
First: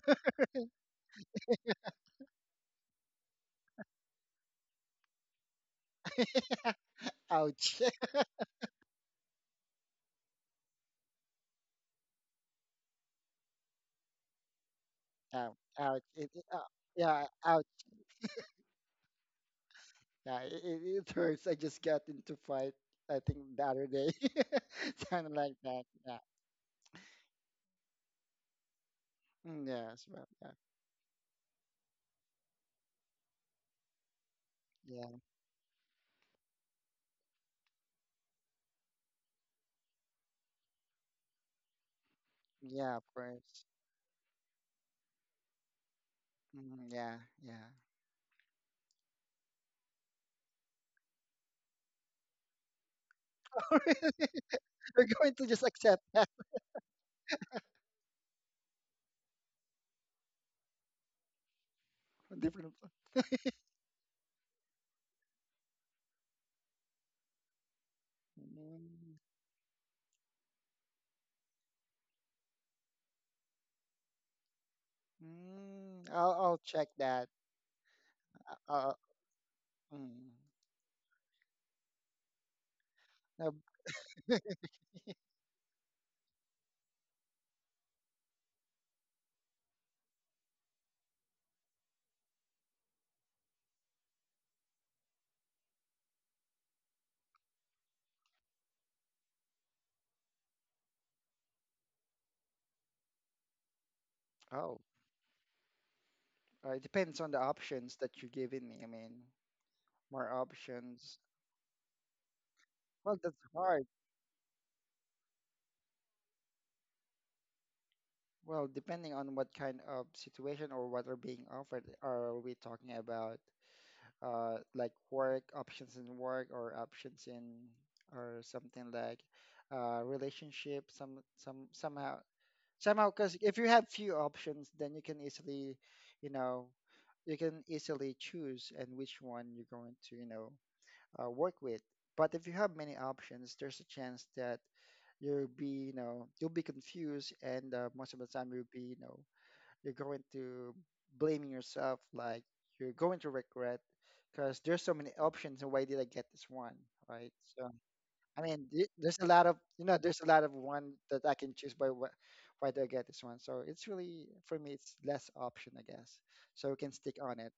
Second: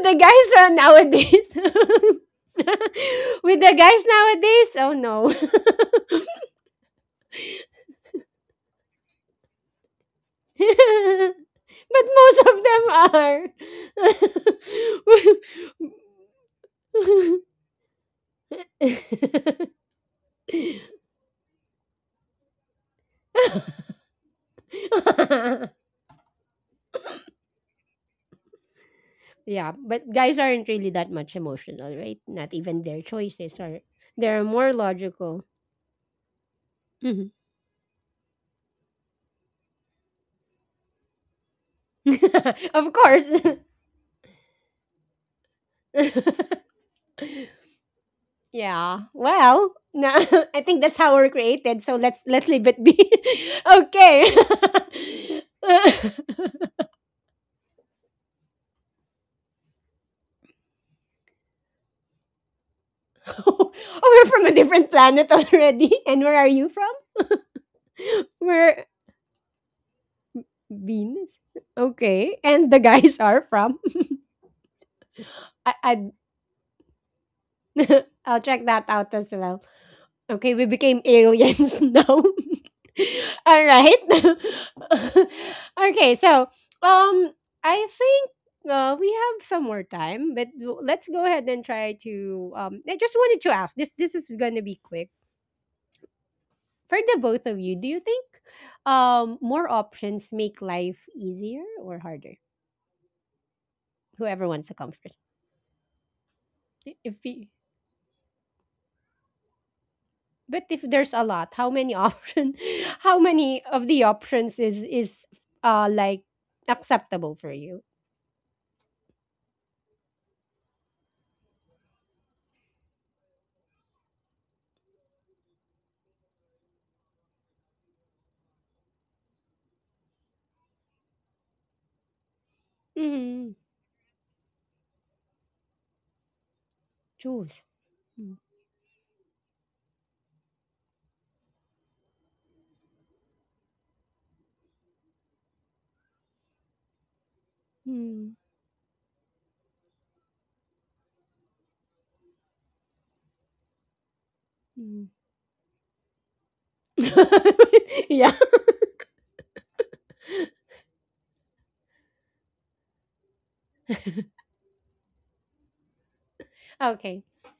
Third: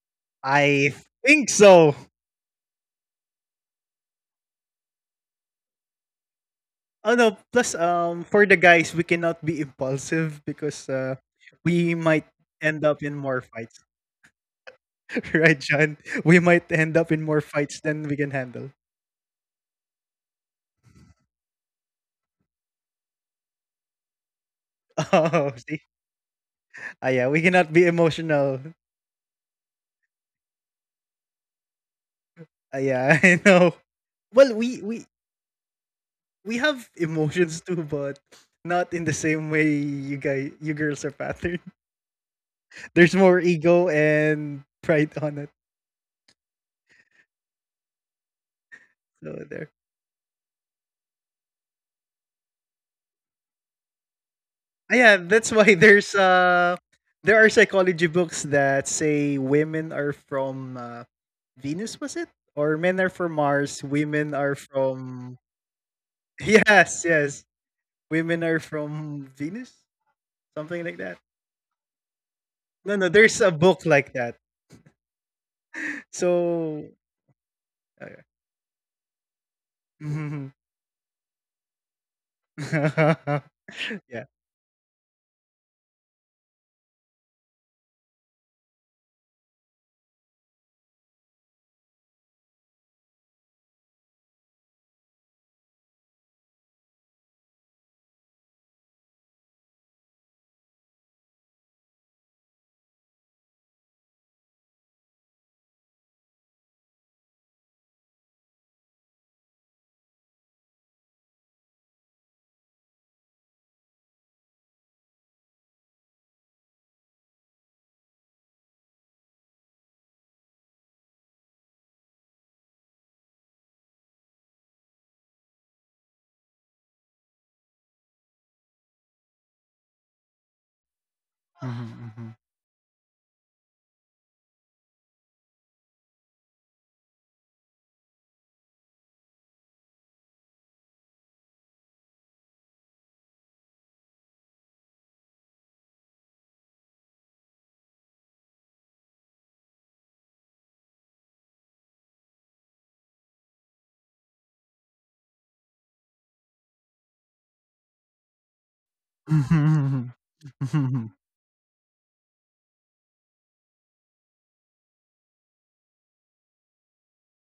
the guys around I think nowadays? so. With the guys nowadays? Oh no. Oh no! Plus, Ouch. um, for the guys, we cannot be impulsive because uh, we But might most of them end up in are. more fights, Ow. right, John? Ouch. It, We it, uh, might end up in yeah. more Ouch. fights than we can handle. Yeah. It, it it hurts. I just got into fight. I think the other day, something Oh, like see, that. Yeah. ah, yeah, we cannot be emotional. Mm, Yeah, but yes. Well. guys Yeah. aren't really that much emotional, right? Not Ah, even their yeah, I choices are. know. They're Well, more we we Yeah. logical. we have Mhm. emotions too, but not in the same way you guys you girls are patterned. Of Yeah, of There's course. more course. ego and pride on it. Mm, yeah, yeah. Yeah. So Well, there. no, I think that's how we're created. So let's let's leave it be. Ah, You're yeah, going to that's just why accept Okay. there's that uh there are psychology books that say women are from uh, Venus, was it? from different Or pla- men are from Mars, Oh, we're women from a are different planet from already. And where are you from? Yes, yes. Women are We're Mm, from Venus? Something like that. Venus. Okay. And the No, no, guys there's are a from? book like that. I, I, mm, I'll I'll So check that. okay. I'll check that Uh, out as well. mm, Okay, we became aliens now. uh, All right. Yeah. Okay, so um, I think uh, we have some more time, but w- let's go ahead and try to. Um, I just wanted to ask this. This is gonna be quick for the both of you, do you think um more options make life easier or harder? Whoever wants to oh, come first. uh, it I- If depends on the we, options that you're giving me. I mean, more but if there's options. a lot, how many option Well, how that's many hard. of the options is is uh like acceptable for you? Well, depending on what kind of situation or what are being offered, are we talking about uh, like work options in work or options in or something like uh, relationship, some some somehow, Mhm, somehow, because Hmm. if you have few options then you can easily, you know, you Choose. can easily Mm, choose and which one you're going to, you know, uh, work with. But if you have many options there's a chance that you'll be, you know, you'll be confused, and uh, most of the mm, time you'll be, you know, you're going to blaming yourself, like you're going to regret because there's so mm. many options and why did I get this one, right? So Yeah. I mean th- there's a lot of, you know, there's a mhm. lot of one that I can choose by what, why do I get this one, so it's really, for me, it's less option, I guess, so we can stick Okay. on it.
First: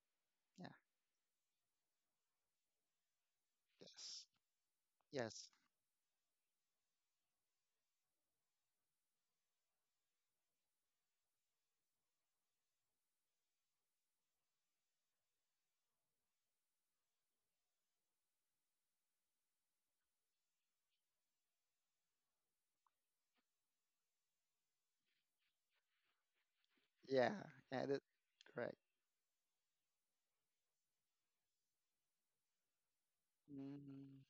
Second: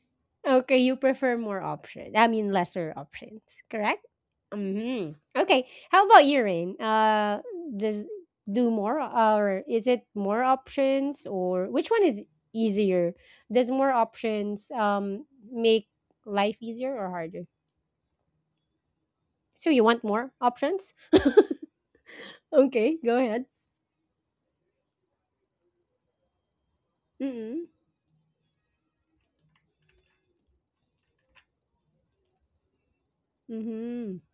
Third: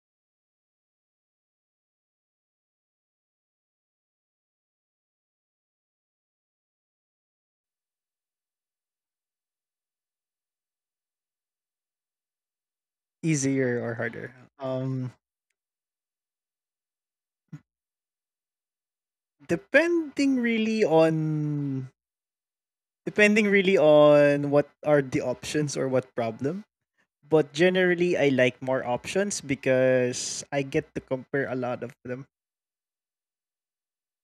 Yeah. Okay, you prefer more options. I mean, lesser options, correct? Yes. Mm-hmm. Yes. Okay. How about you, Rain? Uh, does do more, or is it more options, or which one is easier? Does Easier more or harder? options Um, um make life easier or harder? So you want more depending really options? on Okay, go ahead. Depending really on what are the options or what problem. Yeah. But Mm-mm. Yeah, that, generally, I like correct. more options because I get to compare a lot of them, Mm-hmm. Mm,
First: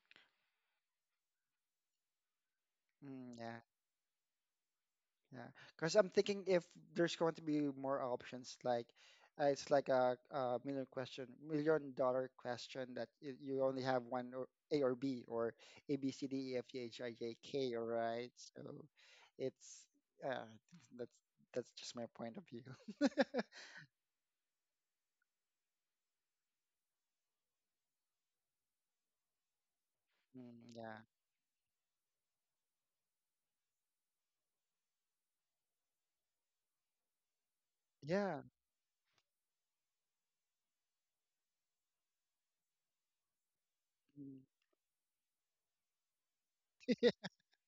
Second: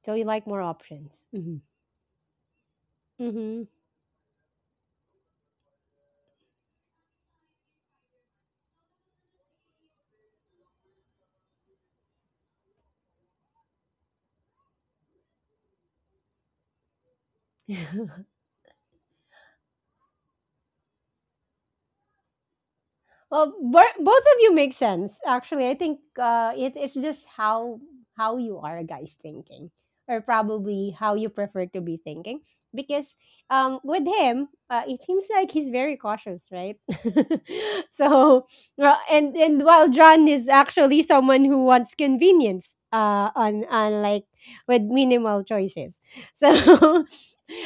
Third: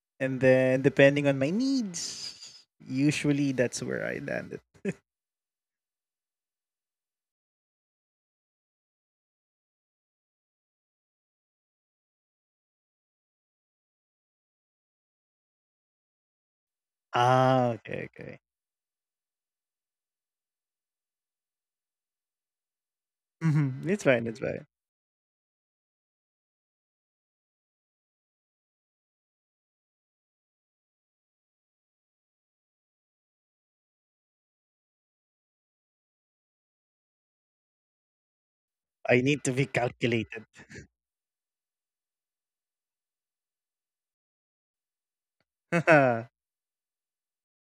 So you and like more then options. depending on my Mm-hmm. needs, mm, usually yeah. Mm-hmm. that's where I landed. Yeah, because I'm thinking if there's going to be more options, like uh, it's like a, a million question, million dollar question that y- you only have one or A or B or A B C D E F G H I J Ah, K, all okay, right? okay. So it's uh, that's that's just my point of view. Well, Hmm, it's bo- fine. both It's of fine. you make sense. Actually, I think uh, it, it's just how how you are, guys, thinking, or Mm, probably yeah, how you prefer to be thinking. Because um, with him, uh, it seems like he's very cautious, right? yeah, So, well, I need and to be and while John calculated. is actually someone who wants convenience, uh, on on like mm, with minimal choices. Yeah. So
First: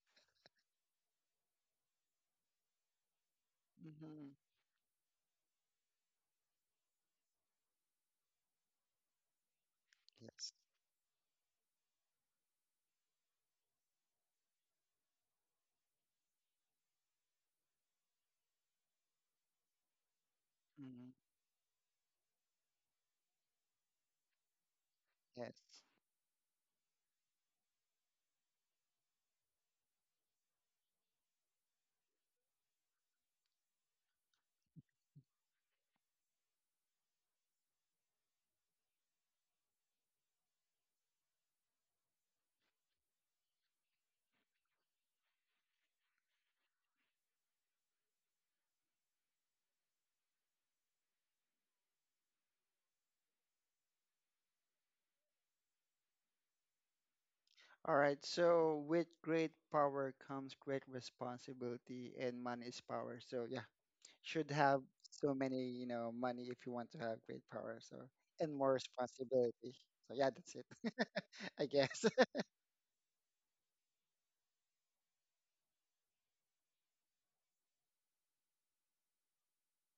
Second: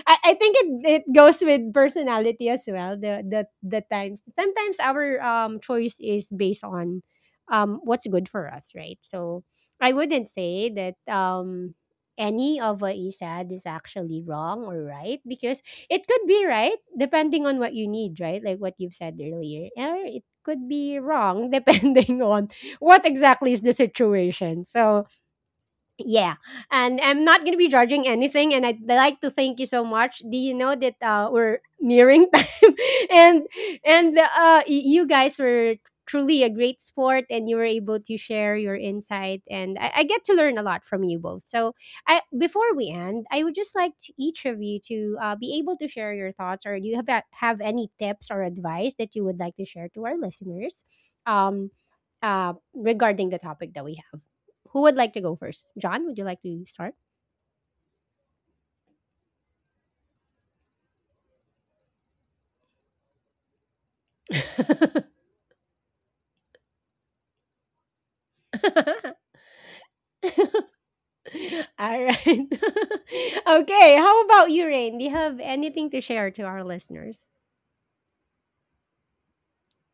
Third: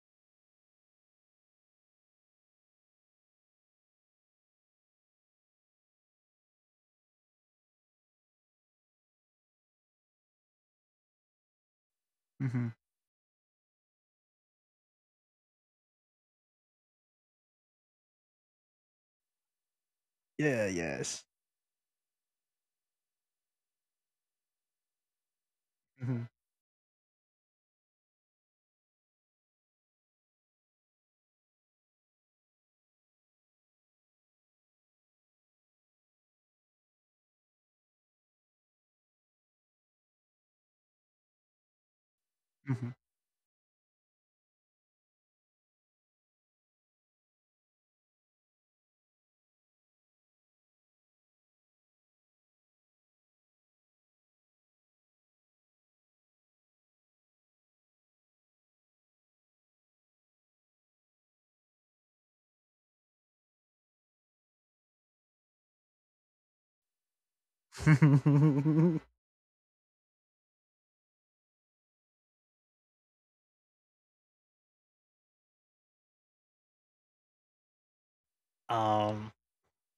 I, I think it, it goes with personality as well. The the the times mhm, sometimes our um choice is based on um what's good for us, right? So I wouldn't yes, say that um any of what you said is actually wrong or right, because it could be right depending on what you need, right? Like what you've said earlier. Or it could be mhm, Yes. wrong depending on what exactly is the situation. So yes. Hmm. yeah, and I'm not gonna be judging anything, and I'd like to thank you so much. Do you know that uh, we're nearing time, and and uh, y- you guys were truly a great sport, and you were able to share your insight, and I, I get to learn a lot from you both. So, I before we end, I would just like to each of you to uh, be able to share your thoughts, or do you have a- have any tips or advice that you would like to share to our listeners, um, uh, regarding the topic that we have. Who would like to go first? John, would you like to start? All right, so with great power comes great responsibility, and money is power. So yeah, should have so many, you know, money if you want to have great power. So and more responsibility. So yeah, that's it. I guess. All right. Okay. How about you, Rain? Do you have anything to share to our listeners? um,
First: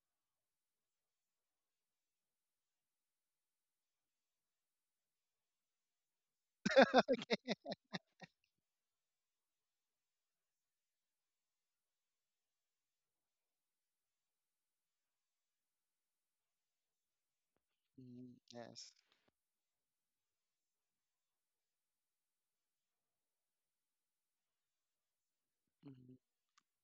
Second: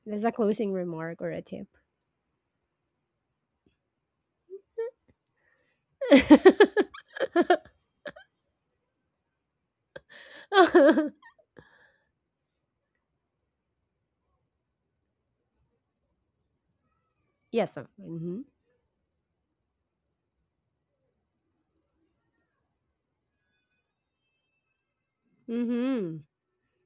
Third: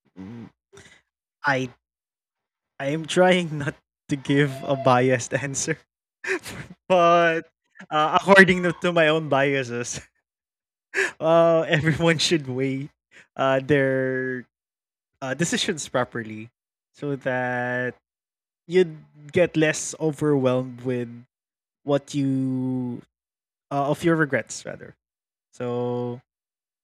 There's a closing remark or a I tip. I am trying not to give a biased answer, but uh, according to to my own biases, uh, everyone should weigh uh, their uh, decisions properly so Yes. that Mm, Mm-hmm. yes. you'd get less overwhelmed with what you uh, of your regrets rather. Mm-hmm. Mhm. So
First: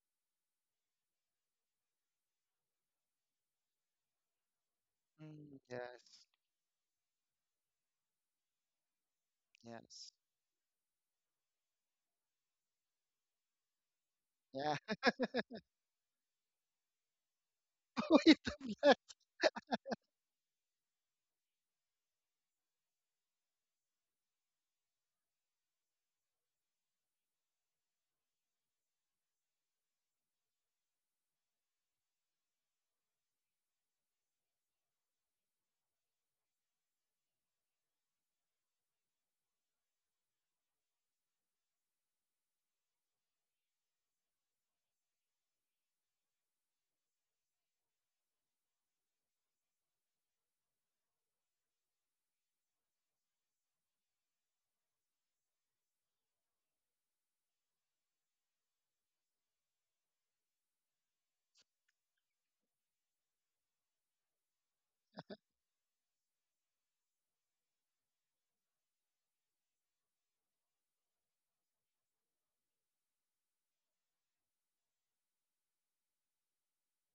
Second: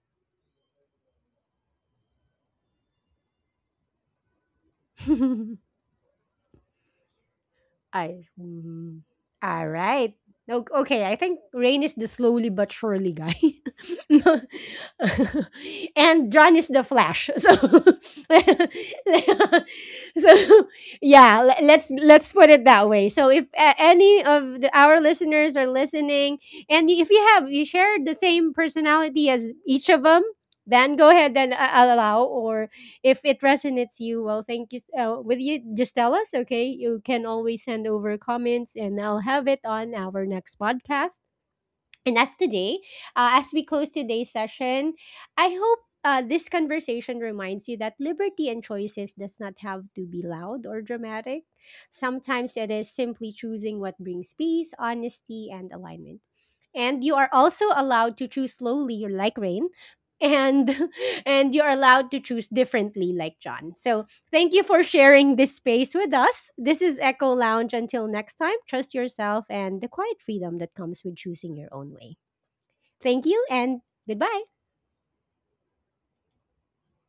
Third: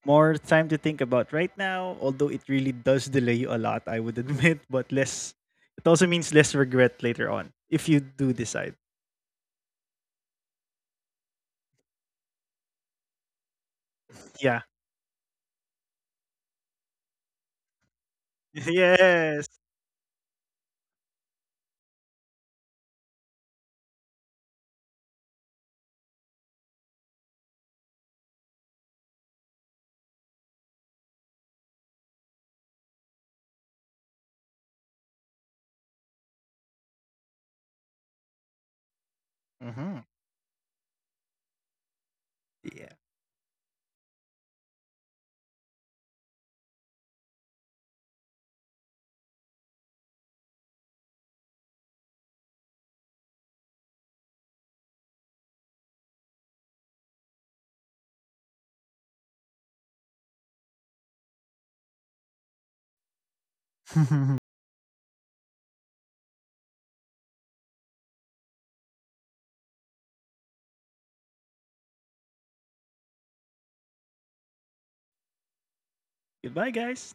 more time to think about right now, although it really does delay you a lot, I would admit, but less, Mm, it also yes. means less regret later on if you I, do decide. mhm. Yes. Alright. O okay, I think Rain is the slowly but surely guy. No. Yeah. Yeah. And John is the Flash. So Wait, Yes. so yeah, le let's let's put it that way. So if a any of the our listeners are listening, and if you have you share the same personality as each of them, then go ahead and a allow or if it resonates you well thank you s- uh, with you just tell us okay you can always send over comments and I'll have it on Hmm. our next podcast and as today, Yeah. uh, as we close today's session, I hope uh, this conversation reminds you that liberty and choices does not have to be loud or dramatic. Sometimes it is simply choosing what brings peace, honesty, and alignment. And you are also allowed to choose slowly, like Rain, and and you are allowed to choose differently, like John. So thank you for sharing this space with us. This is Echo Lounge. Until next time, trust yourself and the quiet freedom that comes with choosing your own way. Thank you and goodbye. Goodbye, guys.